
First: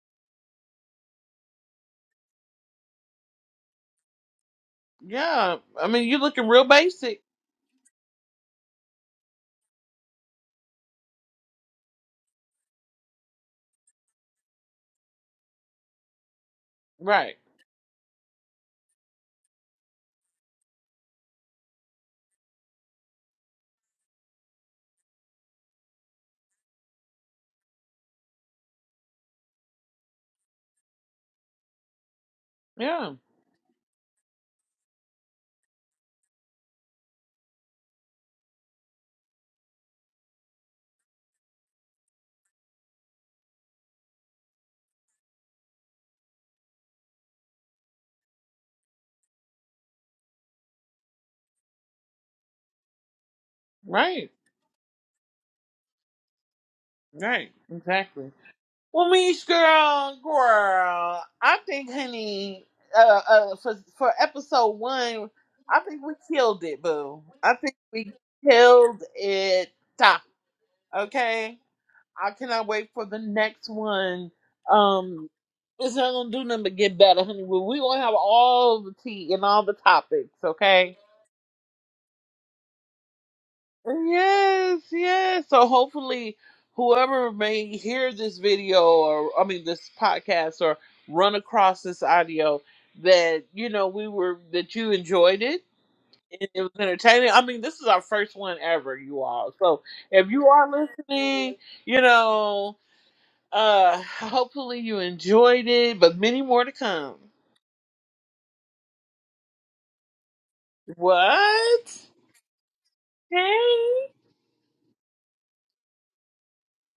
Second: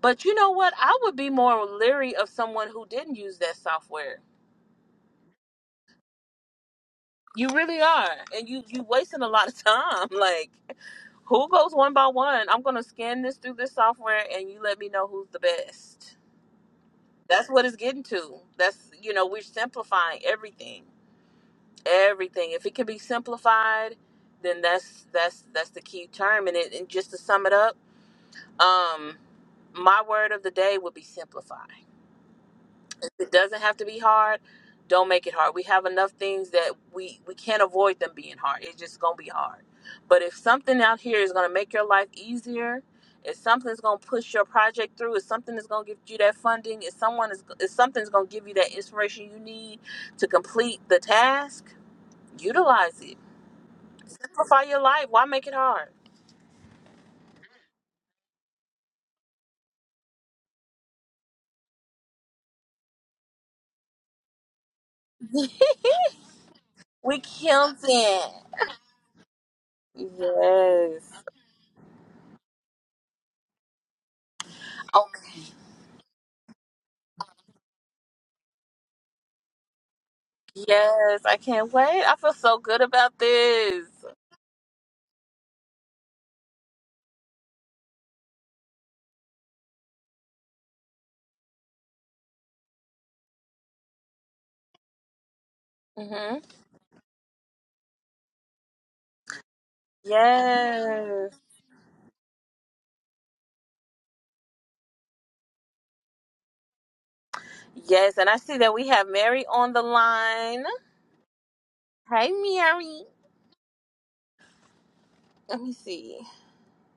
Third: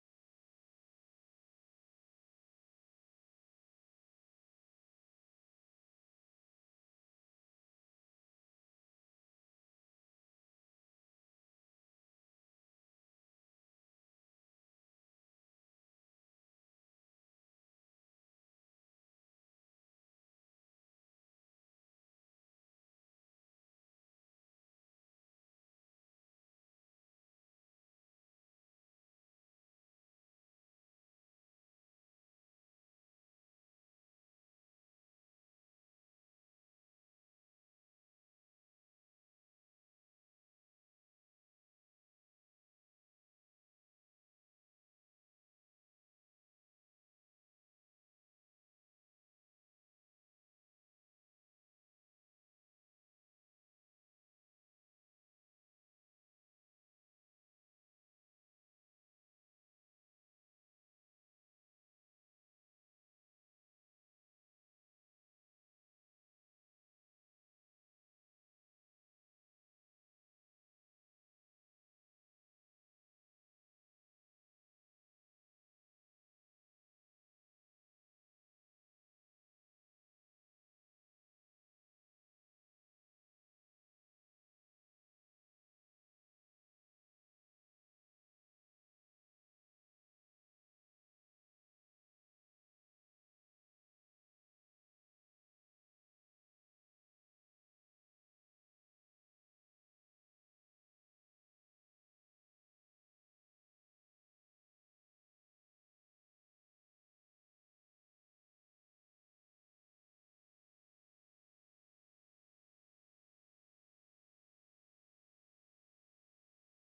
but you know what i would be more leery of someone who didn't use that software
Yeah, I mean you're looking real basic,
You really are, and you you wasting a lot of time. Like, who goes one by one? I'm gonna scan this through this software, and you let me know who's the best.
right?
That's what it's getting to. That's you know we're simplifying everything, everything. If it can be simplified, then that's that's that's the key term. And it and just to sum it up, um, my word of the day would be simplify.
Yeah,
it doesn't have to be hard don't make it hard we have enough things that we we can't avoid them being hard it's just gonna be hard but if something out here is gonna make your life easier if something's gonna push your project through if something is gonna give you that funding if someone is if something's gonna give you that inspiration you need to complete the task utilize it
right,
simplify your life why make it hard
right, exactly. Well, Mish girl, girl, I think, honey, uh, uh, for for episode one, I think we killed it,
we
boo. I
killed
think we
it
killed it.
yes
Okay, I cannot wait for the next one.
oh
Um, it's not gonna do nothing but get better, honey. We we gonna have all the tea and all the topics. Okay.
yes i can't wait i feel so good about this
Yes, yes. So hopefully, whoever may hear this video or, I mean, this podcast or run across this audio, that, you know, we were, that you enjoyed it
Mm-hmm.
and it was entertaining. I mean, this is our first one ever, you all. So if you are
Yes.
listening, you know, uh hopefully you enjoyed it, but many more to come.
Yes. And I see that we have Mary on the line.
What?
Hey, Mary.
Hey.
Let me see.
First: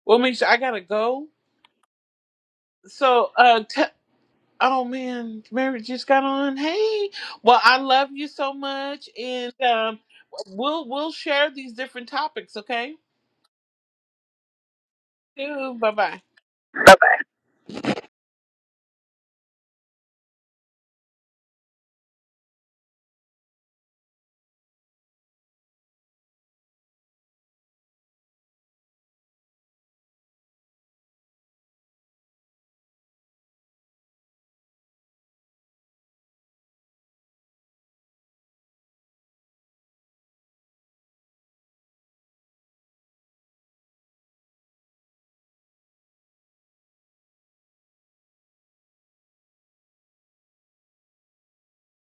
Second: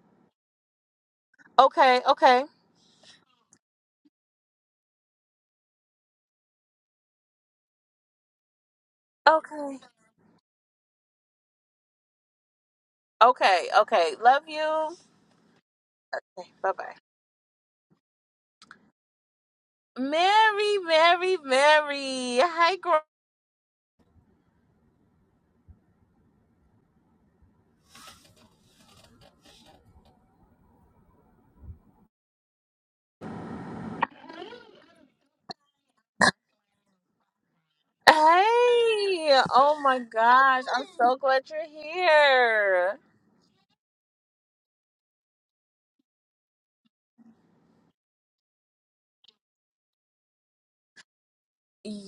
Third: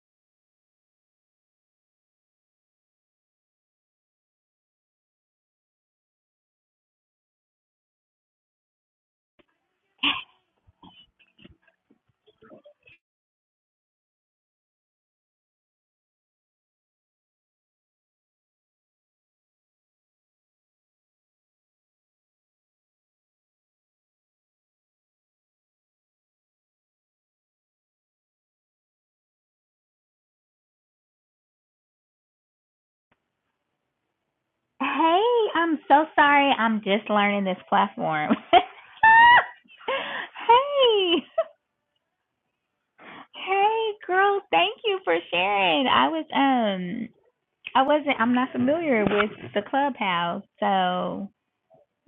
Well, Misha, I gotta go.
Okay. Okay.
So, uh, t- Oh man, Mary just got on. Hey, well, I love you so much, and
Okay.
um, we'll we'll share these different topics. Okay,
Okay. Okay. Love you.
bye bye.
Okay, bye bye. Mary, Mary, Mary. Hi, girl.
Hey, I'm so sorry. I'm just learning this platform. hey,
Hey. Oh my gosh. I'm so glad you're here.
hey, girl. Thank you for sharing. I was um, I wasn't. I'm not familiar with the clubhouse, so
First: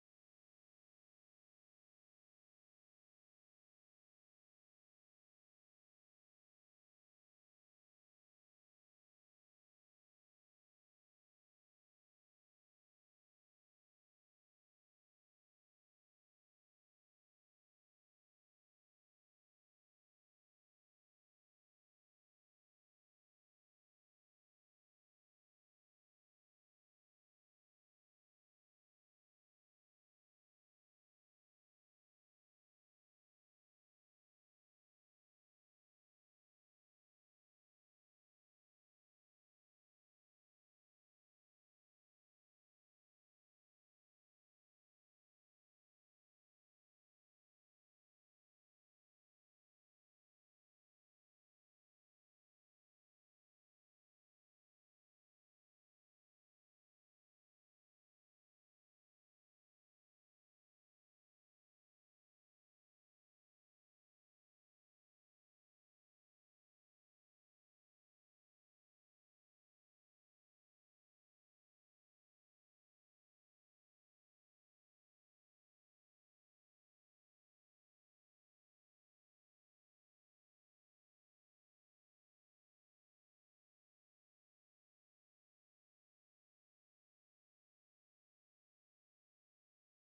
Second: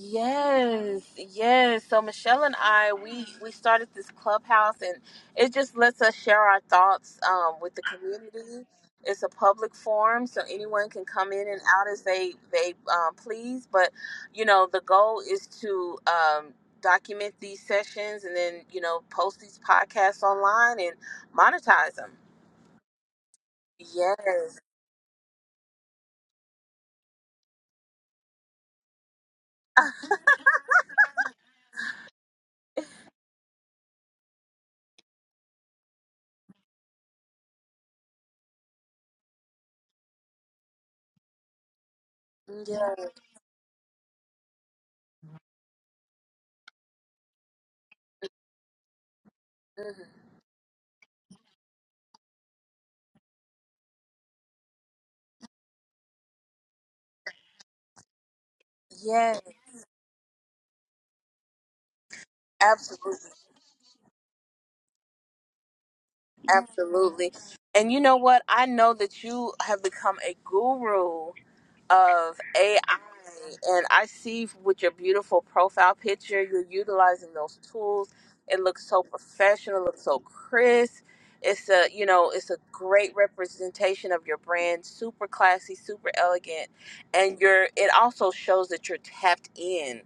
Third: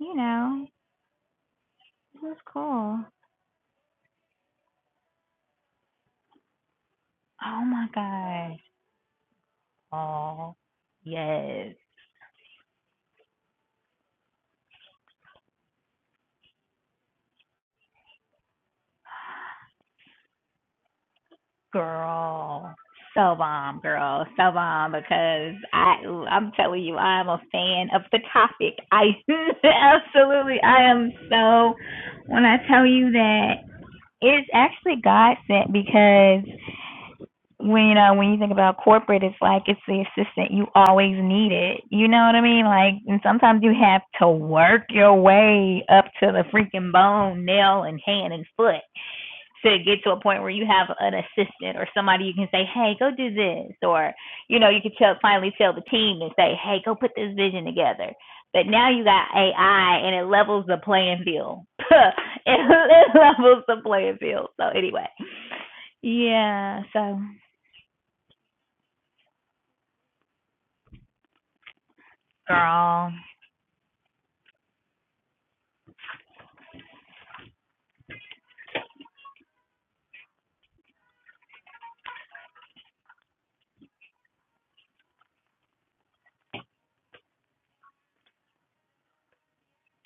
you know,
yes. So
it was
Michelle and I,
cool.
we we started this clubhouse, and it just lets us share our thoughts um,
Oh
with the
my gosh.
community. It's a public forum, so
Oh
anyone can come in and
yes.
out as they they um, please. But you know, the goal is to um, document these sessions, and then you know, post these podcasts online and monetize them.
Girl, so bomb, girl, so
Yes,
bomb. Because I, I'm telling you, I am a fan of the topic. I absolutely, I am so. When I tell you that it's actually God sent, because when you know when you think about corporate, it's like it's the assistant you always need it. You know what I mean?
yes,
Like, and sometimes you have to work your way up to the freaking bone, nail, and hand and foot to
mhm.
get to a point where you have an assistant or somebody you can say, "Hey, go do this," or you know, you could tell finally tell the team and say, "Hey, go put this vision together." But now you got
yes,
AI and it levels the playing field. it it
absolutely.
levels the playing field. So anyway, yeah. So
Absolutely. And you know what? I know that you have become a guru of AI.
girl,
And I see with your beautiful profile picture, you're utilizing those tools. It looks so professional, it looks so crisp. It's a, you know, it's a great representation of your brand, super classy, super elegant, and you're it also shows that you're tapped in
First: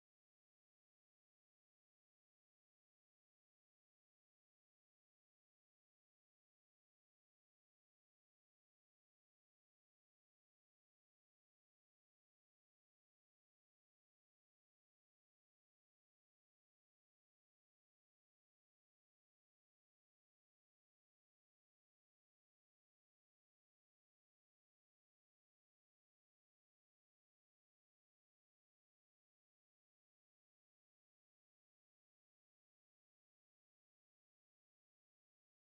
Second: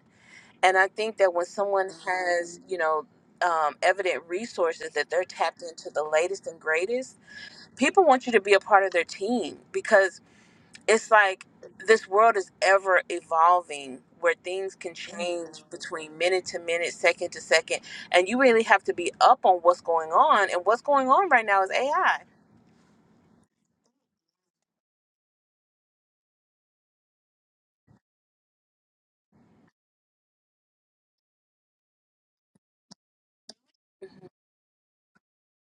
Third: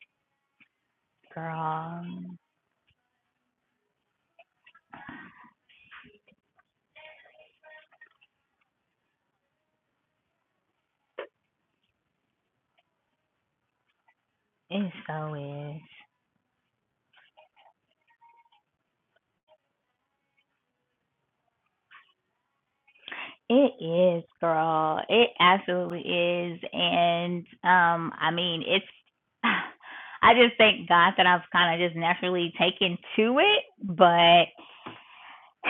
and I think that when someone
girl,
has, you know, um, evident resources that they're tapped into the latest and greatest, people want you to be a part of their team because it's like this world is ever evolving where things
it
can
so
change
is.
between minute to minute, second to second. And you really have to be up on what's going on. And what's going on right now is AI.
It is, girl. It absolutely is. And um, I mean, it's I just thank God that I've kind of just naturally taken to it, but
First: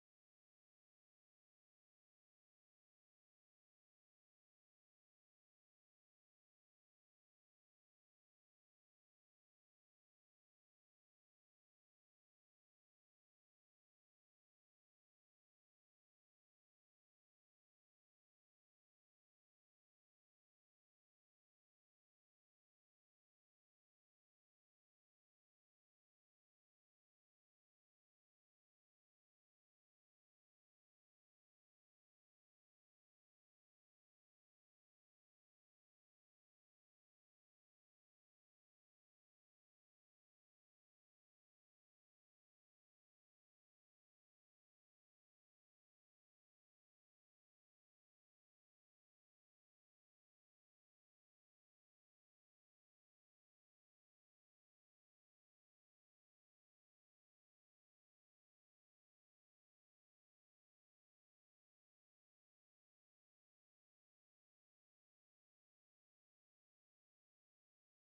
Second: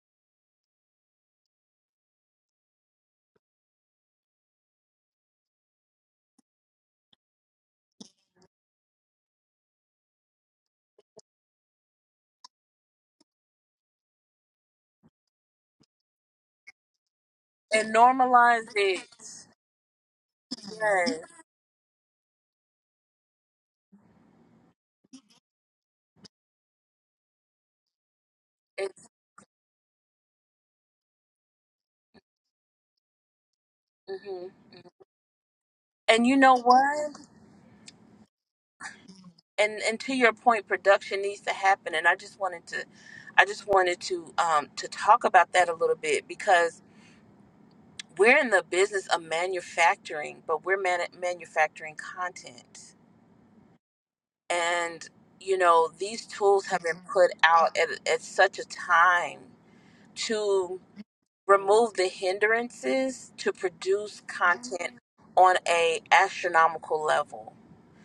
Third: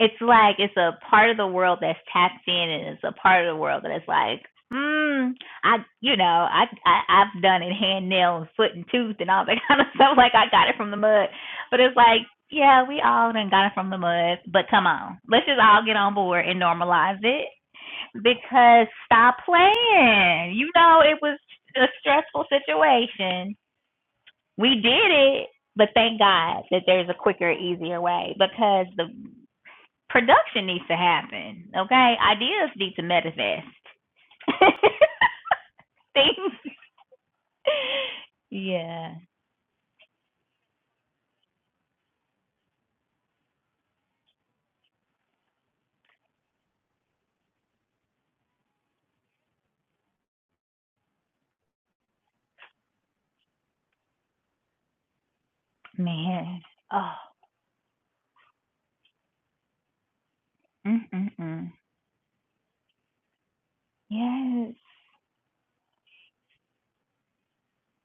it's like it's a part of the world that's tapped in and it's a part of the world that is like, mm, I you know, I, I I've done it hand nail and foot and tooth and all that kind of stuff. Like I got it from the mud. But it's like yeah, we all done got it from the mud, but come on. Let's just all get on board and normalize it
And normalize
because
it.
stop playing. You know,
Yes.
it was a stressful situation. We did it, but thank God that there's a quicker, easier way because the
It's,
production needs to happen. Okay, ideas need to manifest.
hmm And
Things,
you know what?
yeah,
and and to your point production needs to happen and i just wanted to i just wanted to um to talk about that a little bit because we're in the business of manufacturing but we're man- manufacturing content and you know these
man.
tools have been
Oh,
put out at, at such a time to
mm mm mm.
remove the hindrances to produce
Yes,
content on a astronomical level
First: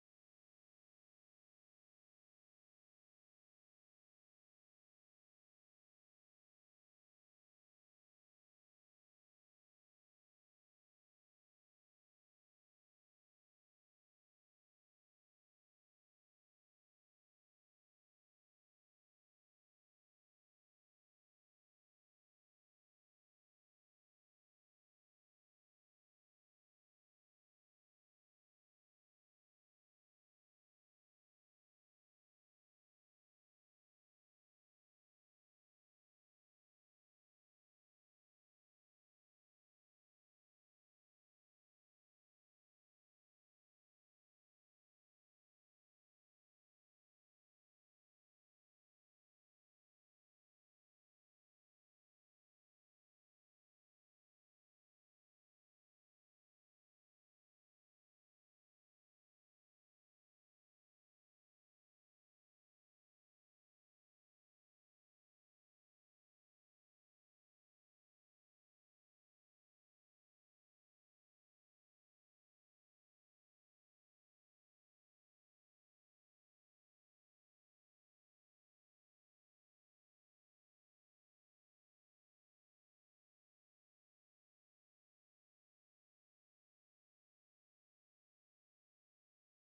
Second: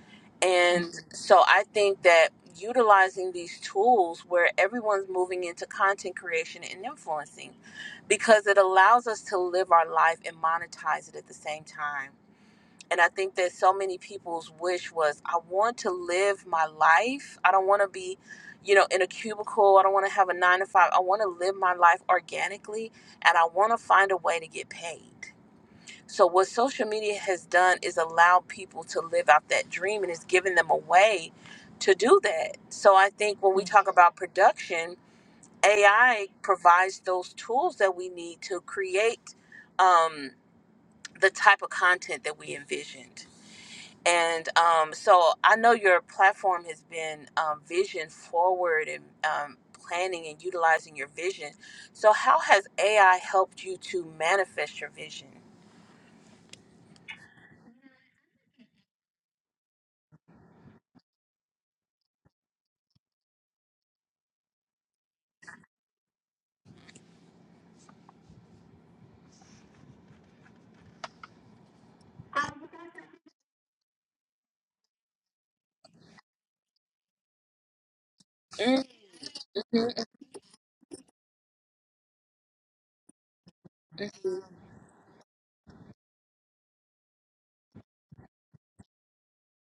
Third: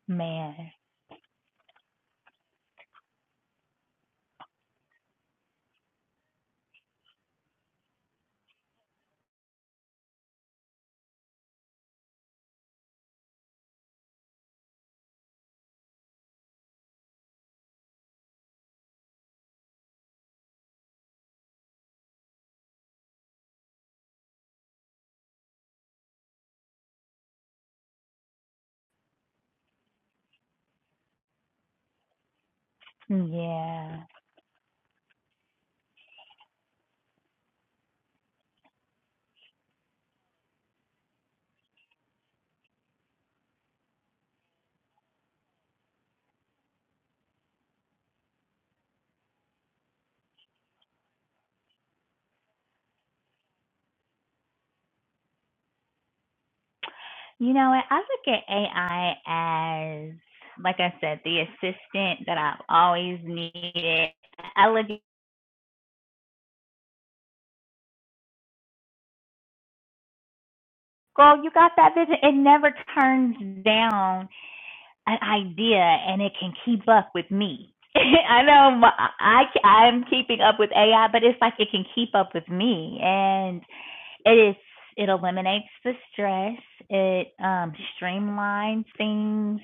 man.
And so I think that utilizing these tools where everyone's moving into content creation and influencing because it allows us to live our life and monetize it at the same time. And I think that so many people's wish was I want to live my life. I don't want to be, you know, in a cubicle. I don't want to have a 9 to 5. I want to live my life organically and I want to find a way to get paid. So what social media has done is allow people to live out that dream and it's given them a way to do that. So I think when we talk
Yeah.
about production, AI provides those tools that we need to create um, the type of content that we envisioned. And um, so I know your platform has been um, vision forward and um, planning and utilizing your vision. So how has AI helped you to manifest your vision?
You know what? I look at AI as, like I said, the assistant that I've always needed. I look, at, girl, you got that vision. It never turns down an idea, and it can keep up with me. I know my, I I'm keeping up with AI, but it's like it can keep up with me, and It is. It eliminates the stress. It um, streamlines things.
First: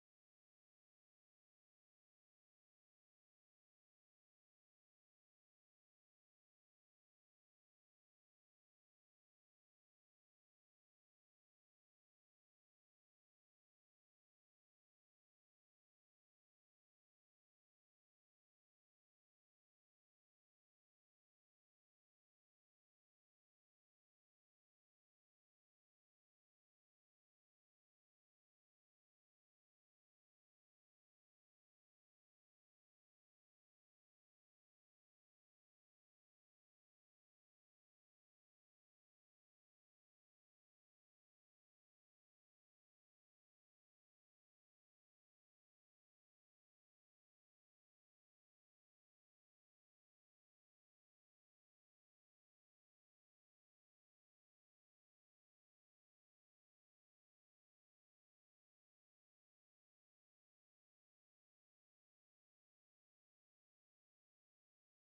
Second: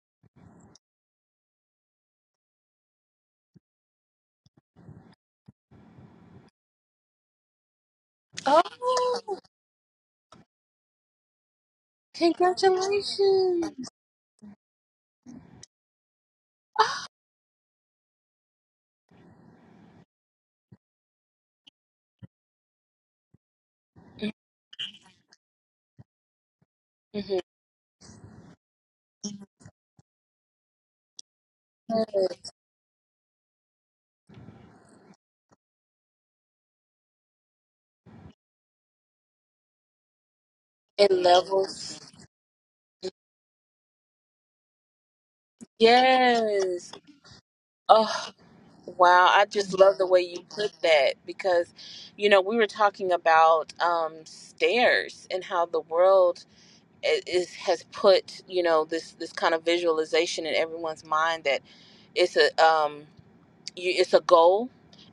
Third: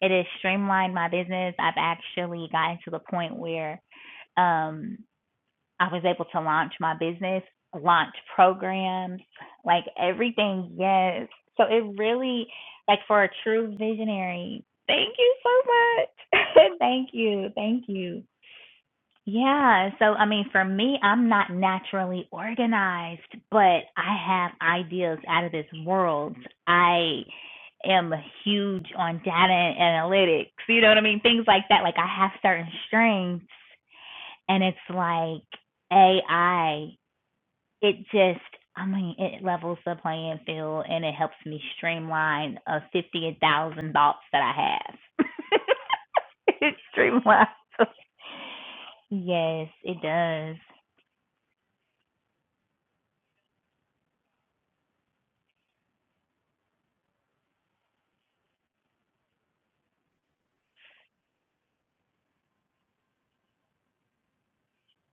It has streamlined my business. I've actually gotten to the point where um, I was able to launch my business, launch programs, like everything. Yes. So it really, like, for a
Congratulations.
true visionary. Thank you so much. thank you. Thank you. Yeah. So, I mean, for me, I'm not naturally organized, but I have ideas out of this world. I
hmm
am huge on data and analytics, you know what I mean? Things like that. Like, I have certain strengths, and it's like AI, it just, I mean, it levels the playing field and
It
it helps me
levels.
streamline uh, 50,000 thoughts that I have. it
Yes.
streamlines.
Oh, wow. I
Yes,
just love
it
the way you
does.
put that because, you know, we were talking about um, stairs and how the world i- is has put, you know, this this kind of visualization in everyone's mind that it's a um you, it's a goal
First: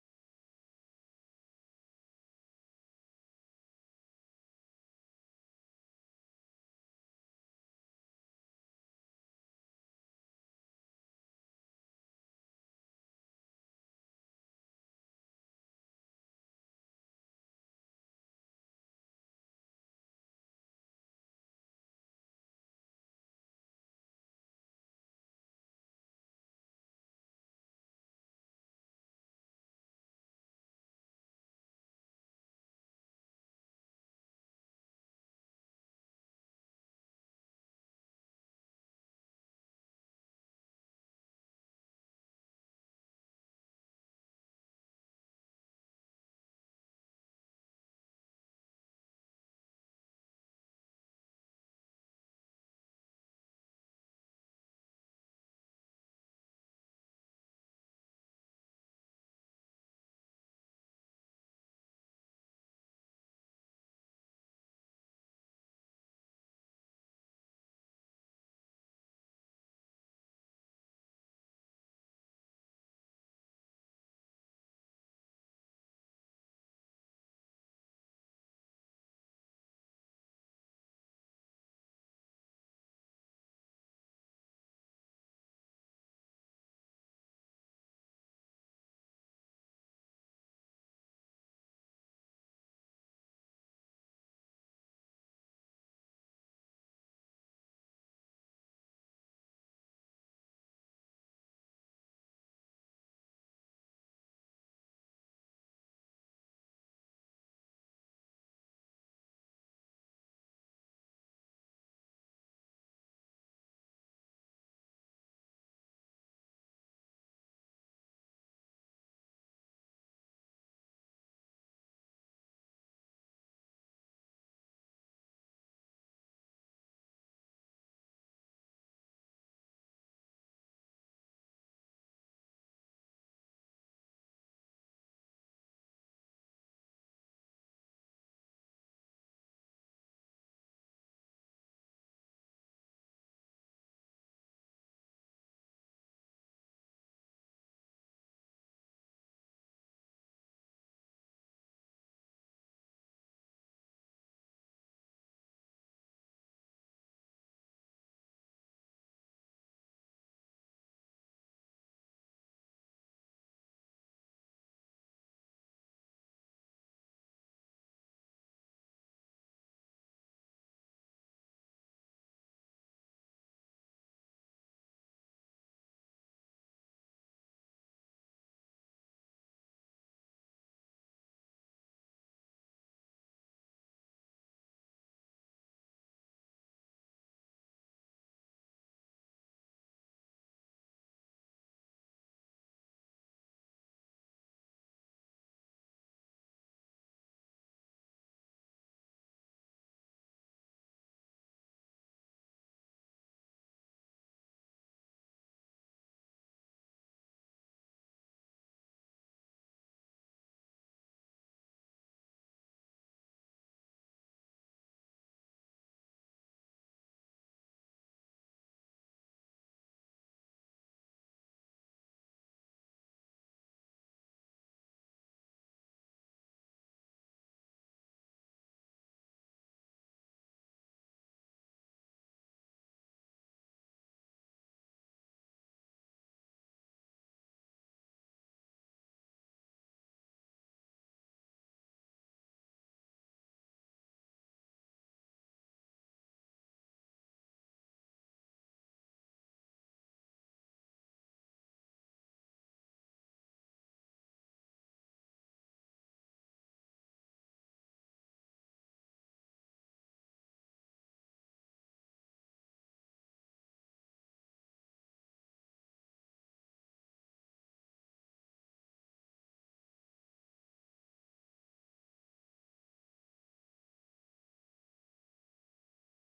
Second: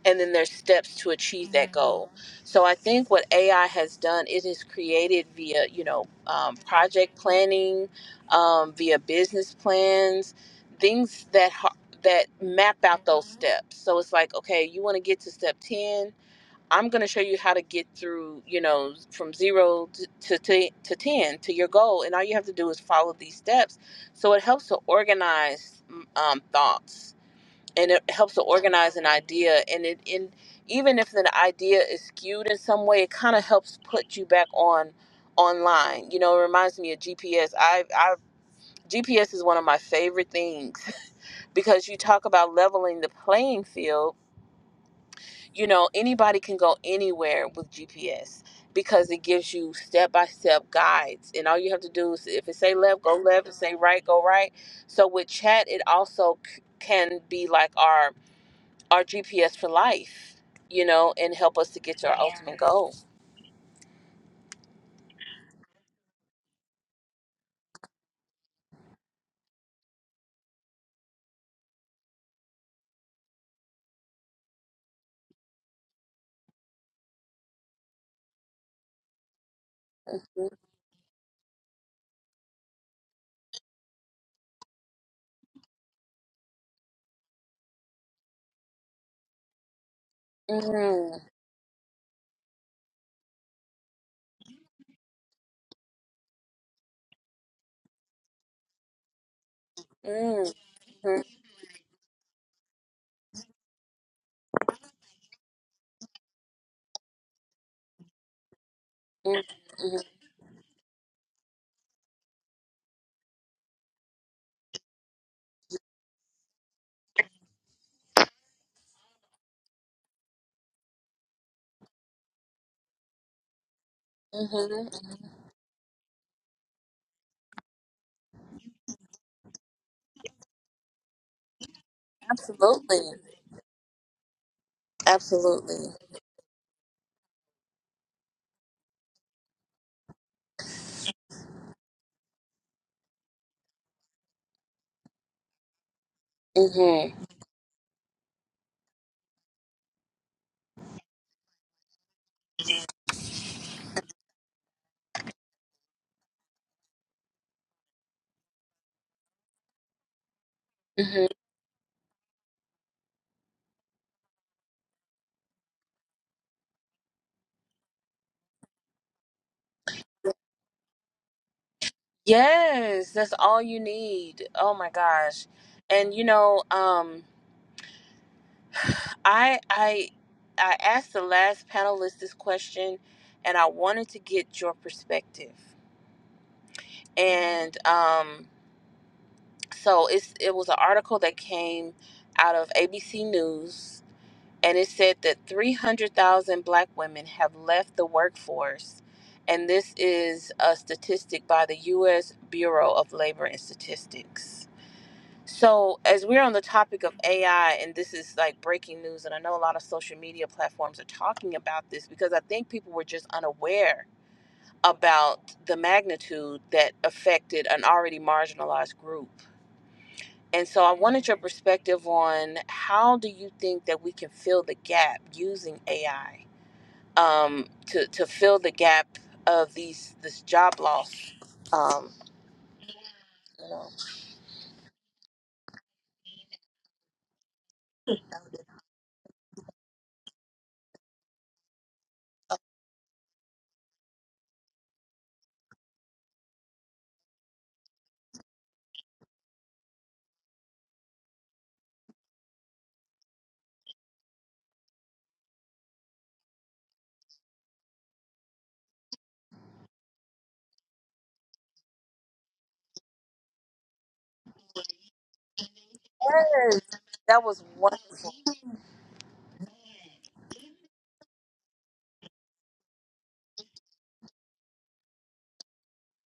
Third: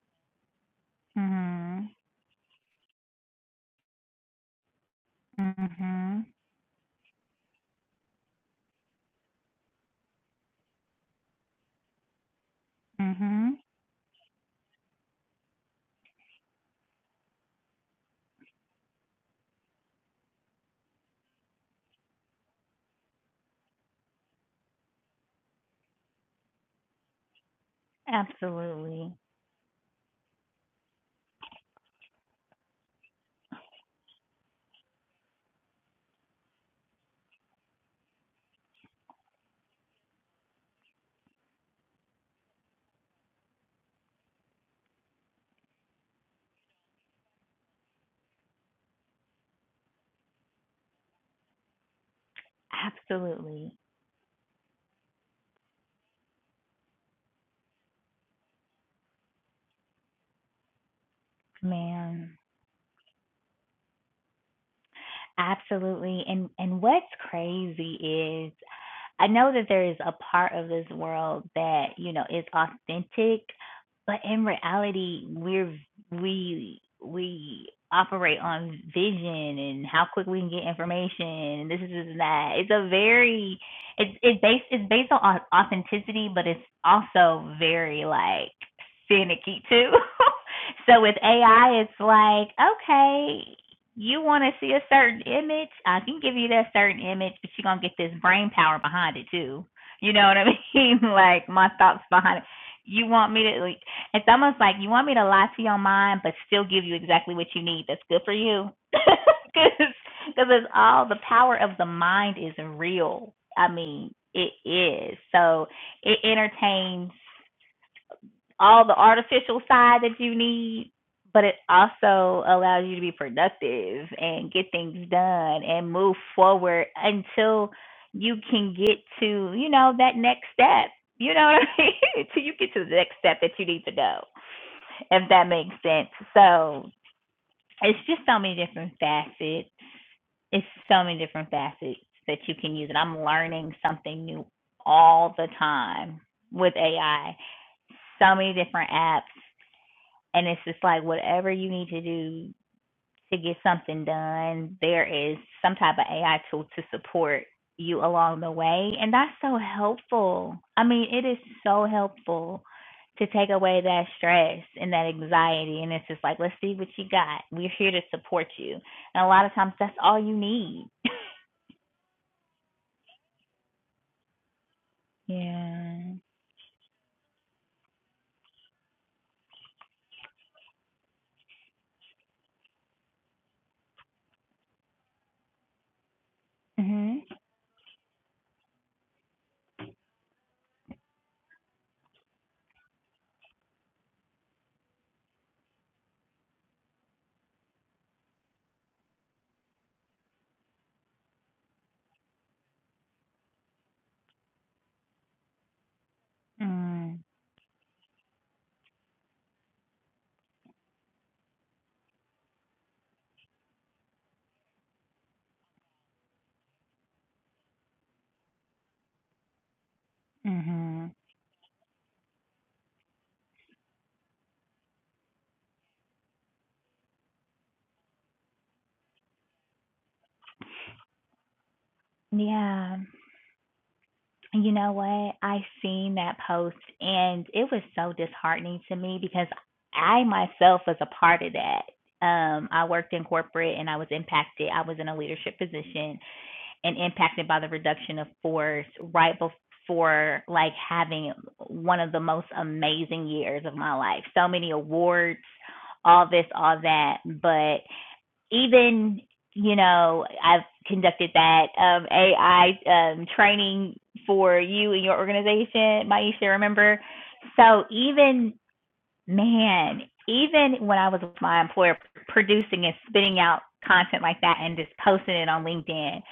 and then there's steps to achieve that
Mhm.
goal so i think what ai has done it has created via you know
Mhm.
um, project planning um, via business plans things that ha- that map out those
Mhm.
steps so it's like okay you want to get to step 10 i'm going to show you how to get through you know from zero to, to, to 10 to your goal and all you have to do is follow these steps so it helps to organize mm, um, thoughts and it helps to organize an
Absolutely.
idea and it in even if an idea is skewed in some way it kind of helps put you back on online you know it reminds me of gps i i gps is one of my favorite things because you talk about leveling the playing field you know anybody can go anywhere with gps because it gives you step-by-step guides and all you have to do is if it say left go left if it
Absolutely.
say right go right so with chat it also c- can be like our our GPS for life, you know, and help us to get to our Yeah.
Man.
ultimate goal.
Absolutely. And and what's crazy is I know that there is a part of this world that, you know, is authentic, but in reality, we're we we operate on vision and how quick we
Mhm.
can get information and this is and that. It's a very it's it's based it's based on authenticity, but it's also very like finicky too. so with
Mhm.
AI, it's like okay, you want to see a certain image, I can give you that certain image, but you're gonna get this brain power behind it too. You know what I
Mhm.
mean?
Mhm.
like my thoughts behind it. You want me to? like, It's almost like you want me to lie to your mind, but still give you exactly what you need. That's good for you, because
Mhm.
it's all the power of the mind is real. I mean, it is. So it entertains all the artificial side that you need, but it also allows you to be productive and get
Mhm.
things done and move forward until you can get to, you know, that next step. You know what I mean? Until you get to the
Absolutely.
next step that you need to know, if that makes
Absolutely.
sense. So it's just so many different facets. It's so many different facets that you can use. And I'm learning something new all the time with
Mhm.
AI so many different apps, and it's just like whatever you need to do to get something done, there is some type of AI tool to support you along the way. And that's so helpful. I mean, it
Mhm.
is so helpful to take away that stress and that anxiety. And it's just like, let's see what you got. We're here to support you. And a lot of times that's all you need.
Yes, that's all you need. Oh my gosh.
yeah.
And you know, um I I I asked the last panelist this question, and I wanted to get your perspective.
Mhm.
And um, so it's it was an article that came out of ABC News, and it said that three hundred thousand Black women have left the workforce, and this is a statistic by the U.S. Bureau of Labor and Statistics. So, as we're on the topic of
Mm.
AI, and this is like breaking news, and I know a lot of social media platforms are talking about this because I think people were just unaware about the magnitude that affected an already marginalized group. And so, I
Mhm.
wanted your perspective on how do you think that we can fill the gap using AI um, to, to fill the gap of these this job loss? Um,
Yeah. You know what? I seen that post and it was so disheartening to me because I myself was a part of that. Um, I worked in corporate and I was impacted. I was in a leadership position and impacted by the reduction of force right before like having one of the most amazing years of my life. So many awards, all this, all that, but even you know I've conducted that um, AI um, training for you and your organization, Maisha.
yes,
Remember,
that was
so
wonderful.
even man, even when I was with my employer producing and spitting out content like that and just posting it on LinkedIn,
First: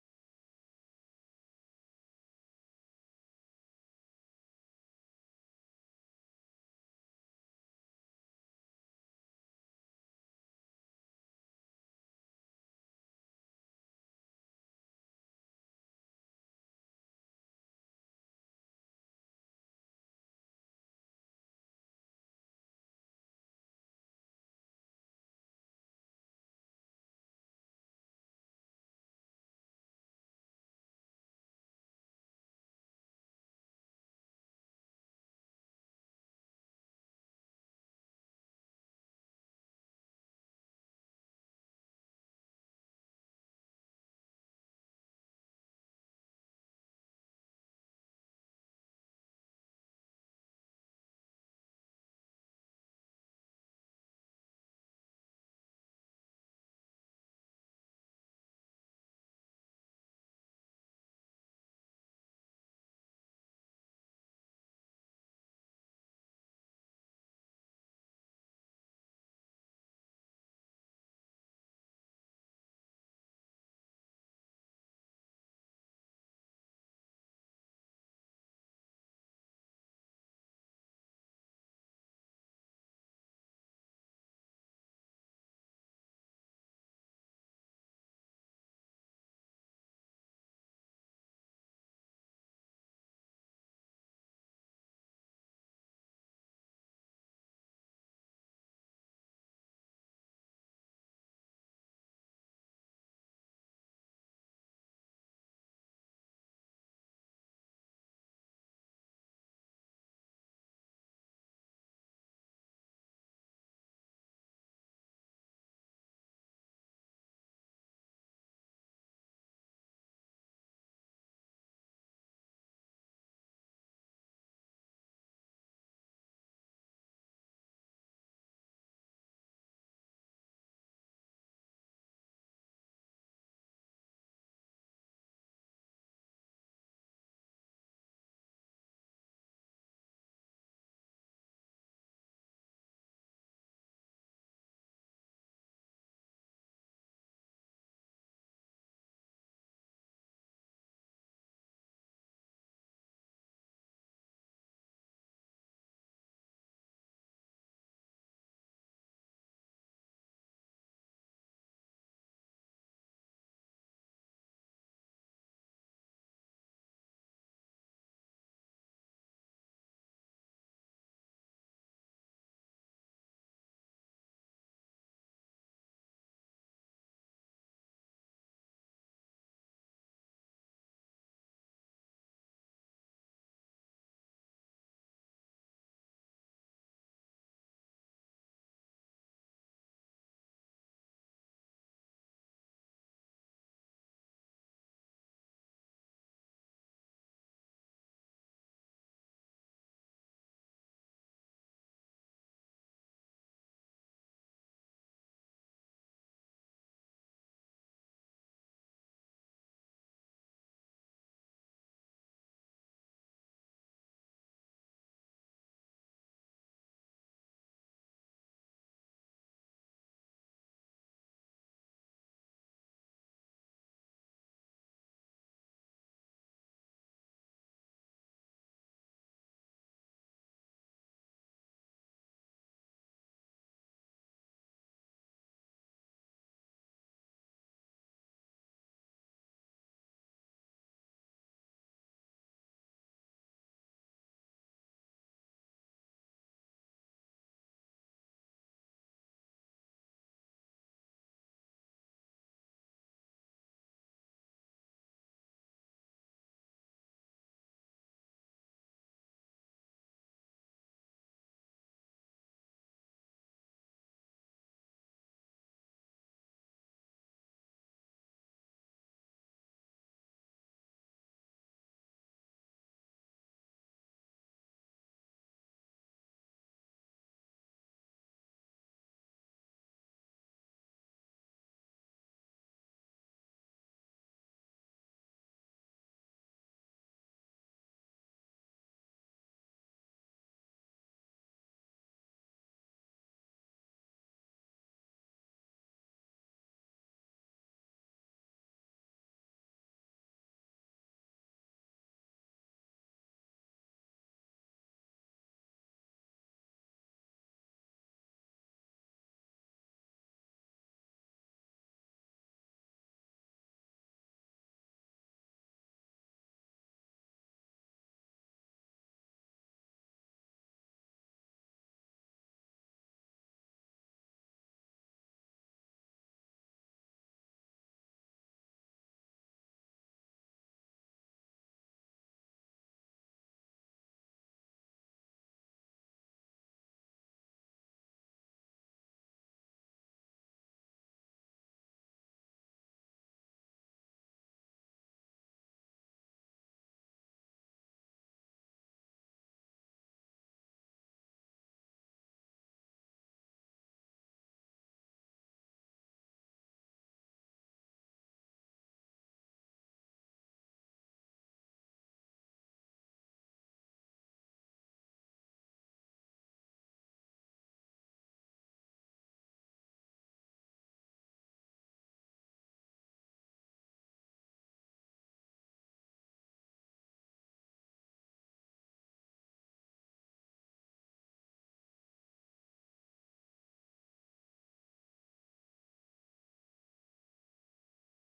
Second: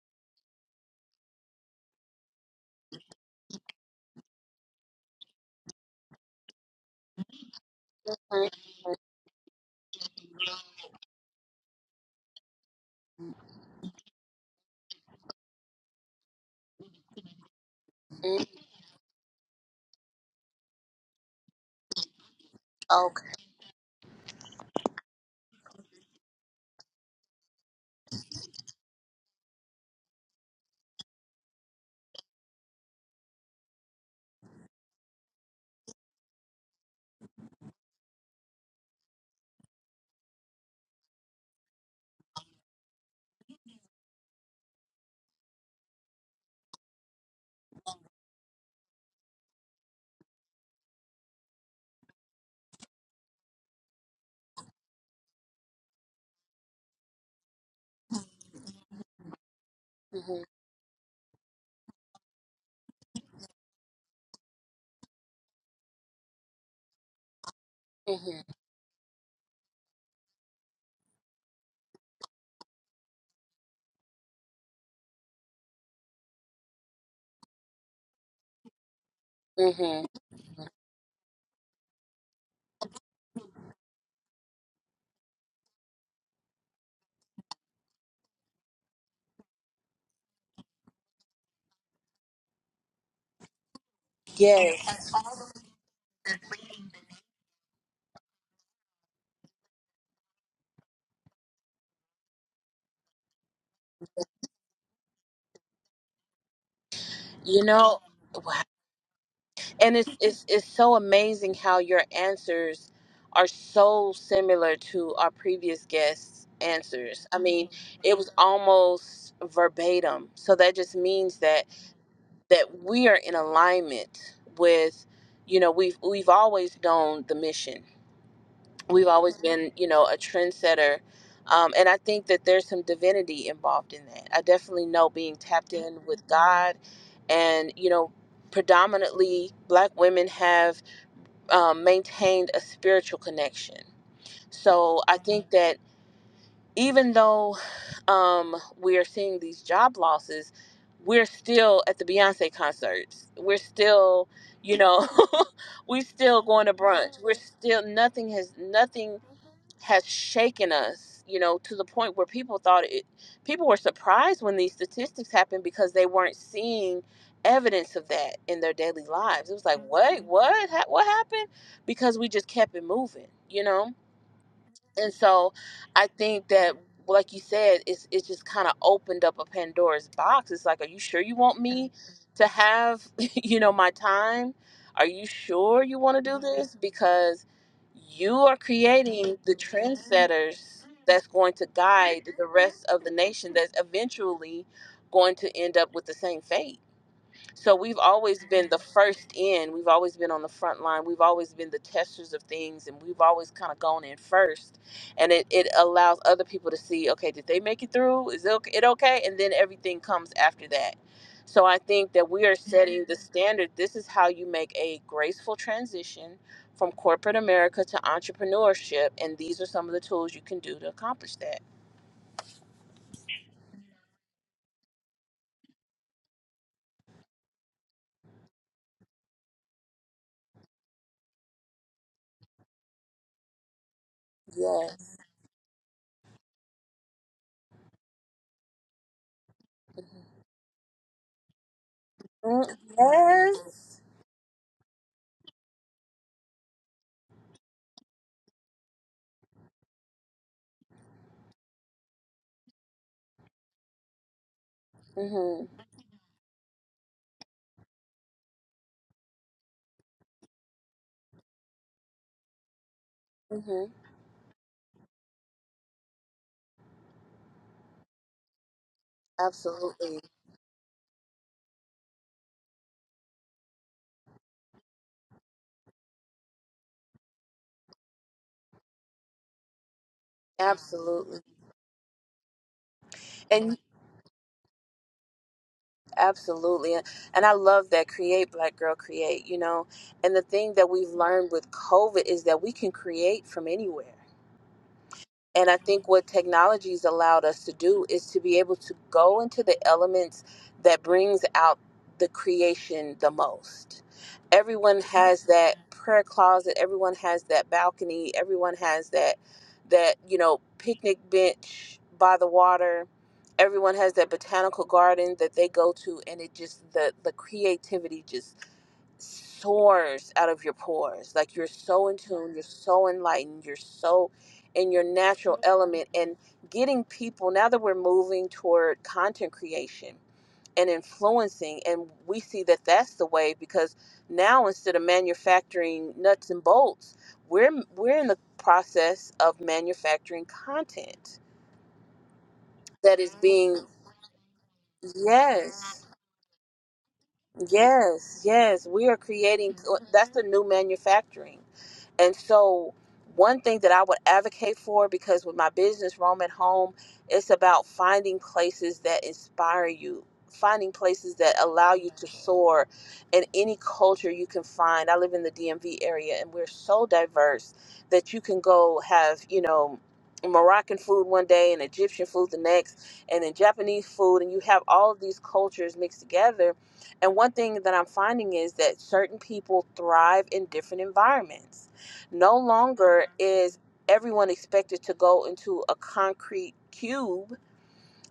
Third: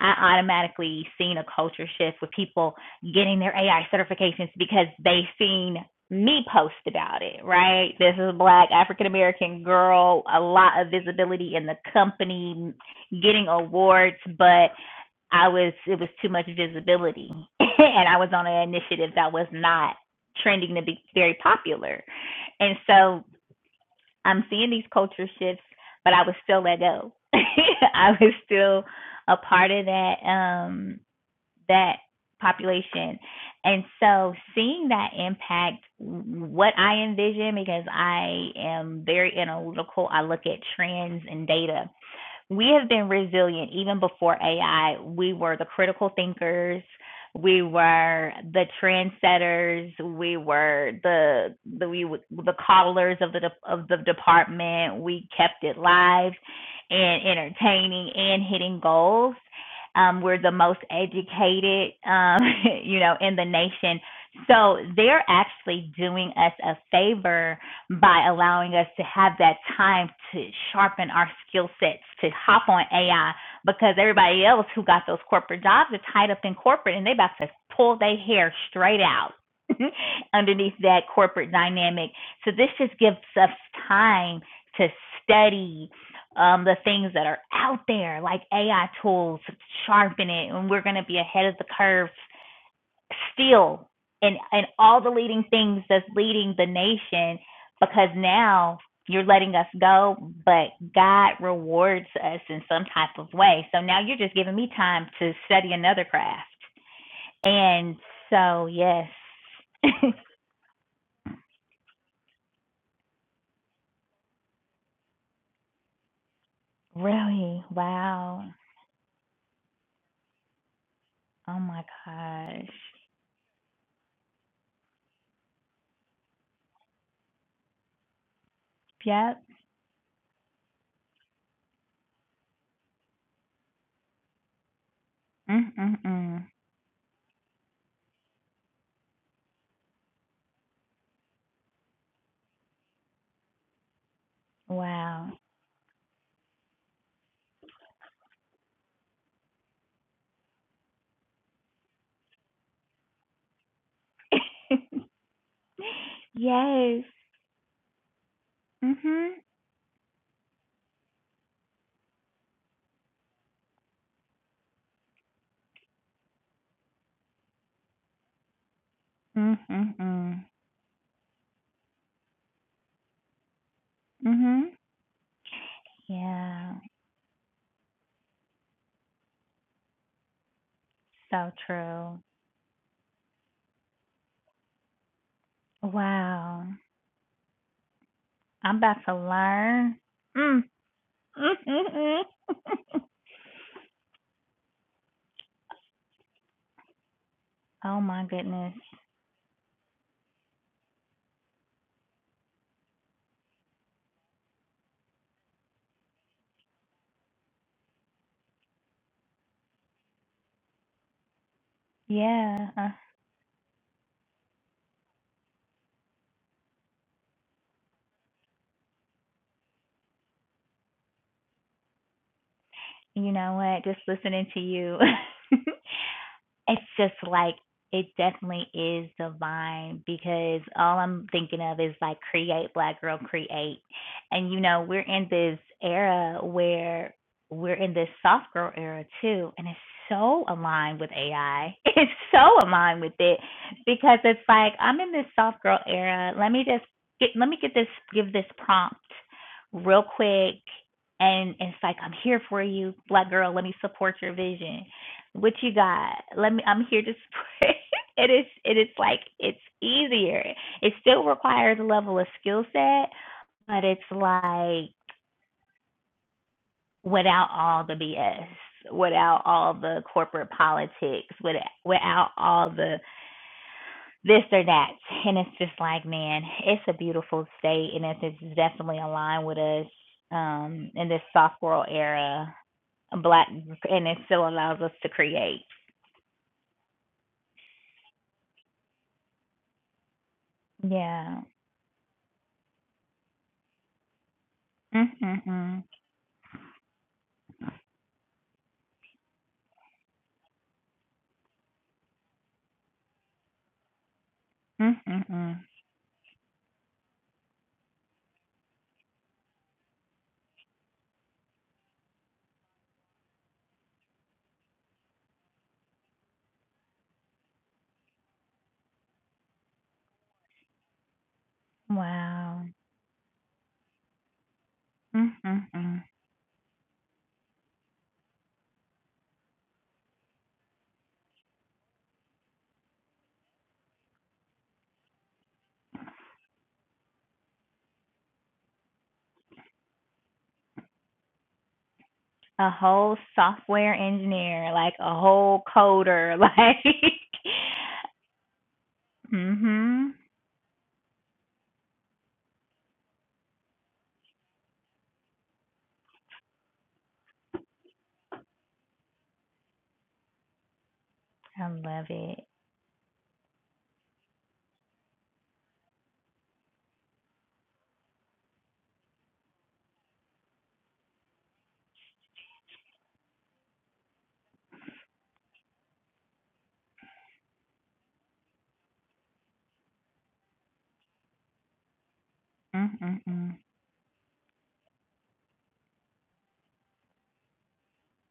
I automatically seen a culture shift with people getting their AI certifications because they seen me post about it, right? This is a black African American girl, a lot of visibility in the company, getting awards, but I was it was too much visibility, and I was
Mhm.
on an initiative that was not trending to be very popular, and so
Okay.
I'm seeing these culture shifts, but I was still let go. I was still a part of that um that population. And so seeing that impact what I envision because I am very analytical, I look at trends and data we have been resilient even before AI. We were the critical thinkers. We were the trendsetters. We were the the we the callers of the of the department. We kept it live and entertaining and hitting goals. Um, we're the most educated, um, you know, in the nation. So they're actually doing us a favor by
hmm
allowing us to have that time to sharpen our skill sets, to hop on AI, because everybody else who got those corporate jobs are tied up in corporate and they about to pull their hair straight out
hmm
underneath that corporate dynamic. So this just gives us time to study um, the things that are out there, like AI tools, sharpen it, and we're going to be ahead of the curve still in in
Yes,
all the leading things that's leading the nation because now you're letting us go but god rewards us in some type of way so now you're just giving me time to study another craft
you
and
know, wow.
so yes
and it's it's it's so amazing how your answers are so similar to our previous guests' answers. I
really
mean, it was
wow
almost verbatim. So that just means
oh
that
my gosh
that we are in alignment with, you know, we've we've always known the mission. we've always
yep
been you know a trendsetter um, and i think that there's some divinity involved in that i definitely know being
mm
tapped
mm
in with
mm
god and you know predominantly black women have um, maintained a spiritual connection so i
wow
think that even though um, we are seeing these job losses we're still at the beyonce concerts we're still you know we're still going to
yes
brunch we're still nothing has nothing
mhm
has shaken us, you know, to the point where people thought it, people were surprised when these statistics happened because they weren't seeing evidence of that in their daily lives. It
mhm
was like, what,
mhm
what, ha- what happened? Because we just kept it moving, you know?
mhm
And so I think
yeah
that like you said, it's it just kind of opened up a Pandora's box. It's like, are you sure you
So
want me
true.
to have, you know, my time? Are you sure you want to do
Wow.
this? Because you are
I'm about to
creating the
learn. Mm.
trendsetters that's going to guide the rest of the nation that's eventually going to end up with the same fate so we've
oh my
always been
goodness.
the first in. We've always been on the front line. We've always been the testers of things, and we've always kind of gone in first. And it, it allows other people to see, okay, did they make it through? Is it okay? it okay? And then everything comes after that. So I think that we are
Yeah. Uh,
setting the standard. This is how you make a graceful transition from corporate America to entrepreneurship, and these are some of the tools you can do to accomplish that.
you know what? Just listening to you it's just like it definitely is divine because all I'm thinking of is like create black girl create and you know we're
Yes.
in this era where we're in this soft girl era too and it's so aligned with AI it's
Mm,
so aligned with it
Yes.
because it's like I'm in this soft girl era let me just get let me get this give this prompt real quick and it's like I'm here for you black girl let me support your vision what
Mhm.
you got? Let me. I'm here to support. it is. It is like it's easier. It still requires a level of skill set, but
Mhm.
it's like without all the BS, without all the
Absolutely.
corporate politics, without, without all the this or that. And it's just like, man, it's a beautiful state, and it's, it's definitely aligned with us um, in this
Absolutely.
soft world era. Black,
And
and it still allows us to create.
absolutely. And I love that create black girl create, you know. And the thing that we've
Yeah.
learned with COVID is that we can create from anywhere. And I
Mm-mm-mm.
think what technology's allowed us to do is to be able to go into the elements that brings out the creation the most. Everyone has
Mm-mm-mm.
that prayer closet, everyone has that balcony, everyone has that that, you know, picnic bench by the water. Everyone has that botanical garden that they go to and it just the the creativity just soars out of your pores. Like you're so in tune, you're
Wow.
so enlightened, you're so in your natural
Mm-mm-mm.
element. And getting people, now that we're moving toward content creation and influencing, and we see that that's the way because now instead of manufacturing nuts and bolts, we're, we're in the process of manufacturing content
A whole
that is being
software engineer, like a whole
Yes,
coder, like
yes, yes. We are creating,
Mhm.
that's the new manufacturing. And so, one thing that I would advocate for, because with my business, Rome at Home, it's about finding places that inspire you, finding places that
I
allow
love
you to
it.
soar in any culture you can find. I live in the DMV area, and we're so diverse that you can go have, you know, Moroccan food one day and Egyptian food the next, and then Japanese food, and you have all of these cultures mixed together. And one thing that I'm finding is that certain people thrive in different environments no longer
Mm-mm-mm.
is everyone expected to go into a concrete cube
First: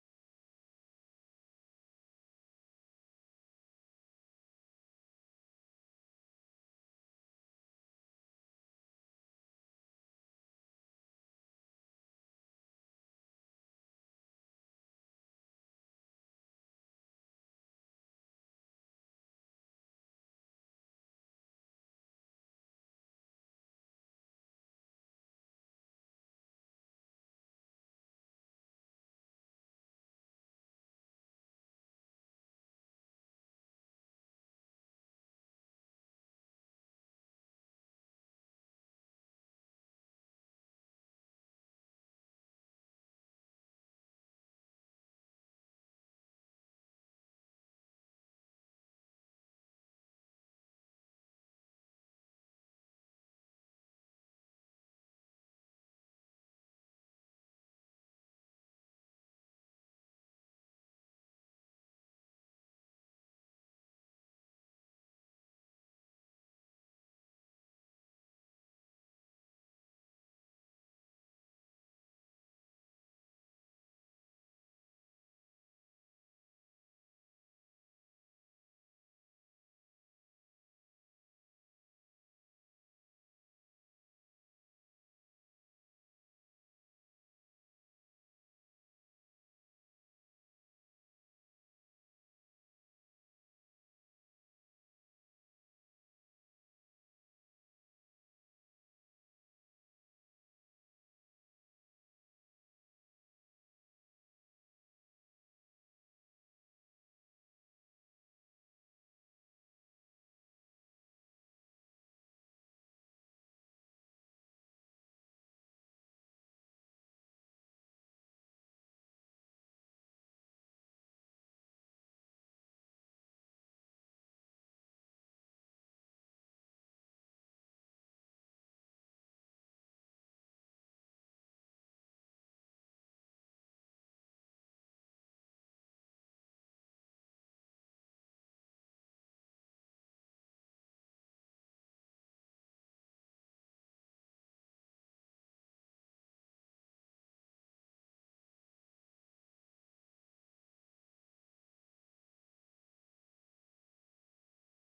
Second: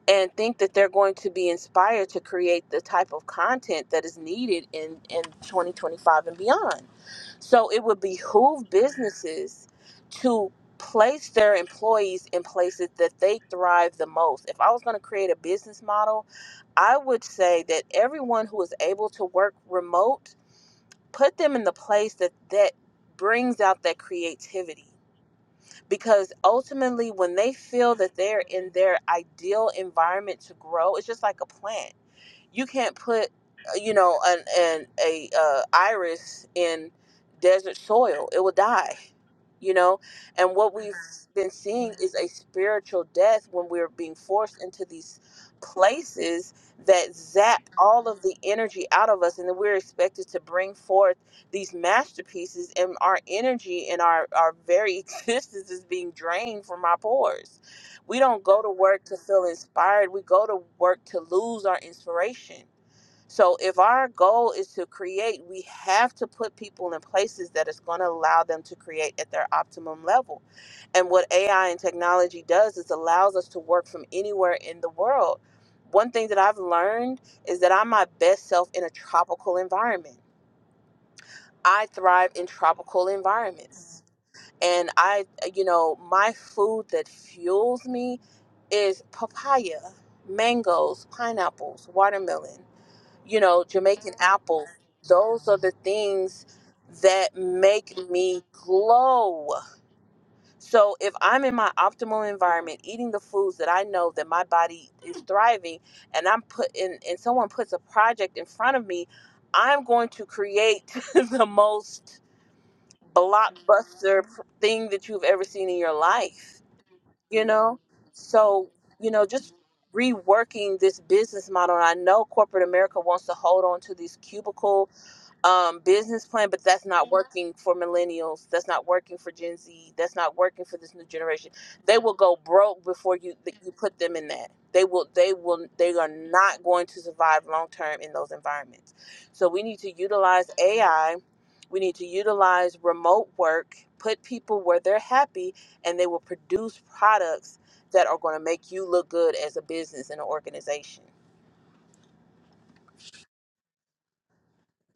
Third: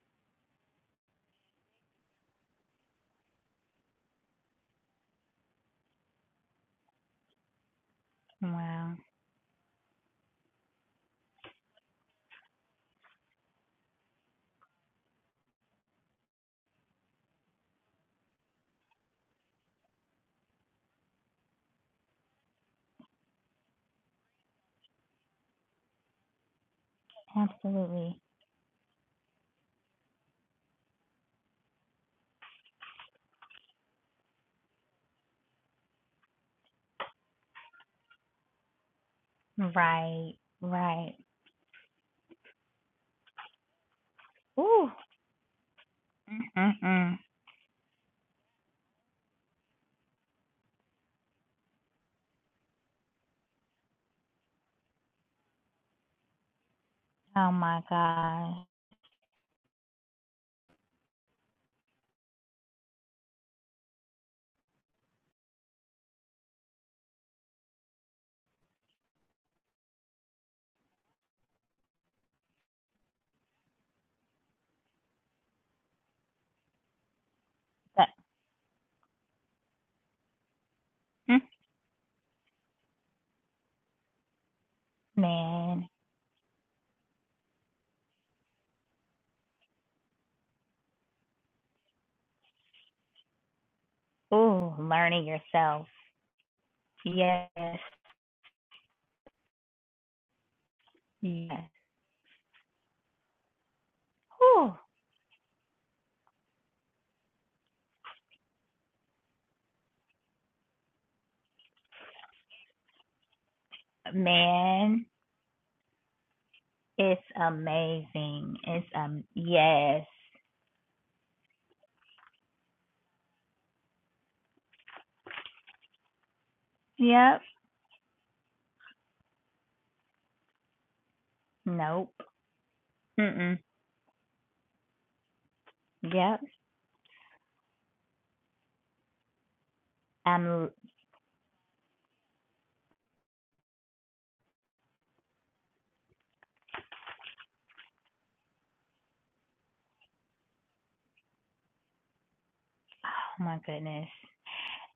and think that they're going to be inspired to create the type of content that is needed in, in 2025 and beyond. So it would behoove
Wow.
businesses to place their employees in places that they thrive the most. If I was going to create a business model, I would say that everyone who is able to work remote, put them in the place that that brings out that creativity because ultimately when they feel that
Absolutely.
they're in their ideal environment to grow it's just like a plant you can't put uh, you know an, an a uh, iris in desert soil it will die you know
Right.
and what we've
Right.
Mhm. been seeing is a spiritual death when we're being forced into
Ooh.
these places that
Mm-mm-mm.
zap all of the energy out of us and then we're expected to bring forth these masterpieces and our energy and our our very existence is being drained from our
Oh
pores
my
we don't go
gosh.
to work to feel inspired we go to work to lose our inspiration so if our goal is to create, we have to put people in places that is going to allow them to create at their optimum level. And what AI and technology does is allows us to work from anywhere in the world. One thing that I've learned is that I'm my
That
best self in a tropical environment.
Mm.
I thrive in tropical environments. And I, you
man.
know, my food that fuels me is papaya, mangoes, pineapples, watermelon you know, Jamaican apple.
Ooh, learning
Those are the
yourself.
things that
Yes.
make me glow. So if I'm in
Yes.
my optimal environment, eating the foods that I know that my
Ooh.
body is thriving, and I'm put in, and someone puts a project in front of me, I'm going to create the most blockbuster pr- thing
Man.
that you've ever seen in your life.
It's
You know,
amazing.
so
It's
you
um
know, just
yes.
reworking this business model. And I know corporate America wants to hold on to these cubicle um, business plan, but that's not
Yep.
working for millennials. That's not working for Gen Z. That's not working for this new generation. They
Nope.
will go broke before you that
Mm-mm.
you put them in that. They will. They will. They are
Yep.
not going to survive long term in those environments. So we need to
I'm
utilize AI. We need to utilize remote work. Put people where they're happy, and they will produce products that are going to make you look good as a business and an organization.
oh my goodness.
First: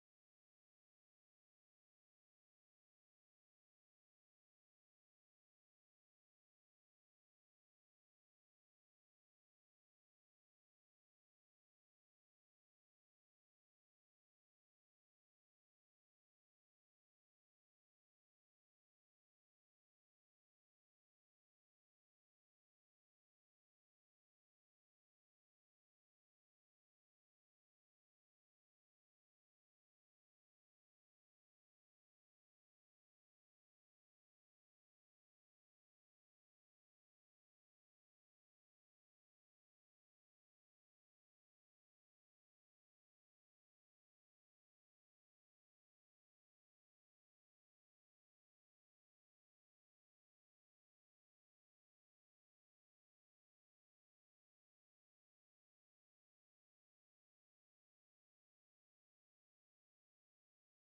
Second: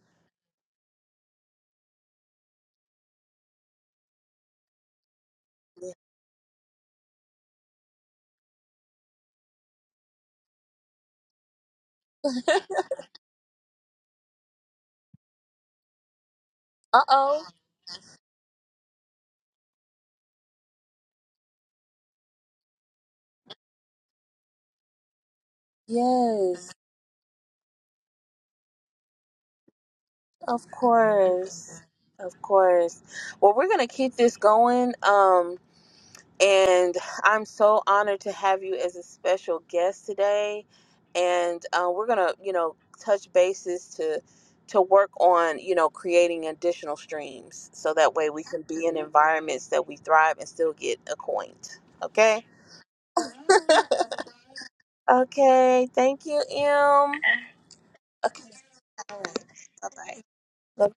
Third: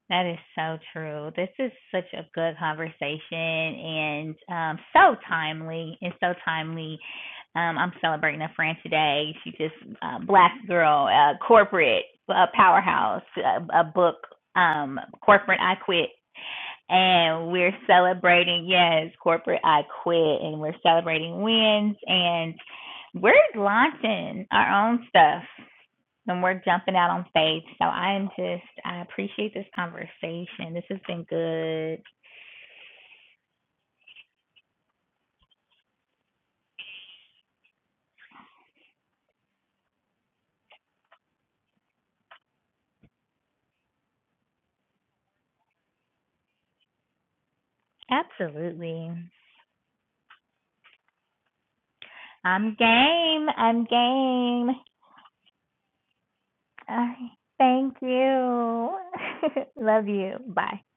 That is so true. This is such a good conversation and um so timely. It's so timely. Um I'm celebrating a friend today. She just uh, black girl, uh corporate uh, powerhouse, uh, a book um corporate I quit
Uh
and we're celebrating yes corporate i quit and we're celebrating wins and we're launching our own stuff and
oh.
we're jumping out on faith so i am just i appreciate this
Of
conversation this has been
course.
good
Of course. Well, we're going to keep this going. Um, and I'm so honored to have you as a special guest today. And uh, we're going to, you know, touch bases to to work on, you know, creating additional streams so that way we can be in
absolutely
environments that we thrive and still get acquainted. Okay?
i'm game i'm game
Okay. Thank you, Em.
Uh, thank
Okay.
you love
Bye-bye.
you bye
Love